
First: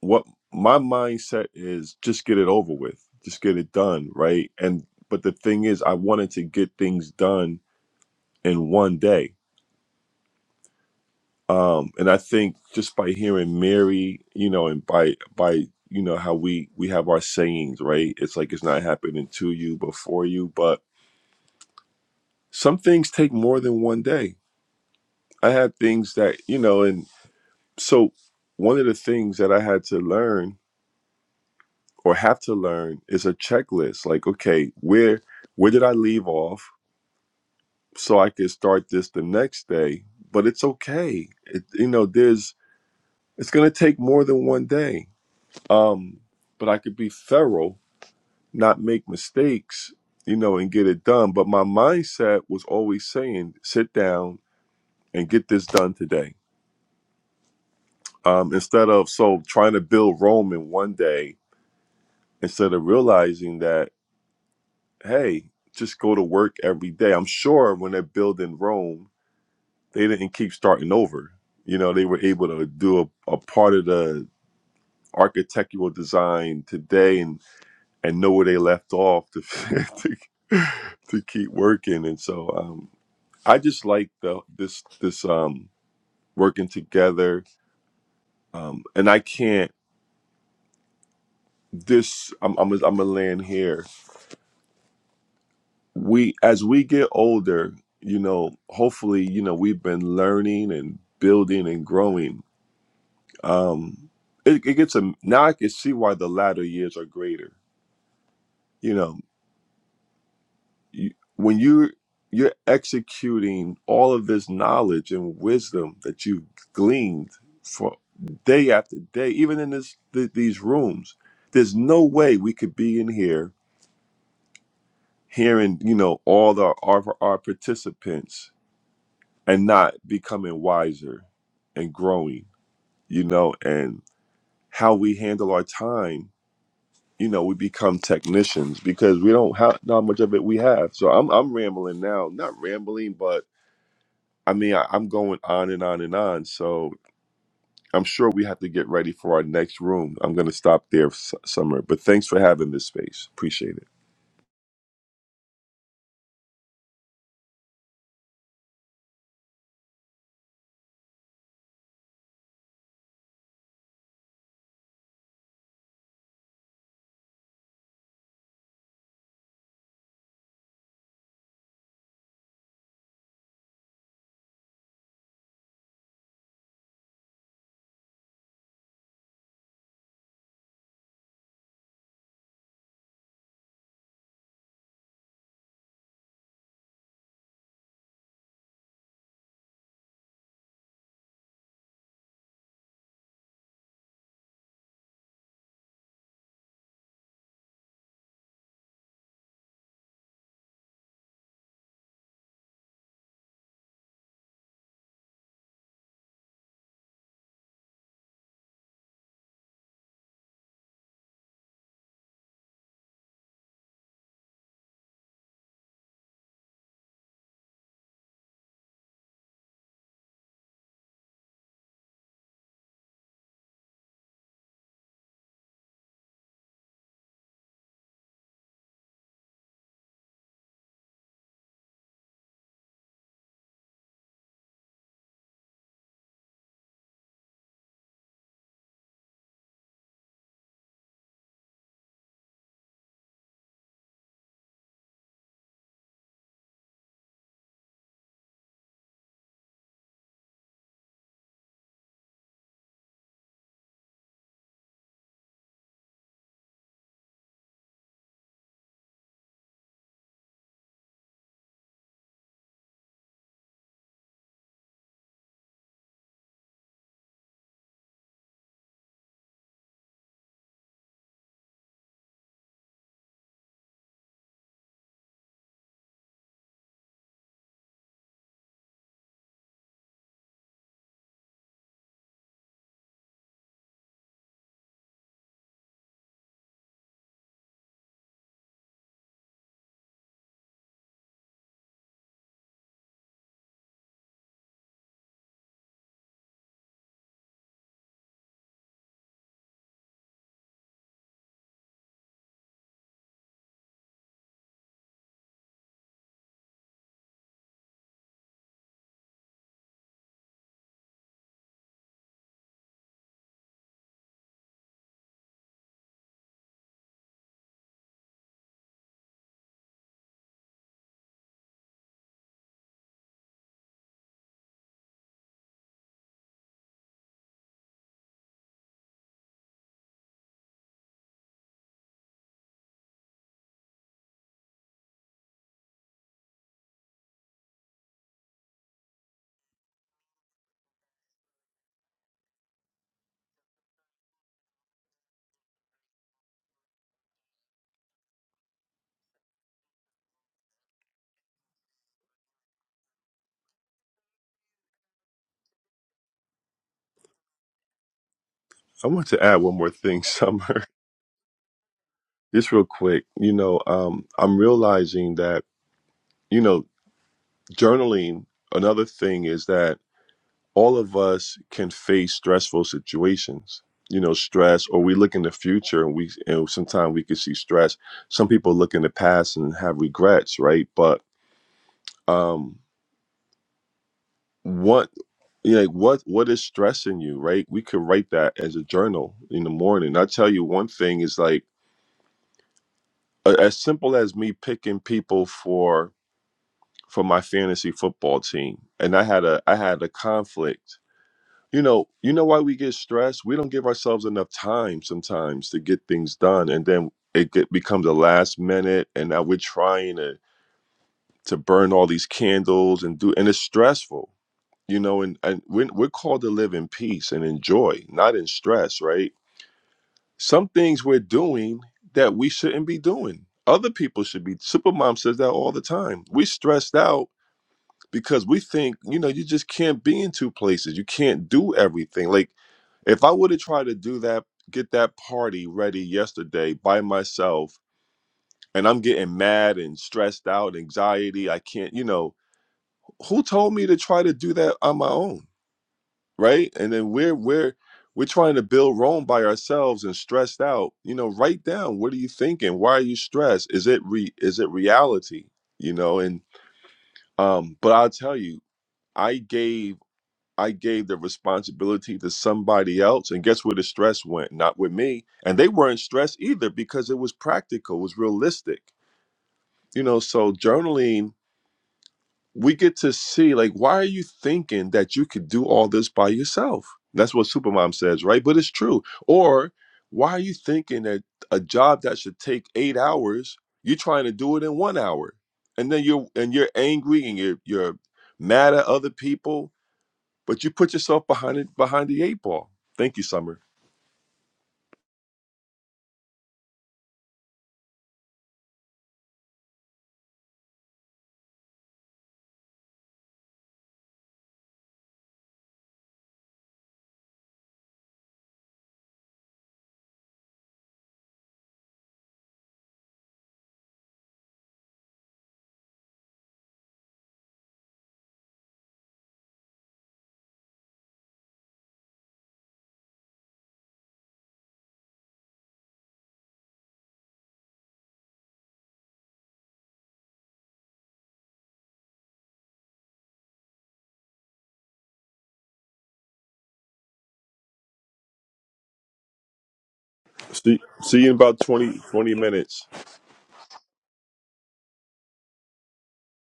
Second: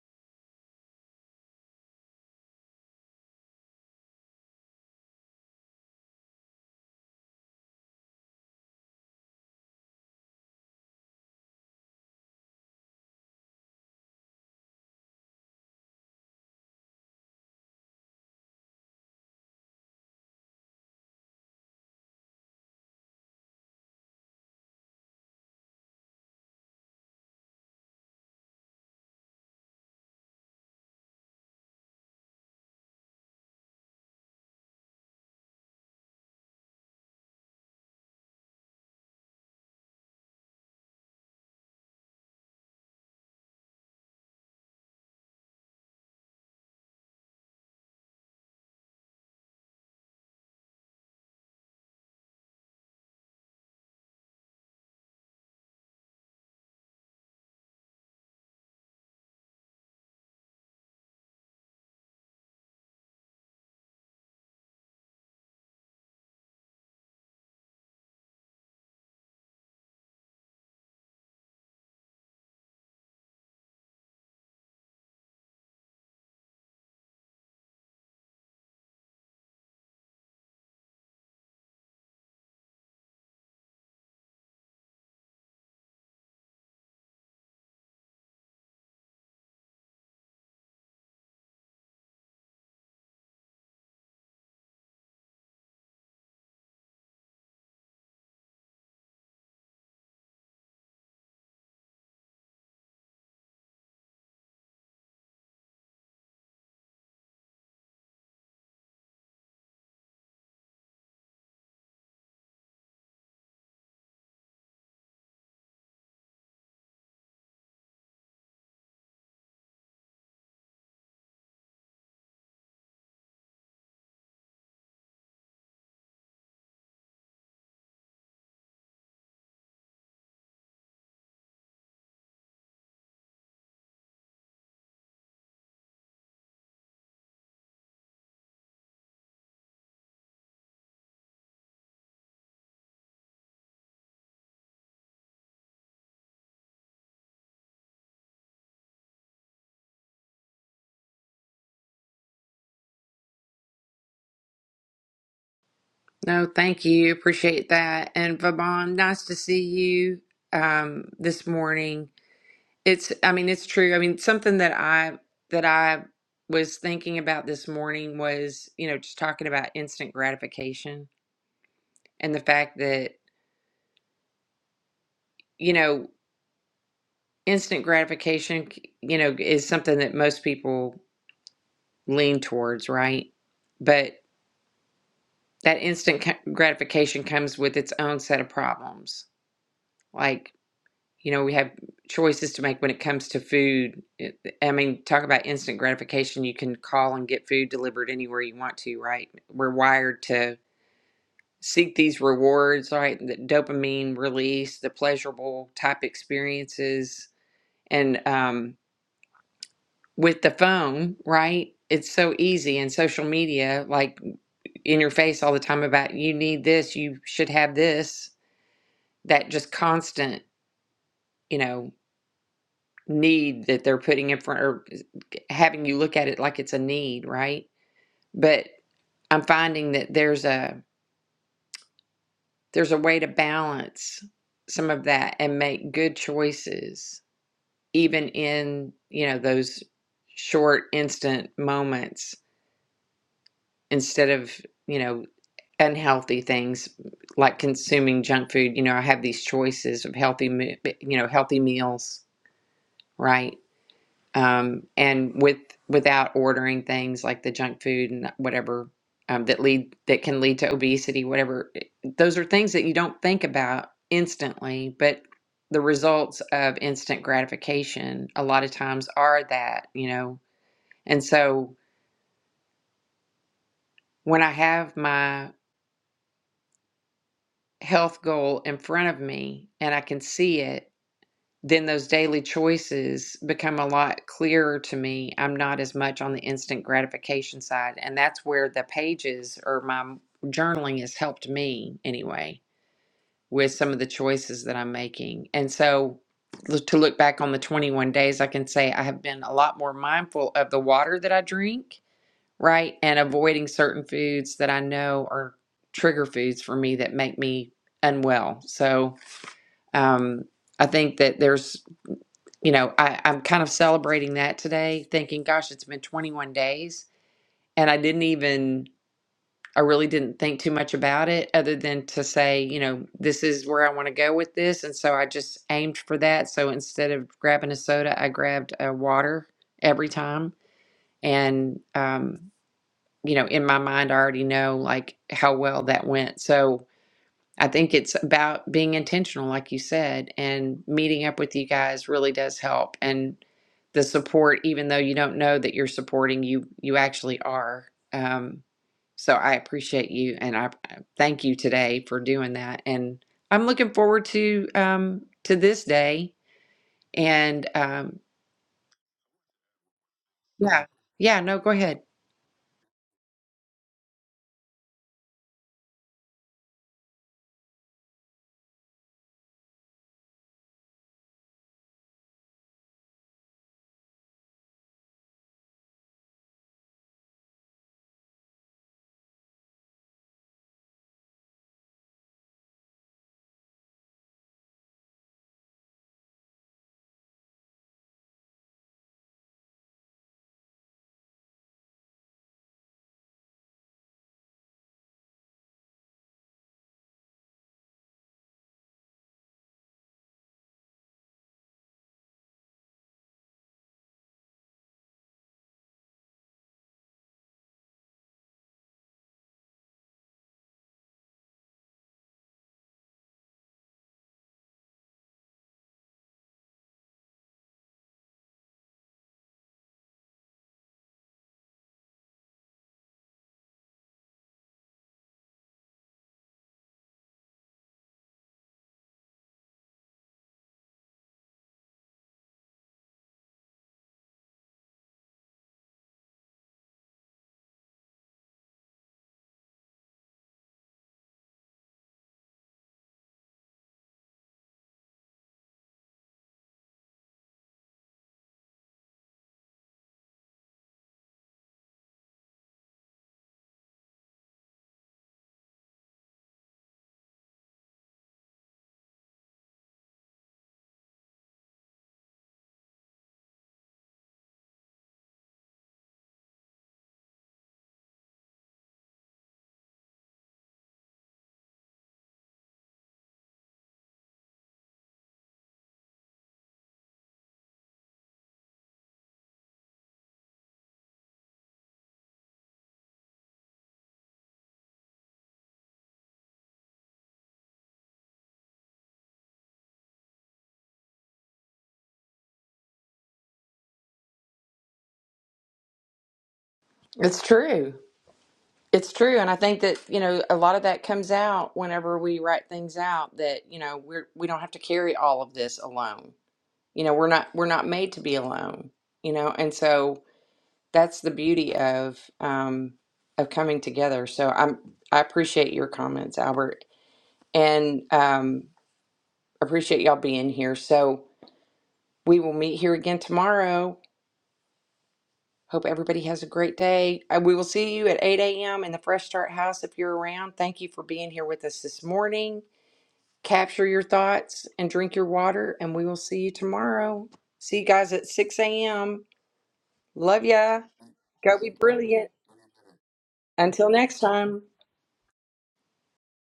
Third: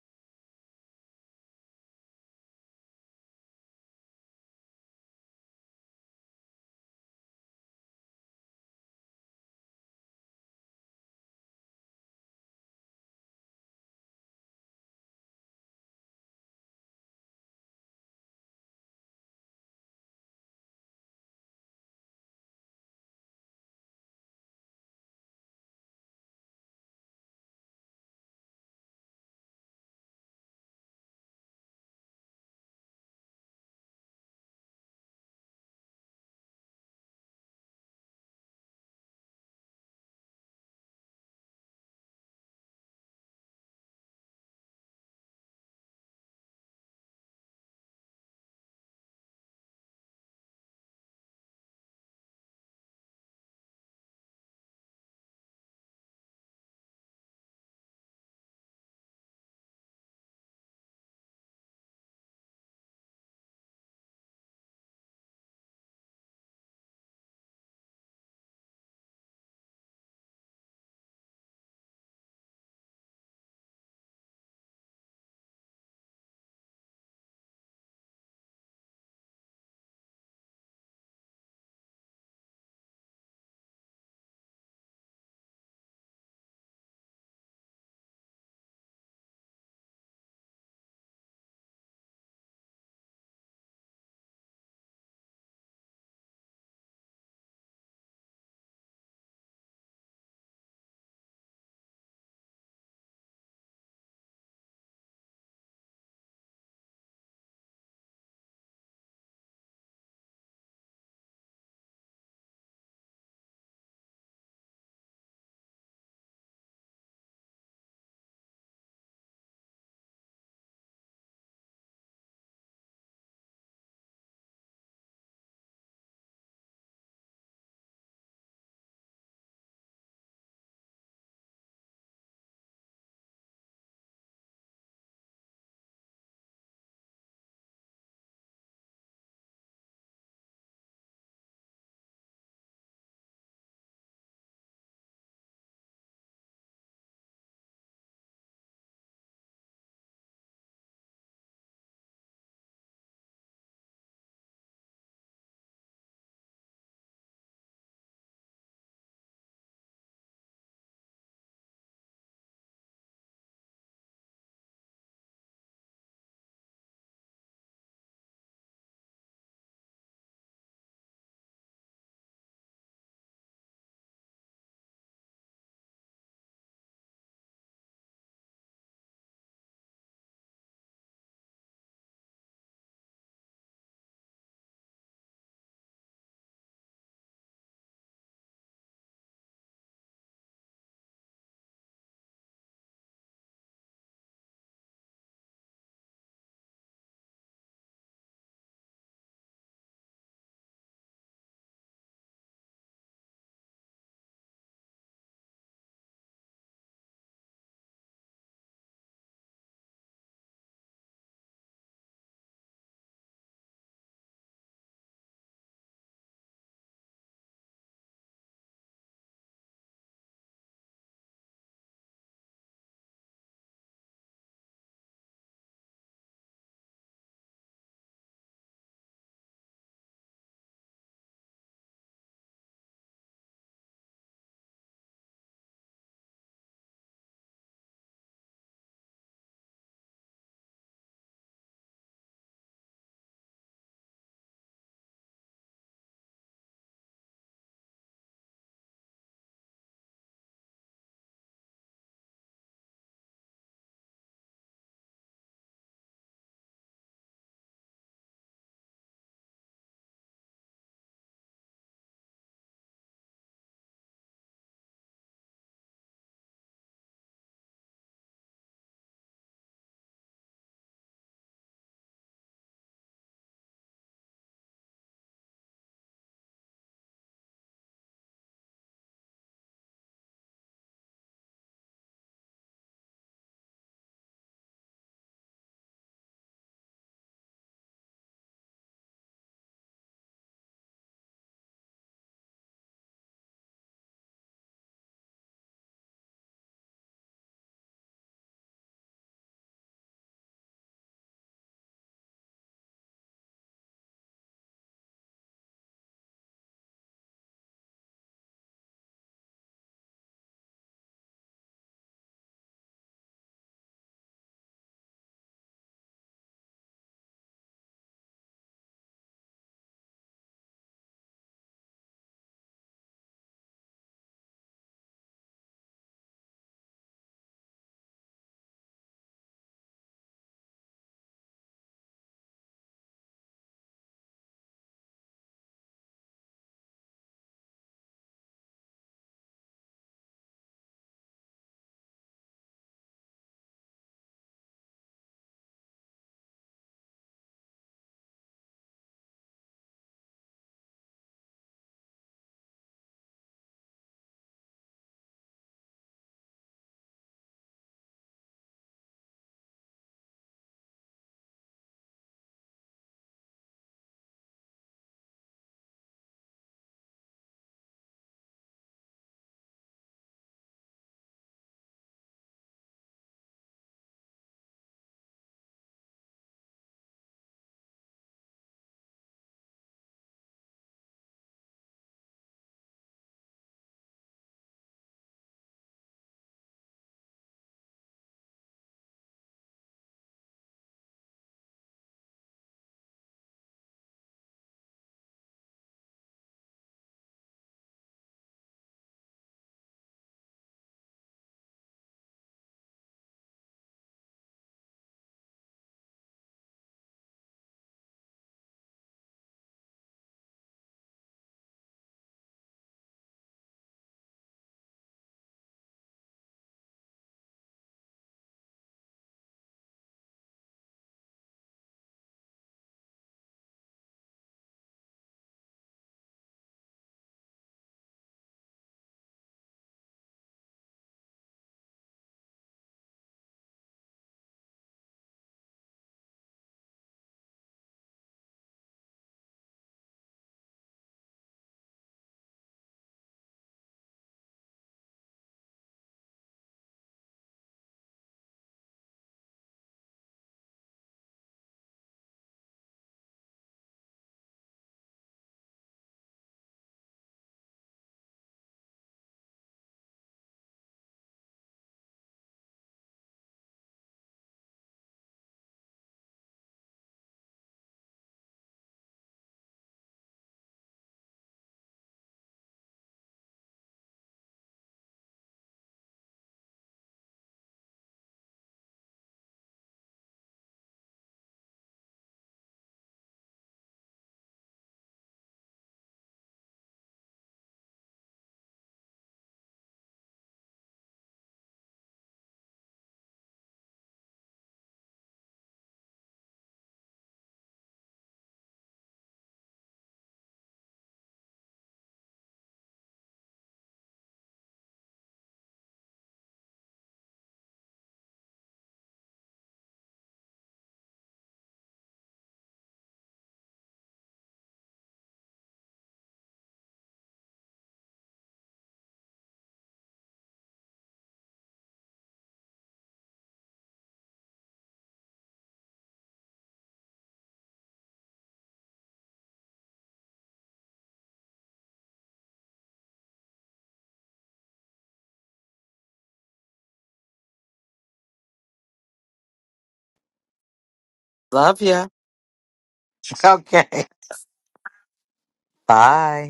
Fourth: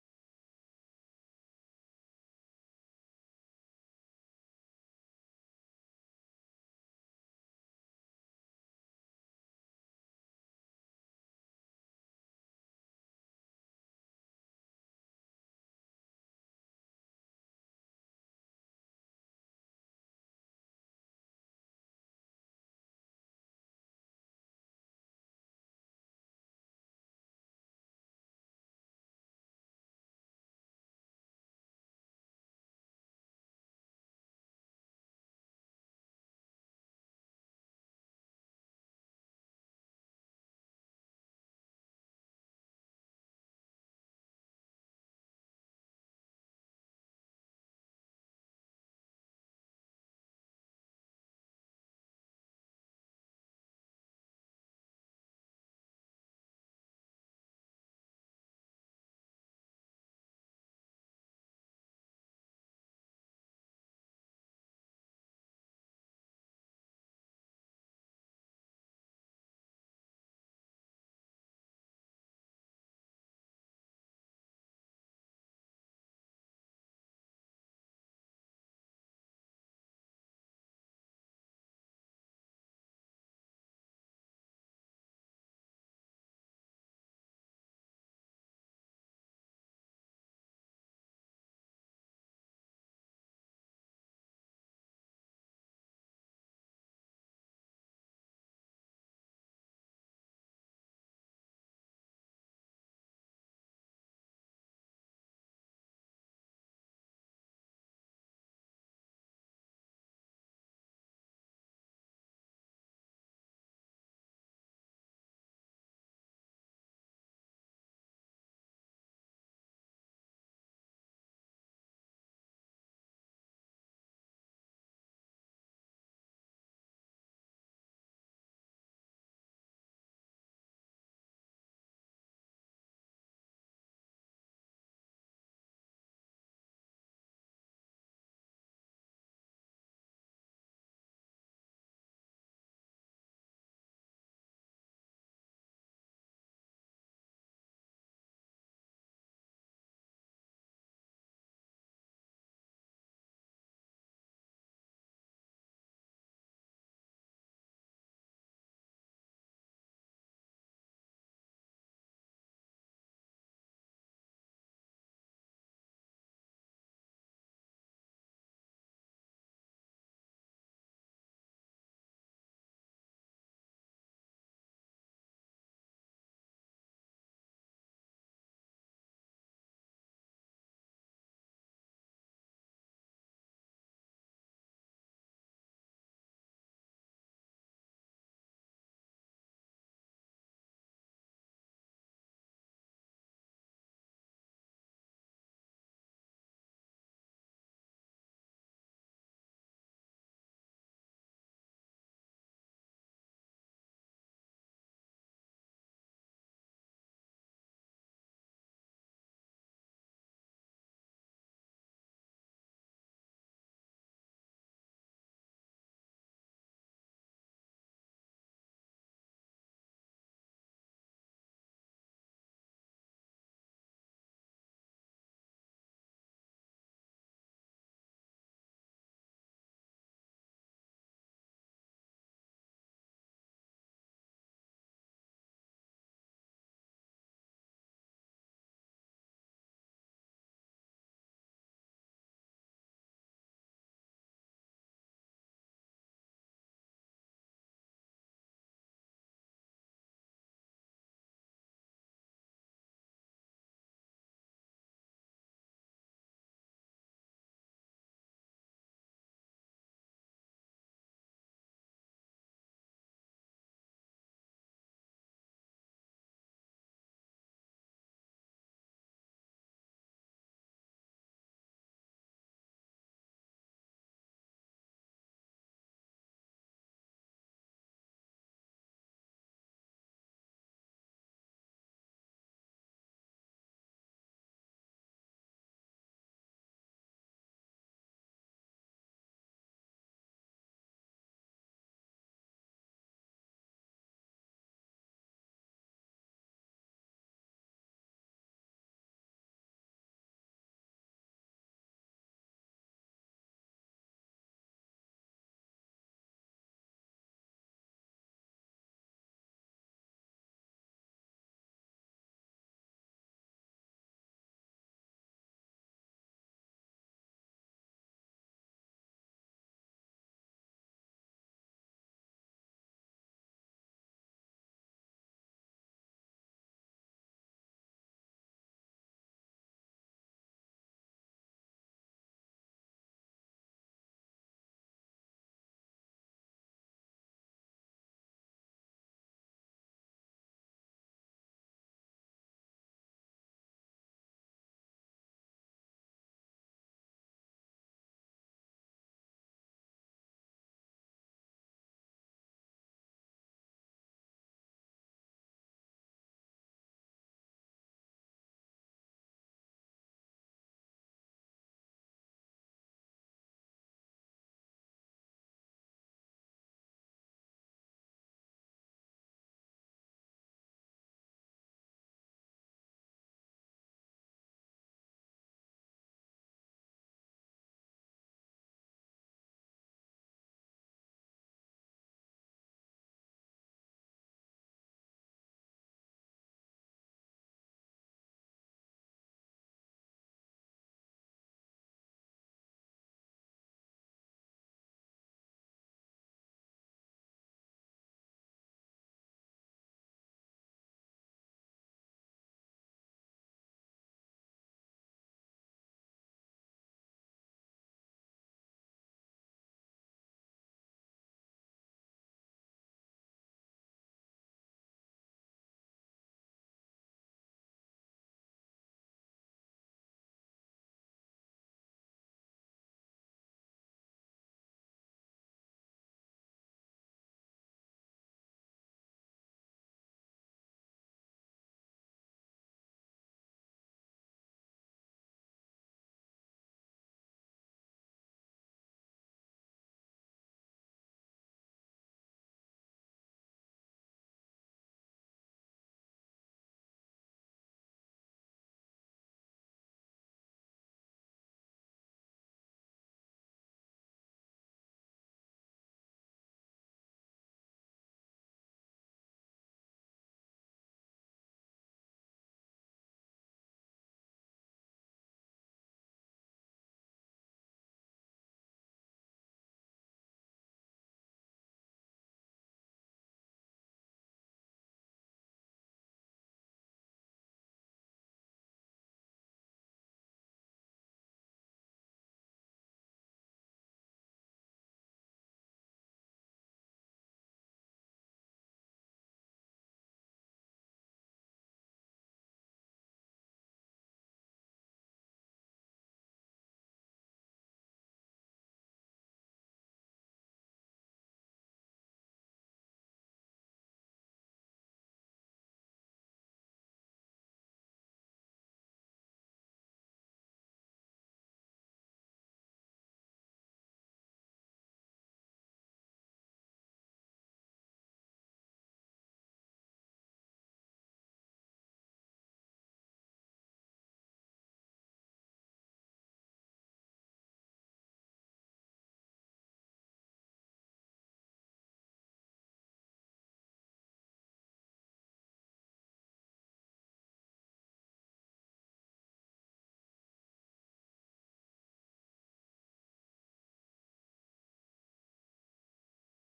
C: what my mindset is just get it over with, just get it done, right? And, but the thing is, I wanted to get things done in one day. Um, and I think just by hearing Mary, you know, and by by you know how we we have our sayings, right? It's like it's not happening to you but for you. But some things take more than one day. I had things that you know, and so one of the things that I had to learn or have to learn is a checklist. Like, okay, where where did I leave off so I could start this the next day? But it's okay. It, you know, there's it's gonna take more than one day Um, but I could be thorough, not make mistakes, you know, and get it done. But my mindset was always saying, sit down and get this done today. Um, instead of so trying to build Rome in one day, instead of realizing that, hey, just go to work every day. I'm sure when they're building Rome, they didn't keep starting over. You know, they were able to do a, a part of the architectural design today and. and know where they left off to to, to keep working. And so um, I just like the this this um, working together. Um, and I can't this I'm I'm a, I'm a land here. We as we get older, you know, hopefully, you know, we've been learning and building and growing. Um, it, it gets a now I can see why the latter years are greater. You know, you, when you you're executing all of this knowledge and wisdom that you've gleaned for day after day even in this th- these rooms there's no way we could be in here hearing you know all the our, our participants and not becoming wiser and growing you know and how we handle our time you know we become technicians because we don't have not much of it we have so i'm i'm rambling now not rambling but I mean, I, I'm going on and on and on. So I'm sure we have to get ready for our next room. I'm going to stop there, S- Summer. But thanks for having this space. Appreciate it.
A: No, thank you. Appreciate that. And Vaban, nice to see you um, this morning. It's, I mean, it's true. I mean, something that I that I was thinking about this morning was, you know, just talking about instant gratification and the fact that, you know, instant gratification, you know, is something that most people lean towards, right? But that instant ca- gratification comes with its own set of problems. Like You know, we have choices to make when it comes to food. It- I mean, talk about instant gratification. You can call and get food delivered anywhere you want to, right? We're wired to seek these rewards, right? The dopamine release, the pleasurable type experiences. And um, with the phone, right? It's so easy and social media, like in your face all the time about you need this, you should have this. That just constant, you know, need that they're putting in front or having you look at it like it's a need, right? But I'm finding that there's a there's a way to balance some of that and make good choices even in, you know, those short instant moments instead of, you know, unhealthy things like consuming junk food, you know, I have these choices of healthy me- you know, healthy meals, right? um, and with without ordering things like the junk food and whatever um, that lead that can lead to obesity, whatever. Those are things that you don't think about instantly, but the results of instant gratification a lot of times are that you know. And so when I have my health goal in front of me and I can see it then those daily choices become a lot clearer to me. I'm not as much on the instant gratification side. And that's where the pages or my journaling has helped me anyway with some of the choices that I'm making. And so l- to look back on the 21 days, I can say I have been a lot more mindful of the water that I drink, right? And avoiding certain foods that I know are trigger foods for me that make me unwell. So, um, I think that there's you know, I, I'm kind of celebrating that today, thinking, gosh, it's been 21 days. And I didn't even, I really didn't think too much about it other than to say, you know, this is where I want to go with this. And so I just aimed for that. So instead of grabbing a soda, I grabbed a water every time. And, um, you know, in my mind, I already know like how well that went. So, I think it's about being intentional, like you said, and meeting up with you guys really does help. And the support, even though you don't know that you're supporting, you you actually are. Um, so I appreciate you, and I I thank you today for doing that. And I'm looking forward to um, to this day. And um,
C: I want to add one more thing, Summer,
A: yeah, yeah, no, go ahead.
C: just real quick. You know, um, I'm realizing that, you know, journaling, another thing is that all of us can face stressful situations. You know, stress, or we look in the future and we, and sometimes we can see stress. Some people look in the past and have regrets, right? But um, what Yeah, like what what is stressing you, right? We could write that as a journal in the morning. I tell you one thing is like a- as simple as me picking people for for my fantasy football team, and I had a I had a conflict. You know, you know why we get stressed? We don't give ourselves enough time sometimes to get things done, and then it get, becomes a last minute, and now we're trying to to burn all these candles and do, and it's stressful you know and, and we're, we're called to live in peace and enjoy not in stress right some things we're doing that we shouldn't be doing other people should be supermom says that all the time we stressed out because we think you know you just can't be in two places you can't do everything like if i would have tried to do that get that party ready yesterday by myself and i'm getting mad and stressed out anxiety i can't you know who told me to try to do that on my own right? And then we're we're we're trying to build Rome by ourselves and stressed out. You know, write down what are you thinking? Why are you stressed? Is it re is it reality? You know, and um, but I'll tell you, I gave I gave the responsibility to somebody else, and guess where the stress went? Not with me. And they weren't stressed either because it was practical, it was realistic. You know, so journaling we get to see like why are you thinking that you could do all this by yourself that's what supermom says right but it's true or why are you thinking that a job that should take eight hours you're trying to do it in one hour and then you're and you're angry and you're you're mad at other people but you put yourself behind it behind the eight ball thank you summer
A: It's true. It's true, and I think that you know a lot of that comes out whenever we write things out that you know we're we don't have to carry all of this alone. You know, we're not we're not made to be alone. You know, and so that's the beauty of um, of coming together. So I'm I appreciate your comments, Albert, and um, appreciate y'all being here. So we will meet here again tomorrow. Hope everybody has a great day. Uh, We will see you at 8 a.m. in the Fresh Start House if you're around. Thank you for being here with us this morning. Capture your thoughts and drink your water, and we will see you tomorrow. See you guys at 6 a.m. Love
C: see
A: ya.
C: see you in
A: Go
C: about
A: be
B: love
C: 20
B: ya.
A: brilliant.
C: 20 minutes
A: Until
B: Okay.
A: next time.
B: Bye.